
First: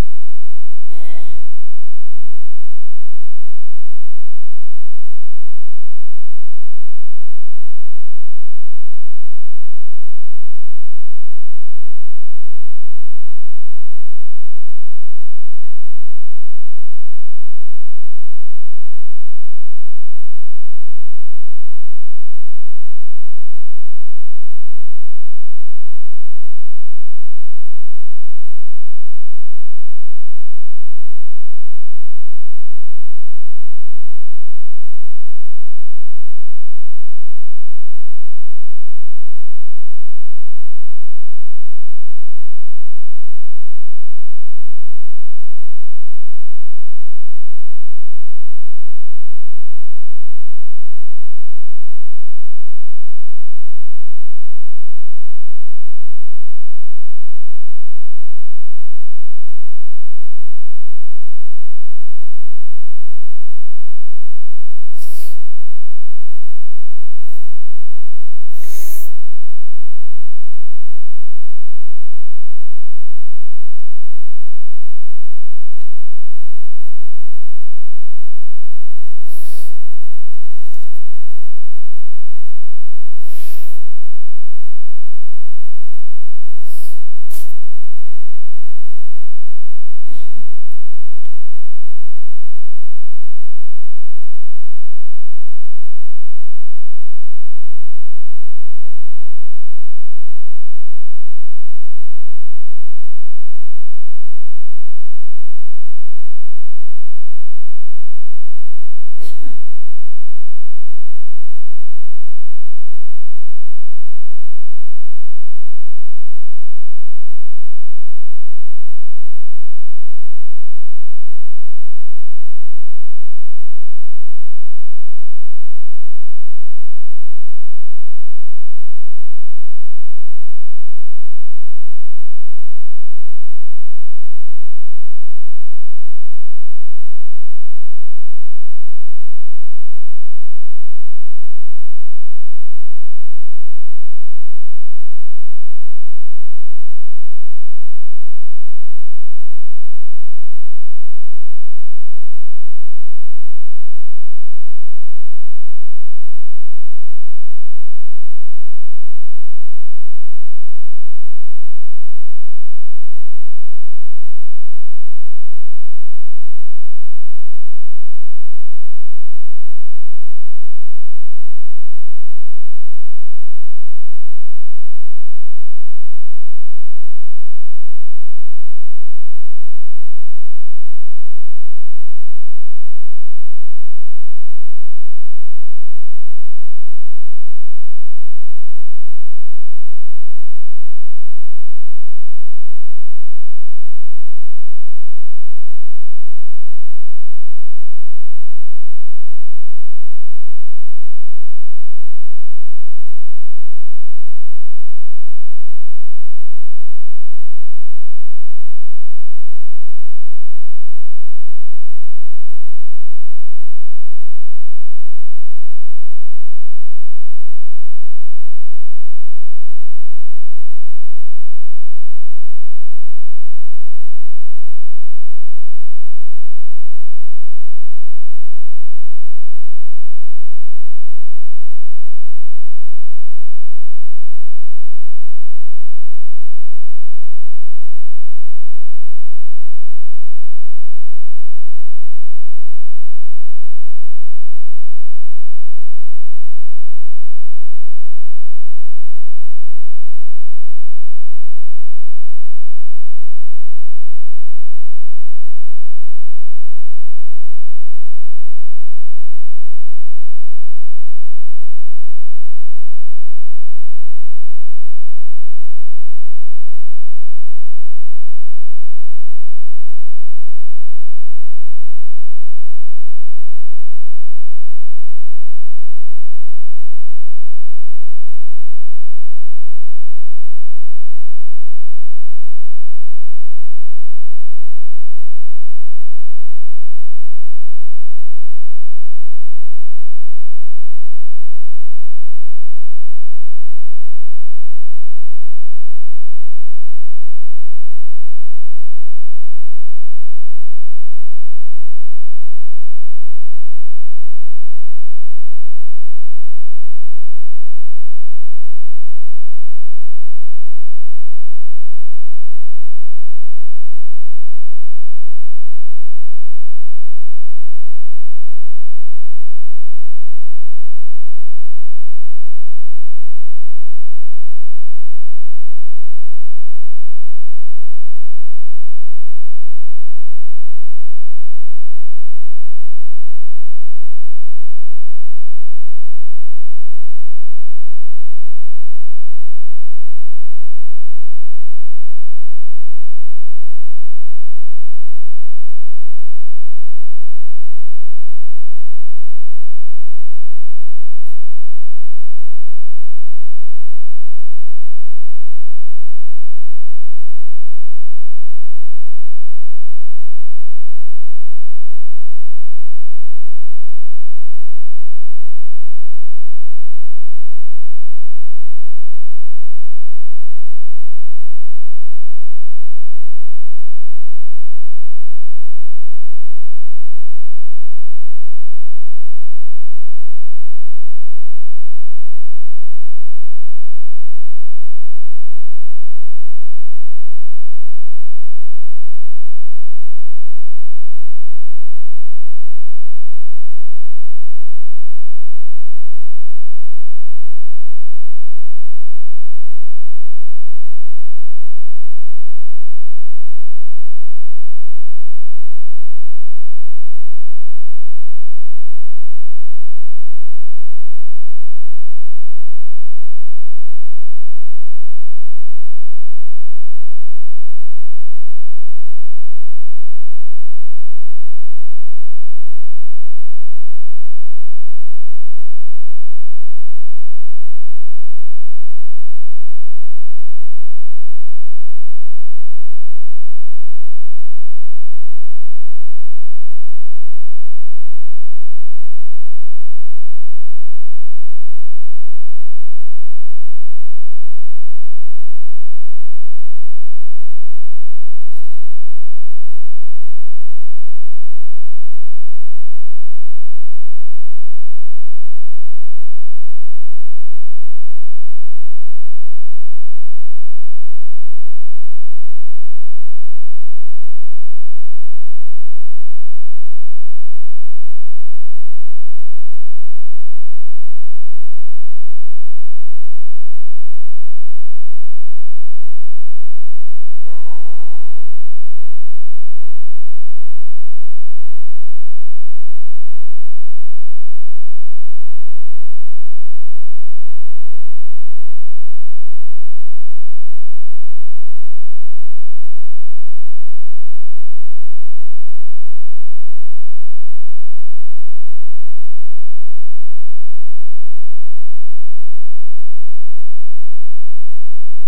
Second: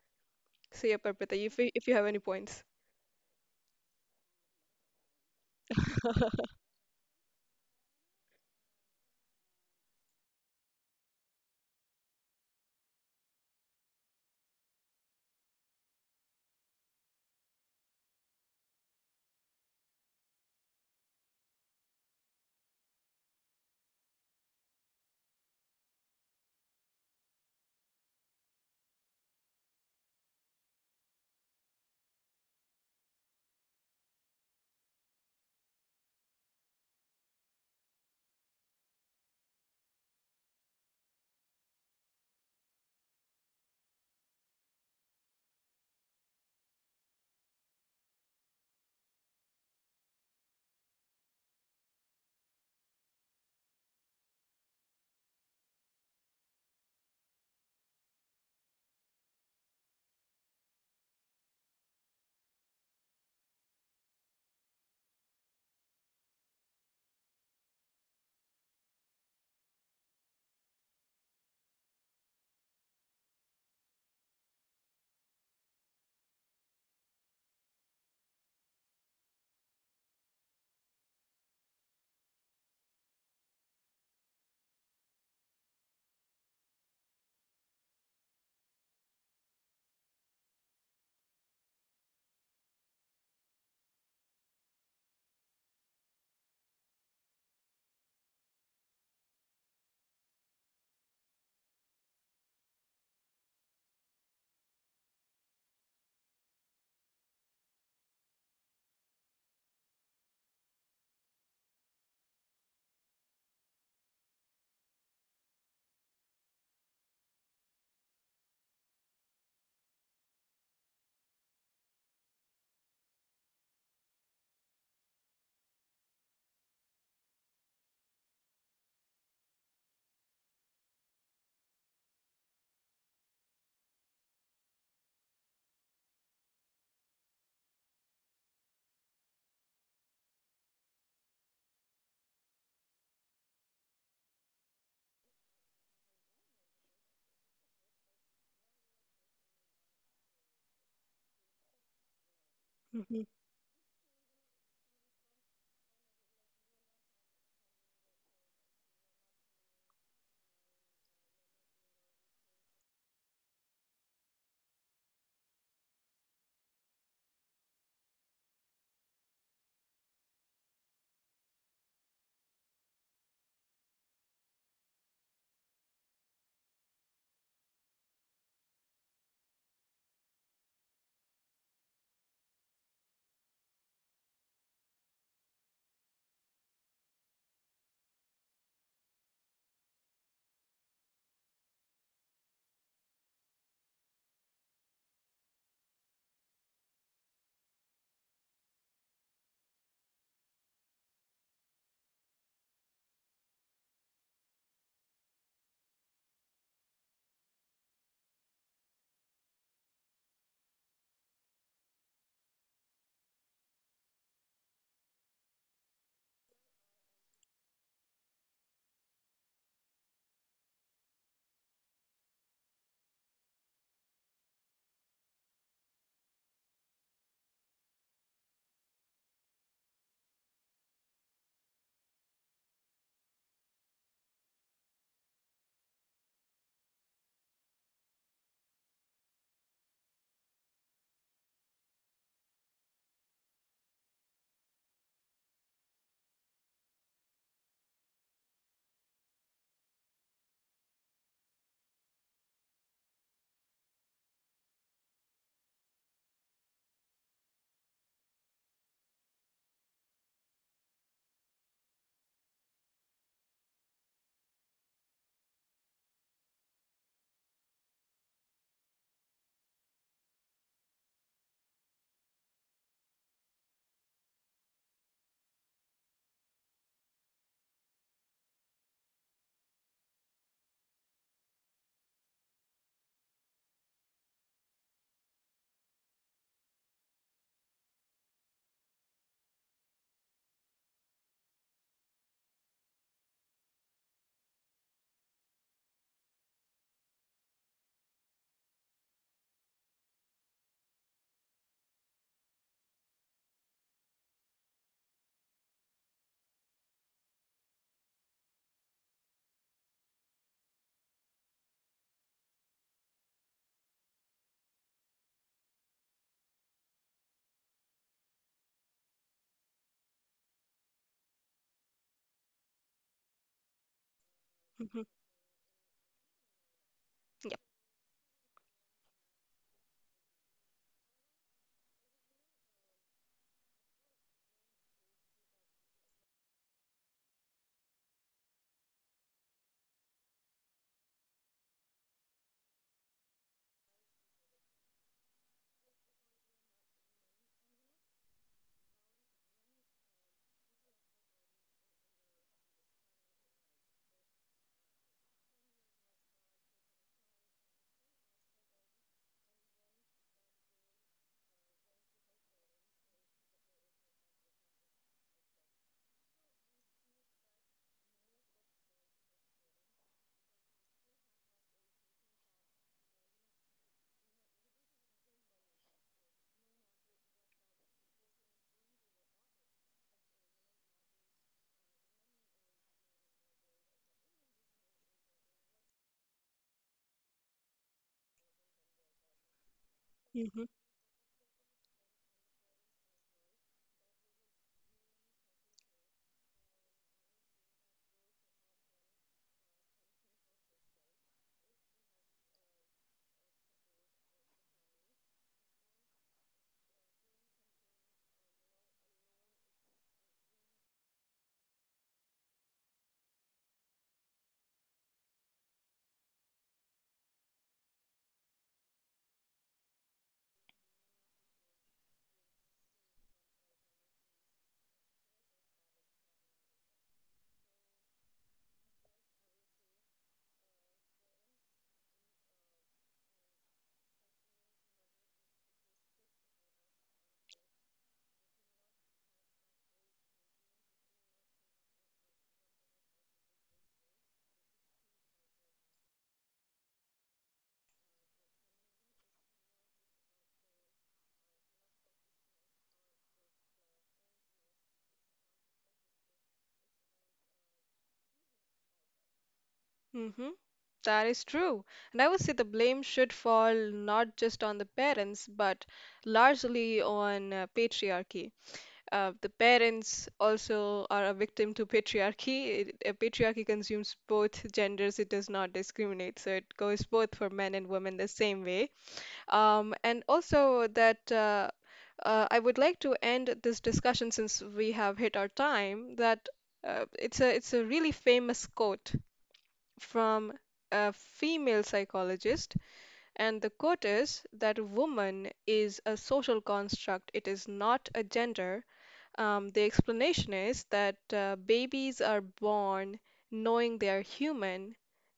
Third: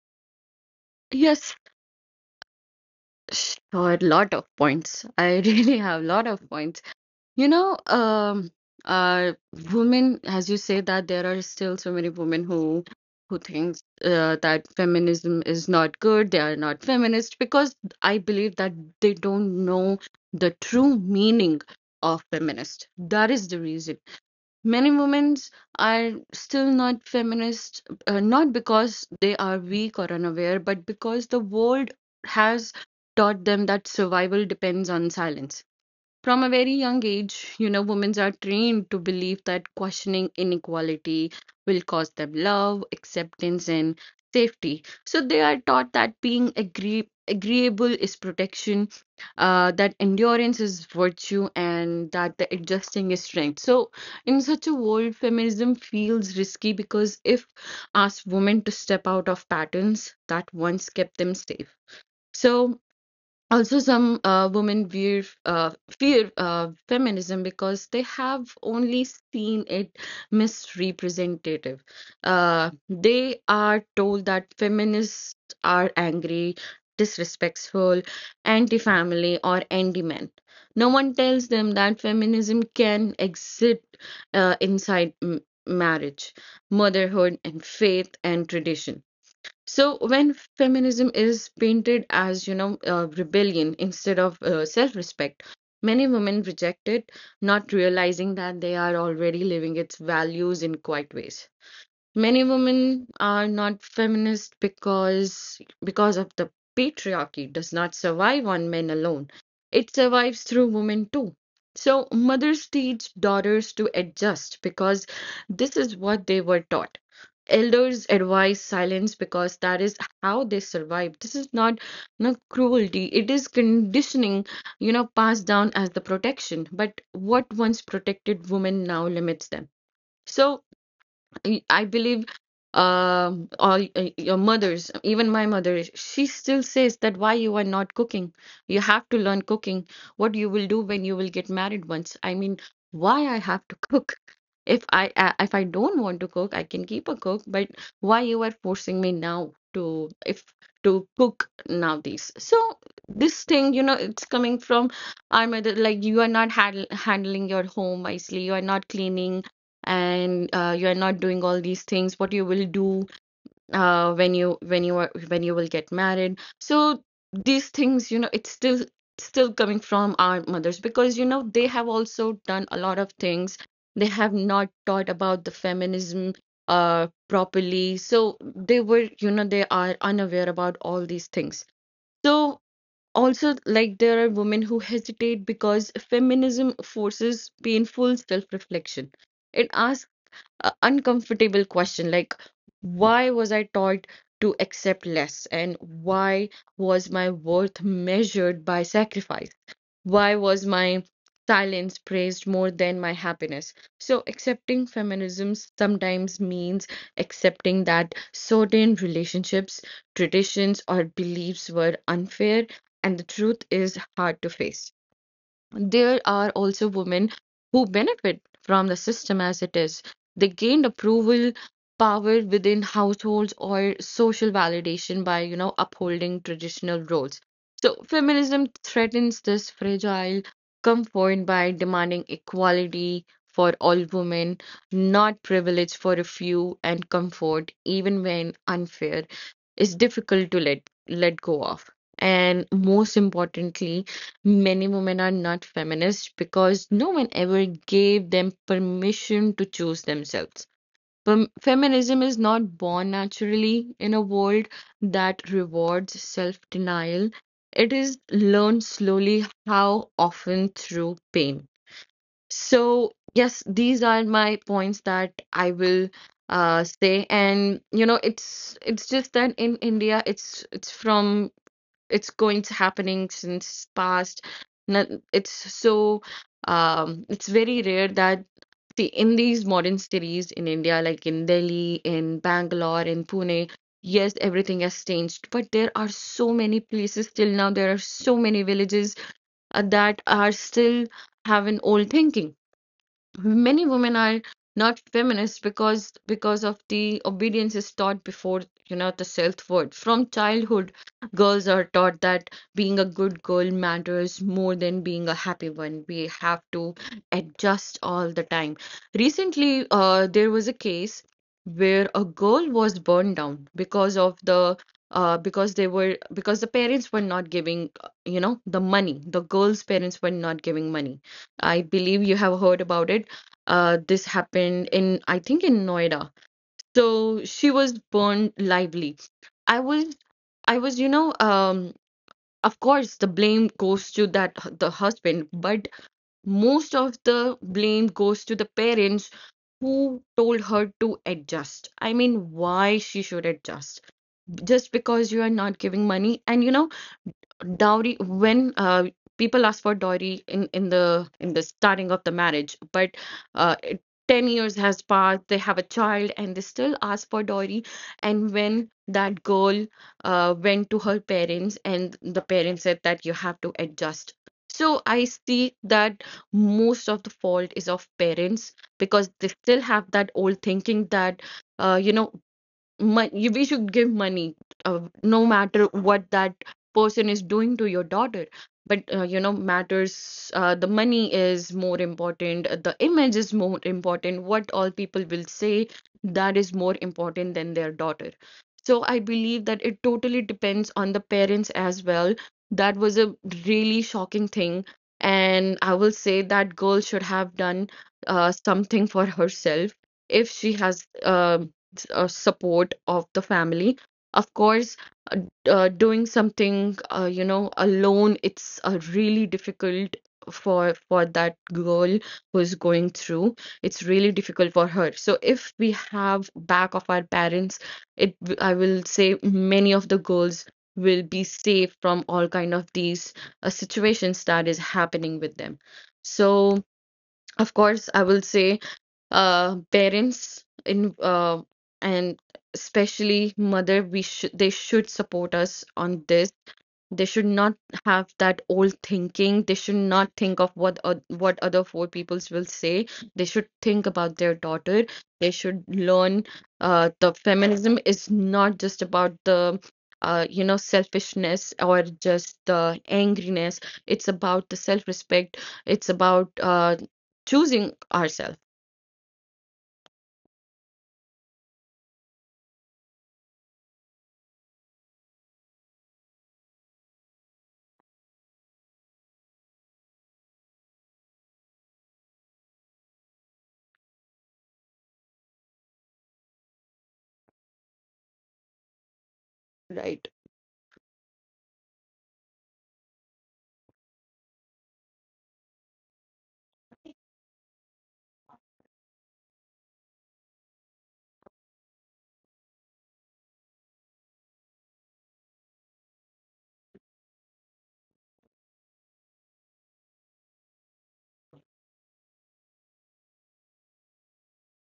S1: So, yeah, Parpita,
S2: Yes,
S1: if you have any points.
S2: sure, lot of points. I really have lot of points. You know, uh, women, as you say that there are still so many women who thinks that feminism is not good. They are not feminist because I believe that they don't know the true meaning of feminist. That is the reason. Many women are still not feminists, not because they are weak or unaware, but because the world has taught them that survival depends on silence. From a very young age, you know, women are trained to believe that questioning inequality will cause them love, acceptance, and safety. So they are taught that being agreeable is protection, that endurance is virtue, and that the adjusting is strength. So, in such a world, feminism feels risky because if asked women to step out of patterns that once kept them safe. So, also some women fear feminism because they have only seen it misrepresentative. They are told that feminists are angry, disrespectful, anti-family or anti-men. No one tells them that feminism can exist inside marriage, motherhood and faith and tradition. So when feminism is painted as, you know, rebellion instead of self-respect, many women reject it, not realizing that they are already living its values in quiet ways. Many women are not feminist because of the patriarchy does not survive on men alone. It survives through women too. So mothers teach daughters to adjust because this is what they were taught. Elders advise silence because that is how they survive. This is not no cruelty. It is conditioning, you know, passed down as the protection. But what once protected women now limits them. So I believe all your mothers, even my mother, she still says that why you are not cooking. You have to learn cooking. What you will do when you will get married once. I mean, why I have to cook? If I don't want to cook, I can keep a cook, but why you are forcing me now to if to cook nowadays? So
S1: Hmm.
S2: this thing, you know, it's coming from our mother, like you are not handling your home wisely, you are not cleaning and you are not doing all these things what you will do when you will get married. So these things, you know, it's still coming from our mothers because you know they have also done a lot of things, they have not taught about the feminism properly, so they were, you know, they are unaware about all these things. So also like there are women who hesitate because feminism forces painful self-reflection. It asks uncomfortable question like why was I taught to accept less, and why was my worth measured by sacrifice, why was my silence praised more than my happiness? So accepting feminism sometimes means accepting that certain relationships, traditions or beliefs were unfair, and the truth is hard to face. There are also women who benefit from the system as it is. They gained approval, power within households or social validation by, you know, upholding traditional roles. So feminism threatens this fragile comfort by demanding equality for all women, not privilege for a few, and comfort, even when unfair, is difficult to let go of. And most importantly, many women are not feminists because no one ever gave them permission to choose themselves. Feminism is not born naturally in a world that rewards self denial. It is learned slowly, how often through pain. So, yes, these are my points that I will say. And you know, it's just that in India, it's from it's going to happening since past it's so it's very rare that, see, in these modern cities in India, like in Delhi, in Bangalore, in Pune, yes everything has changed, but there are so many places till now, there are so many villages that are still have an old thinking. Many women are not feminists because of the obedience is taught before, you know, the self-worth. From childhood, girls are taught that being a good girl matters more than being a happy one. We have to adjust all the time. Recently, there was a case where a girl was burned down because of the because the parents were not giving, you know, the money. The girl's parents were not giving money. I believe you have heard about it. This happened
S1: Hmm.
S2: in, I think, in Noida. So she was burned lively. I was, I was, you know, of course, the blame goes to the husband, but most of the blame goes to the parents who told her to adjust. I mean, why she should adjust? Just because you are not giving money, and you know dowry when people ask for dowry in in the starting of the marriage, but 10 years has passed, they have a child and they still ask for dowry. And when that girl went to her parents and the parents said that you have to adjust, so I see that most of the fault is of parents because they still have that old thinking that you know we should give money, no matter what that person is doing to your daughter. But you know matters, the money is more important, the image is more important, what all people will say, that is more important than their daughter. So I believe that
S1: Hmm.
S2: it totally depends on the parents as well. That was a really shocking thing. And I will say that girl should have done something for herself if she has support of the family. Of course, doing something, you know, alone, it's really difficult for that girl who's going through. It's really difficult for her. So if we have back of our parents, I will say many of the girls will be safe from all kind of these situations that is happening with them. So of course, I will say parents in and especially mother, we should they should support us on this. They should not have that old thinking. They should not think of what what other four peoples will say. They should think about their daughter. They should learn the feminism is not just about the you know selfishness or just the angriness. It's about the self-respect. It's about choosing ourselves.
S1: Hmm. That is true. And I would say the blame should fall not just on the parents, but largely on patriarchy. The parents also are a victim to patriarchy. Patriarchy consumes both genders, it does not discriminate. So it goes both for men and women the same way. And
S2: Right.
S1: also that I would like to end this discussion, since we have hit our time, that it's a really famous quote from a female psychologist, and the quote is that woman is a social construct, it is not a gender. The explanation is that babies are born knowing they are human,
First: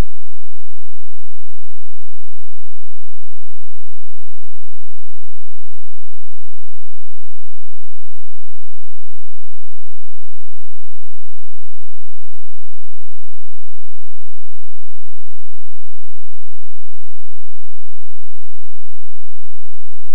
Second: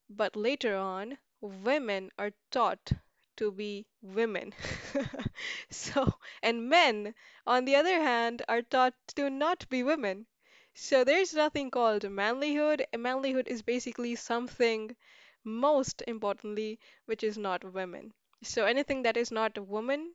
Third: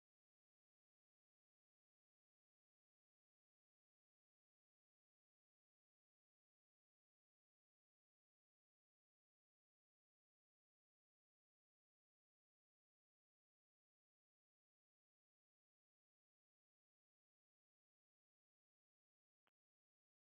S1: but later on, women are taught to be women. So, and men, on the other hand, are taught to not be women. So there's nothing called manlyhood. Manlyhood is basically something, most importantly, which is not women. So anything that is not a woman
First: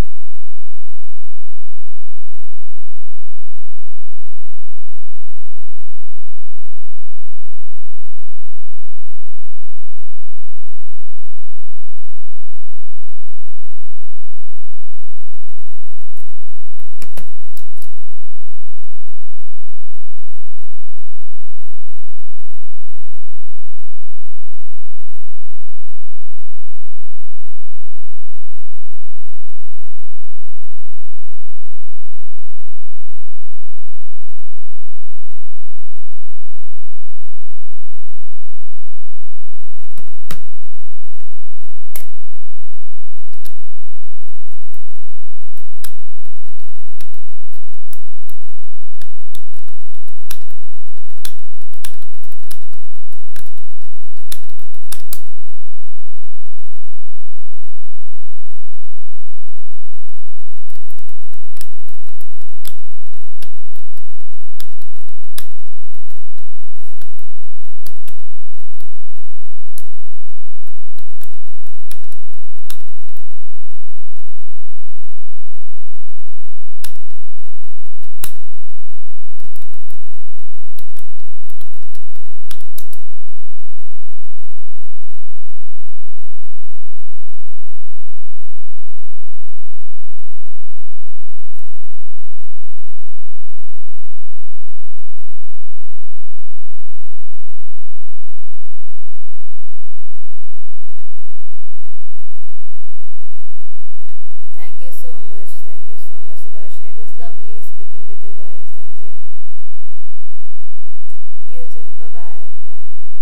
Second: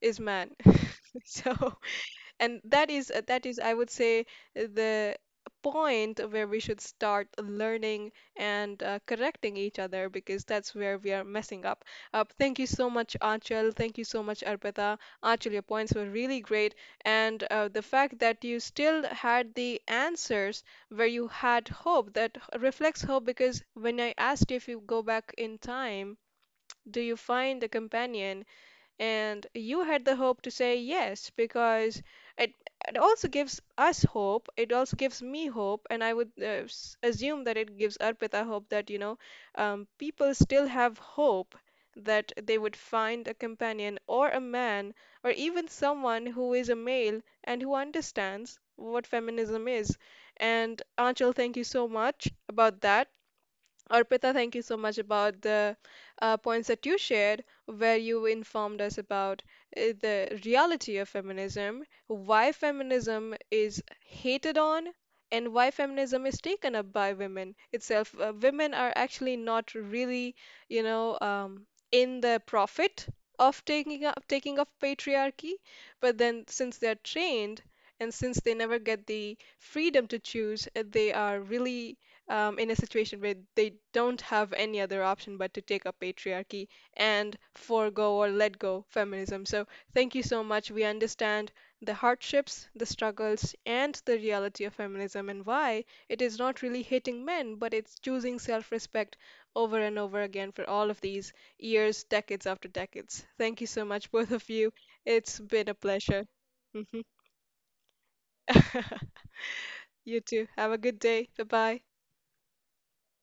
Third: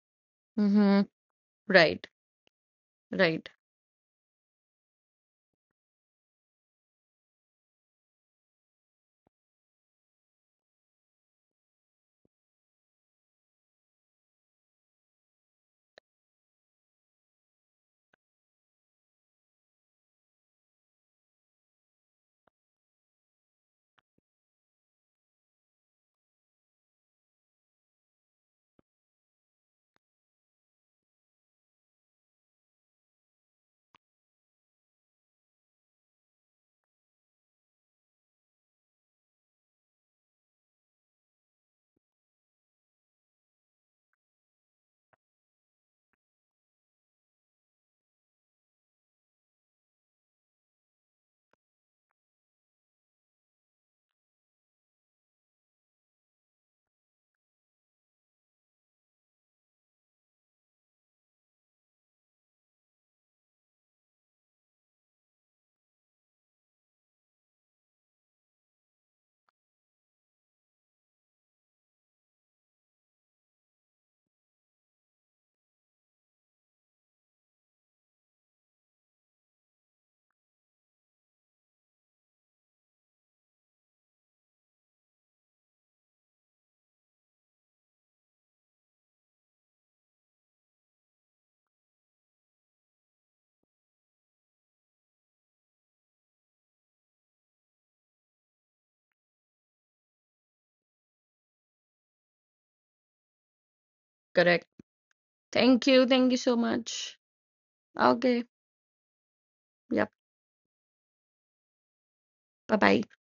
S1: is man.
S2: Mm-hmm.
S1: So,
S2: Right.
S1: and that is that
S2: Right.
S1: is, I would say, the point where we should start learning and correcting each other, because that's where we are messing up. Thank you so much, Achal. Thank you so much, Arpita. Achal, your points were really great, and the fact that you still had the answers, where you had hope reflects hope, because when I asked if you go back in time, do you find a companion? And you had the hope to say yes, because it, it also gives us hope. It also gives me hope. And I would assume that it gives Arpita hope that, people still have hope that they would find a companion or a man, or even someone who is a male and who understands what feminism is. And Anchal, thank you so much about that. Arpita, thank you so much about the points that you shared, where you informed us about the reality of feminism, why feminism is hated on, and why feminism is taken up by women itself. Women are actually not really, you know, um, in the profit of taking of patriarchy, but then since they're trained, and since they never get the freedom to choose, they are really in a situation where they don't have any other option but to take up patriarchy and forego or let go feminism. So, thank you so much. We understand the hardships, the struggles, and the reality of feminism, and why it is not really hating men, but it's choosing self respect over and over again for all of these years, decades after decades. Thank you so much, both of
S2: Correct.
S1: you.
S3: Thank you so
S1: It's
S3: much.
S1: been a
S2: Thank
S3: Thank you
S2: you.
S3: so
S1: pleasure.
S2: Thank you
S3: much,
S2: so
S3: Sebastian. It
S1: Mhm.
S3: was
S2: much.
S3: lovely speaking with you
S2: Okay.
S3: guys. Thank you.
S2: Yep.
S1: You too. Have a good day. Bye
S3: You
S1: bye.
S3: too, bye bye
S2: Bye bye.
S3: bye.